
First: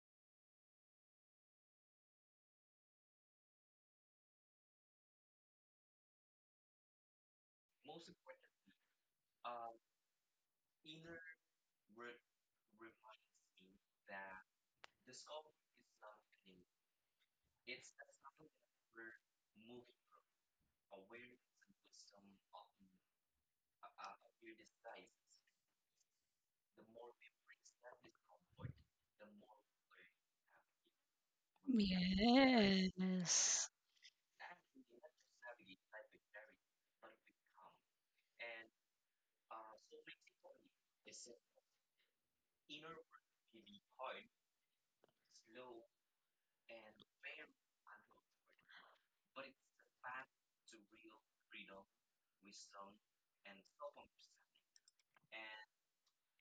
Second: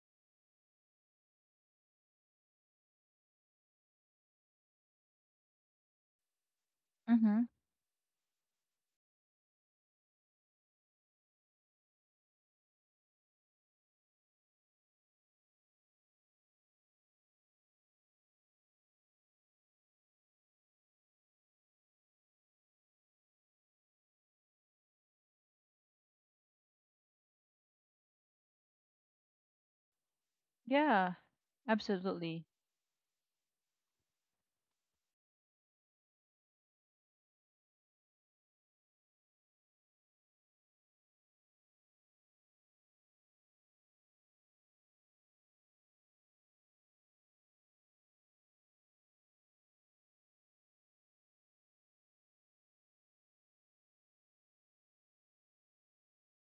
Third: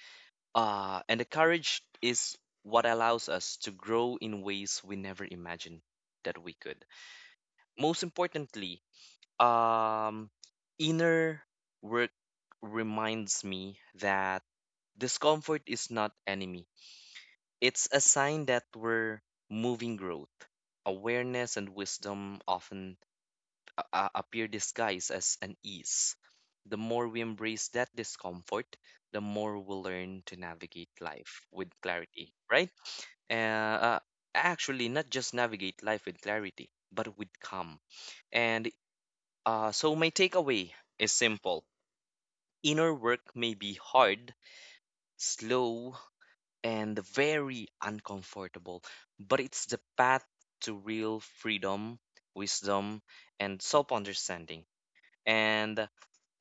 Speaker 2: uh, and the courage is what allows us to grow in ways we never imagined that we could.
Speaker 3: Mm-hmm.
Speaker 2: Most importantly, um, inner work reminds me that. Discomfort is not enemy. It's a sign that we're moving growth. Awareness and wisdom often a- a- appear disguised as an ease. The more we embrace that discomfort, the more we'll learn to navigate
Speaker 3: Yeah.
Speaker 2: life with clarity,
Speaker 3: Absolutely.
Speaker 2: right? Uh,
Speaker 1: Yes.
Speaker 2: uh, Actually, not just navigate life with clarity, but with calm. And uh, so my takeaway is simple. Inner work may be hard, slow, and very uncomfortable, but it's the path to real freedom, wisdom, and self understanding. And uh,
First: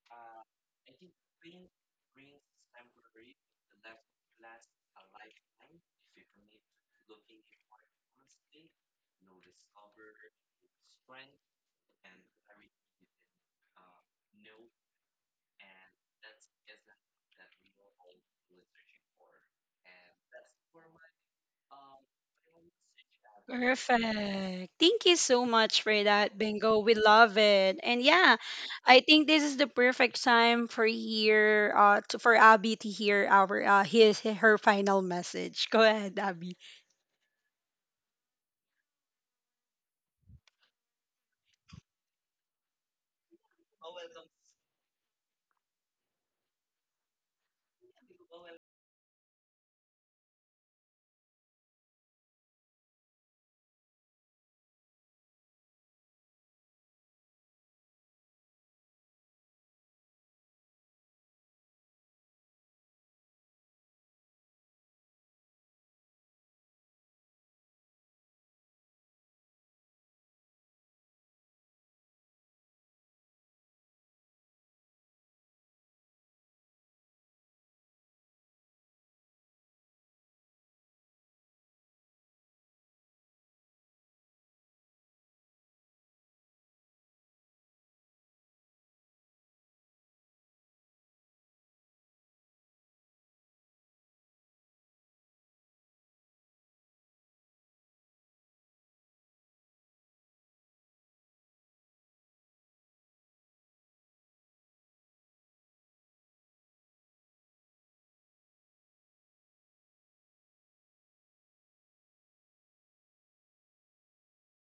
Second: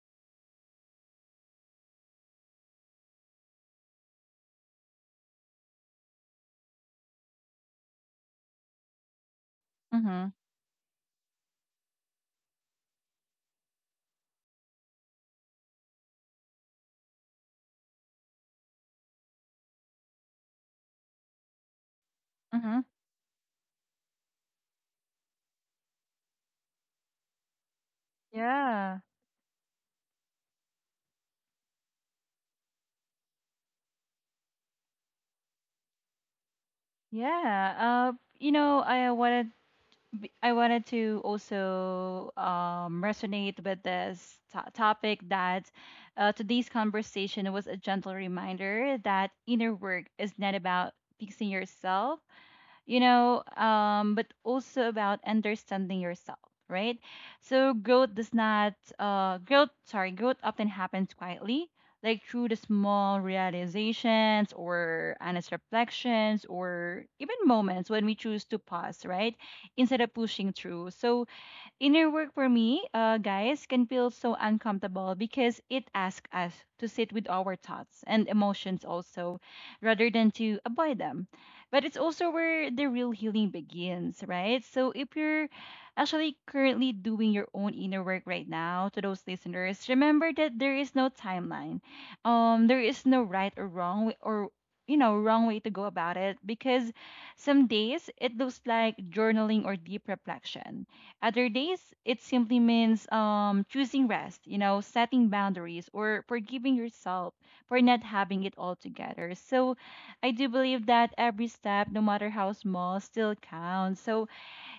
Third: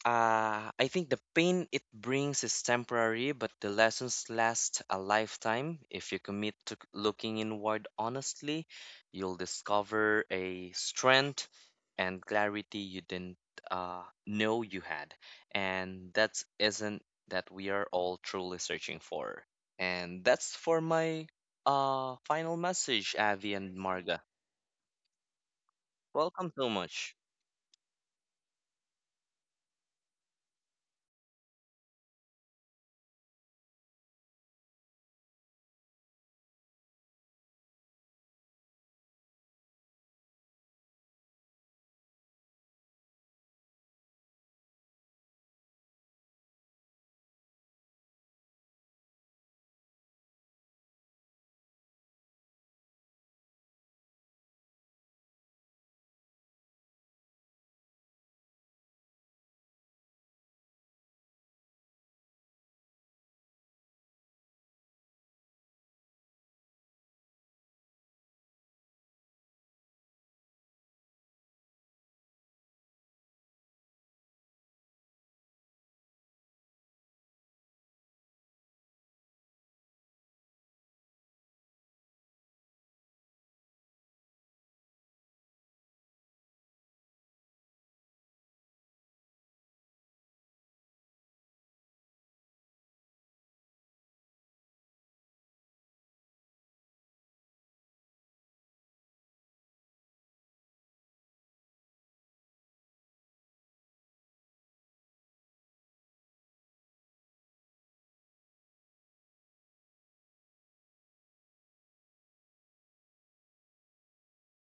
Speaker 2: I think the pain it brings is temporary, but the lessons last a lifetime. If you commit to c- looking inward honestly, you'll discover
Speaker 3: Mm-hmm.
Speaker 2: a strength and clarity you didn't uh, know you had. And that isn't that we are all truly searching for. And that's for my uh, final
Speaker 3: Mm-hmm.
Speaker 2: message, Avi and Marga.
Speaker 1: Perfect. Thank you so much for that,
Speaker 2: Welcome so
Speaker 1: Bingo. We
Speaker 2: much.
Speaker 1: love it. And yeah,
Speaker 3: Yeah.
Speaker 1: I think this is the perfect time for here uh to, for Abby to hear our, uh his, her final message. Go ahead, Abby.
Speaker 3: Yeah. Uh, you know, I uh, wanted b- I wanted to also um, resonate with this to- topic that uh, today's conversation was a gentle reminder that inner work is not about fixing yourself, you know, um, but also about understanding yourself, right? So growth does not, uh, growth, sorry, growth often happens quietly, like through the small realizations or honest reflections, or even moments when we choose to pause, right? Instead of pushing through. So inner work for me, uh, guys, can feel so uncomfortable because it asks us to sit with our thoughts and emotions also, rather than to avoid them. But it's also where the real healing begins, right? So if you're actually currently doing your own inner work right now, to those listeners, remember that there is no timeline. Um, there is no right or wrong way, or you know wrong way to go about it, because some days it looks like journaling or deep reflection, other days it simply means um, choosing rest, you know, setting boundaries, or forgiving yourself for not having it all together. So I do believe that every step, no matter how small, still counts. So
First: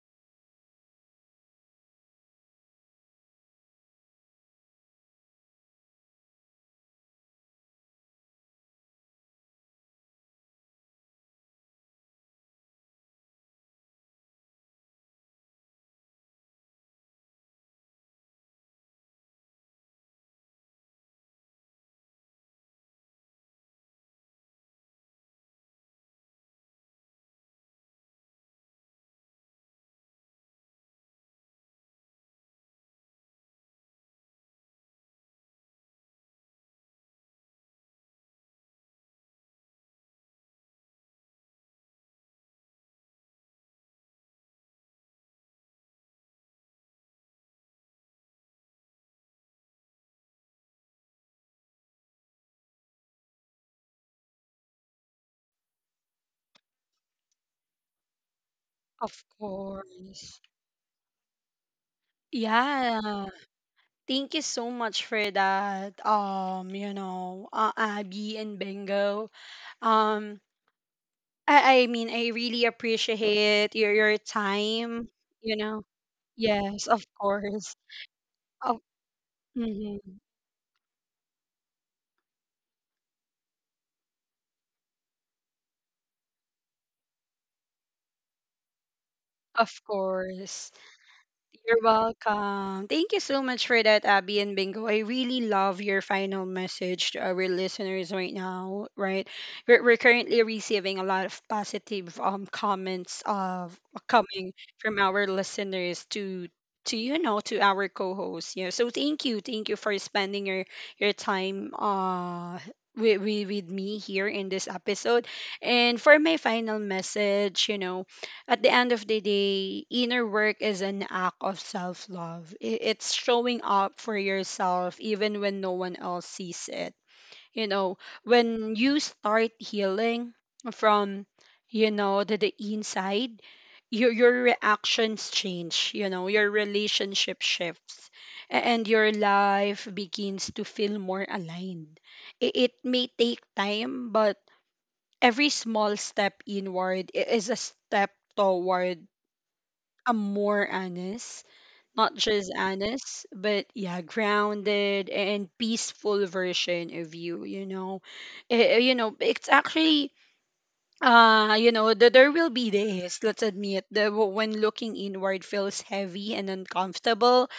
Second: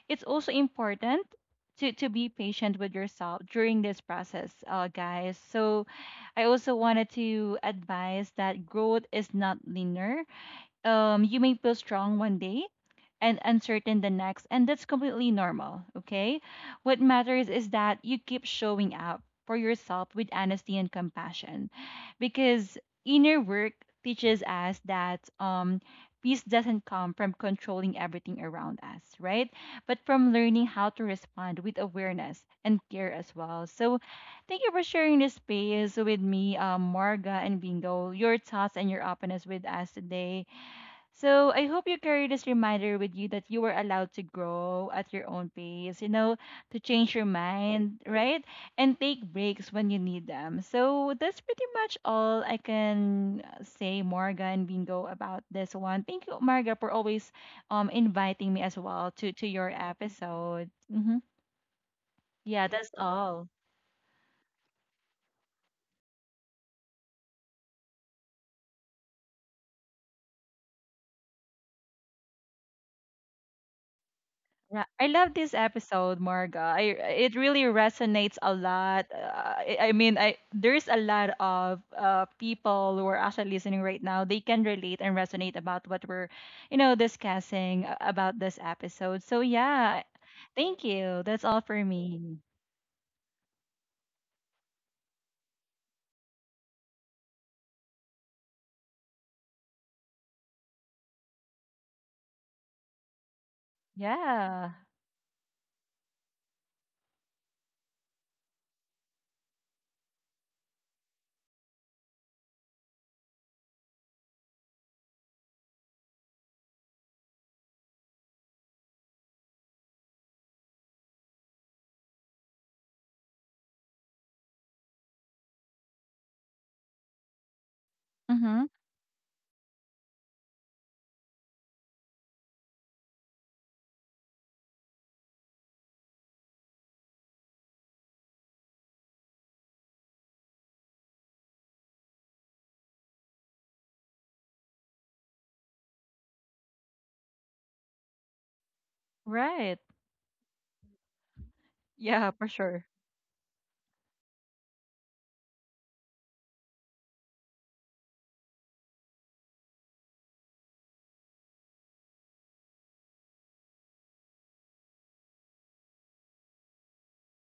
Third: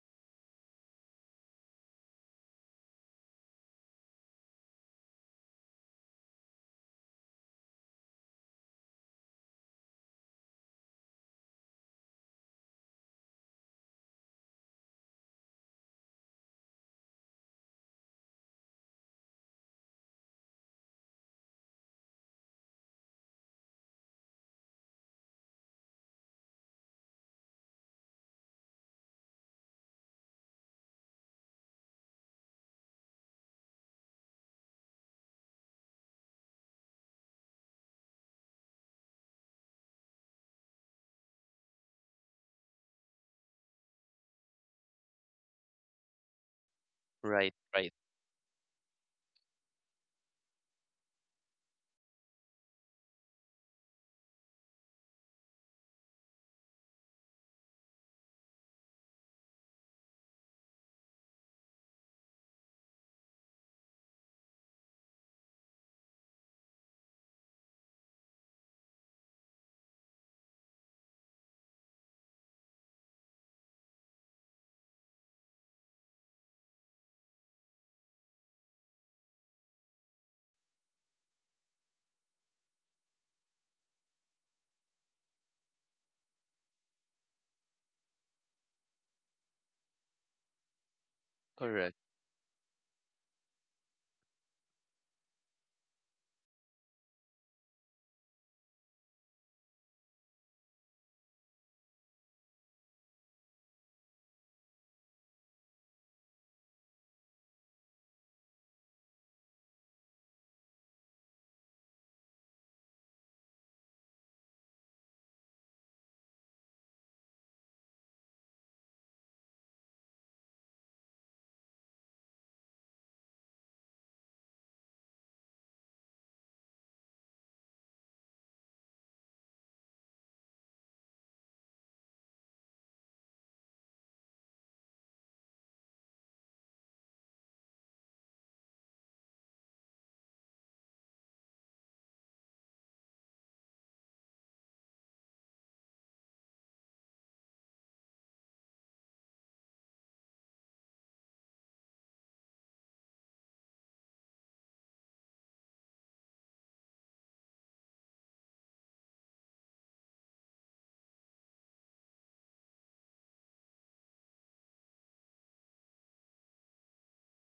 Speaker 3: it's also important to, to be patient with yourself during this process, uh, guys. So I also wanted to advise that growth is not linear. Um, you may feel strong one day and uncertain the next, and that's completely normal, okay? What matters is that you keep showing up for yourself with honesty and compassion, because inner work teaches us that um peace doesn't come from controlling everything around us, right? But from learning how to respond with awareness and care as well. So thank you for sharing this space with me, um, Marga and Bingo, your thoughts and your openness with us today. So I hope you carry this reminder with you, that you were allowed to grow at your own pace, you know, to change your
Speaker 2: Right, right,
Speaker 3: mind, right? And take breaks when you need them. So that's pretty much all I can uh, say, Marga and Bingo, about this one. Thank you, Marga, for always um inviting me as well
Speaker 1: Of
Speaker 3: to, to your
Speaker 1: course.
Speaker 3: episode. Hmm. Yeah, that's
Speaker 1: Yeah.
Speaker 3: all.
Speaker 1: Thank you so much for that. Um, you know, uh, Abby and Bingo. Um, I, I mean, I really appreciate your your
Speaker 3: Yeah, I
Speaker 1: time.
Speaker 3: love this
Speaker 1: You know,
Speaker 3: episode, Marga.
Speaker 1: yes,
Speaker 3: I
Speaker 1: of
Speaker 3: It really
Speaker 1: course,
Speaker 3: resonates a
Speaker 1: of
Speaker 3: lot. Uh, I, I
Speaker 1: mhm,
Speaker 3: mean, I there's a lot of uh, people who are actually listening right now. They can relate and resonate about what we're, you know, discussing a- about this episode. So
Speaker 1: of
Speaker 3: yeah,
Speaker 1: course.
Speaker 3: thank you. That's all
Speaker 1: You're
Speaker 3: for
Speaker 2: correct.
Speaker 3: me.
Speaker 1: welcome. Thank you so much for that, Abby and Bingo. I really love your final message to our listeners right now, right? We're, we're currently receiving a lot of positive, um comments of coming
Speaker 3: Yeah.
Speaker 1: from our listeners to to you know, to our co-hosts. Yeah. So thank you. Thank you for spending your your time uh with, with, with me here in this episode. And for my final message, you know, at the end of the day, inner work is an act of self love. It's showing up for yourself even when no one else sees it. You know,
Speaker 3: Mhm.
Speaker 1: when you start healing from, you know, the, the inside, your, your reactions change, you know, your relationship shifts, a- and your life begins to feel more aligned. It, it may take time, but every small step inward i- is a step toward,
Speaker 3: Right.
Speaker 1: I'm more honest, not
Speaker 3: Yeah,
Speaker 1: just
Speaker 3: for sure.
Speaker 1: honest, but yeah, grounded and peaceful version of you, you know. Eh, eh, you know, it's actually, uh, you know, the, there will be days, let's admit, that w- when looking inward feels heavy and uncomfortable,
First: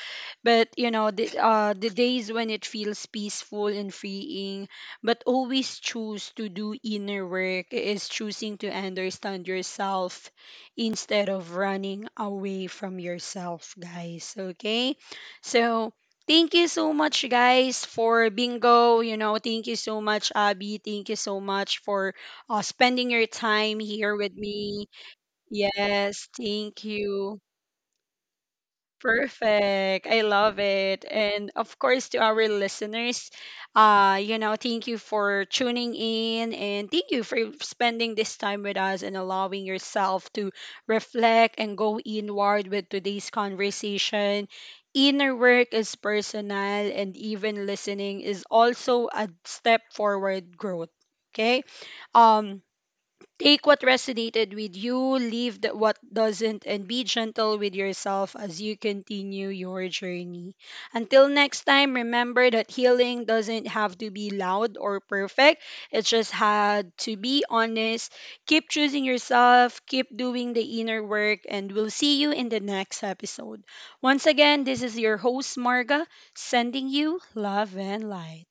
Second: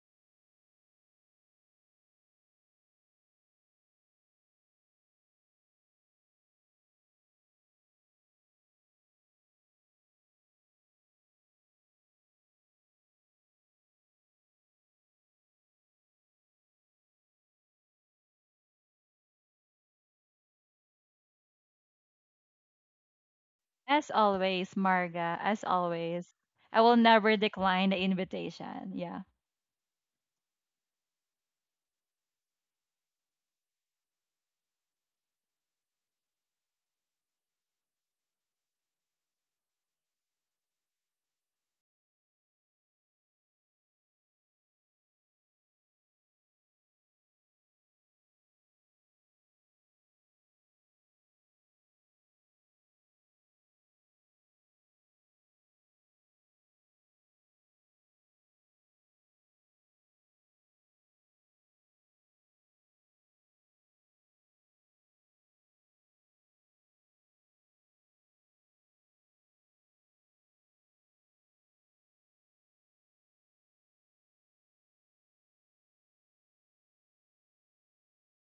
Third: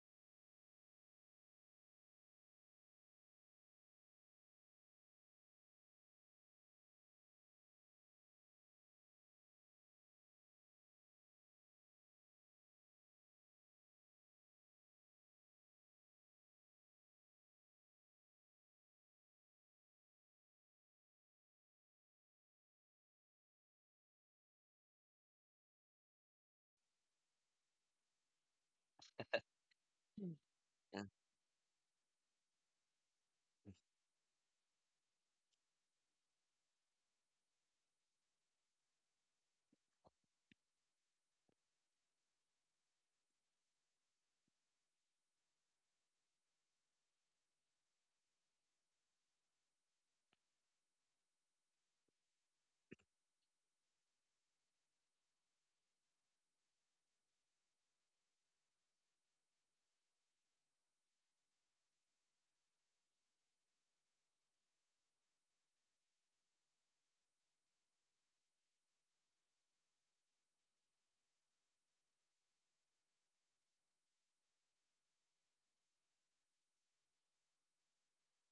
Speaker 1: but you know the uh the days when it feels peaceful and freeing, but always choose to do inner work is choosing to understand yourself instead of running away from yourself, guys. Okay? So thank you so much, guys, for Bingo, you know, thank you so much Abby, thank you so much for, uh, spending your time
Speaker 3: As
Speaker 1: here with
Speaker 3: always,
Speaker 1: me.
Speaker 3: Marga. As
Speaker 1: Yes,
Speaker 3: always, I
Speaker 1: thank
Speaker 3: will never
Speaker 1: you.
Speaker 3: decline the invitation. Yeah.
Speaker 1: Perfect. I love it. And of course, to our listeners, uh, you know, thank you for tuning in and thank you for spending this time with us and allowing yourself to reflect and go inward with today's conversation. Inner work is personal, and even listening is also a step forward growth. Okay. Um, take what resonated with you, leave th- what doesn't, and be gentle with yourself as you continue your journey. Until next time, remember that healing doesn't have to be loud or perfect. It just had to be honest. Keep choosing yourself, keep doing the inner work, and we'll see you in the next episode. Once again, this is your host, Marga, sending you love and light.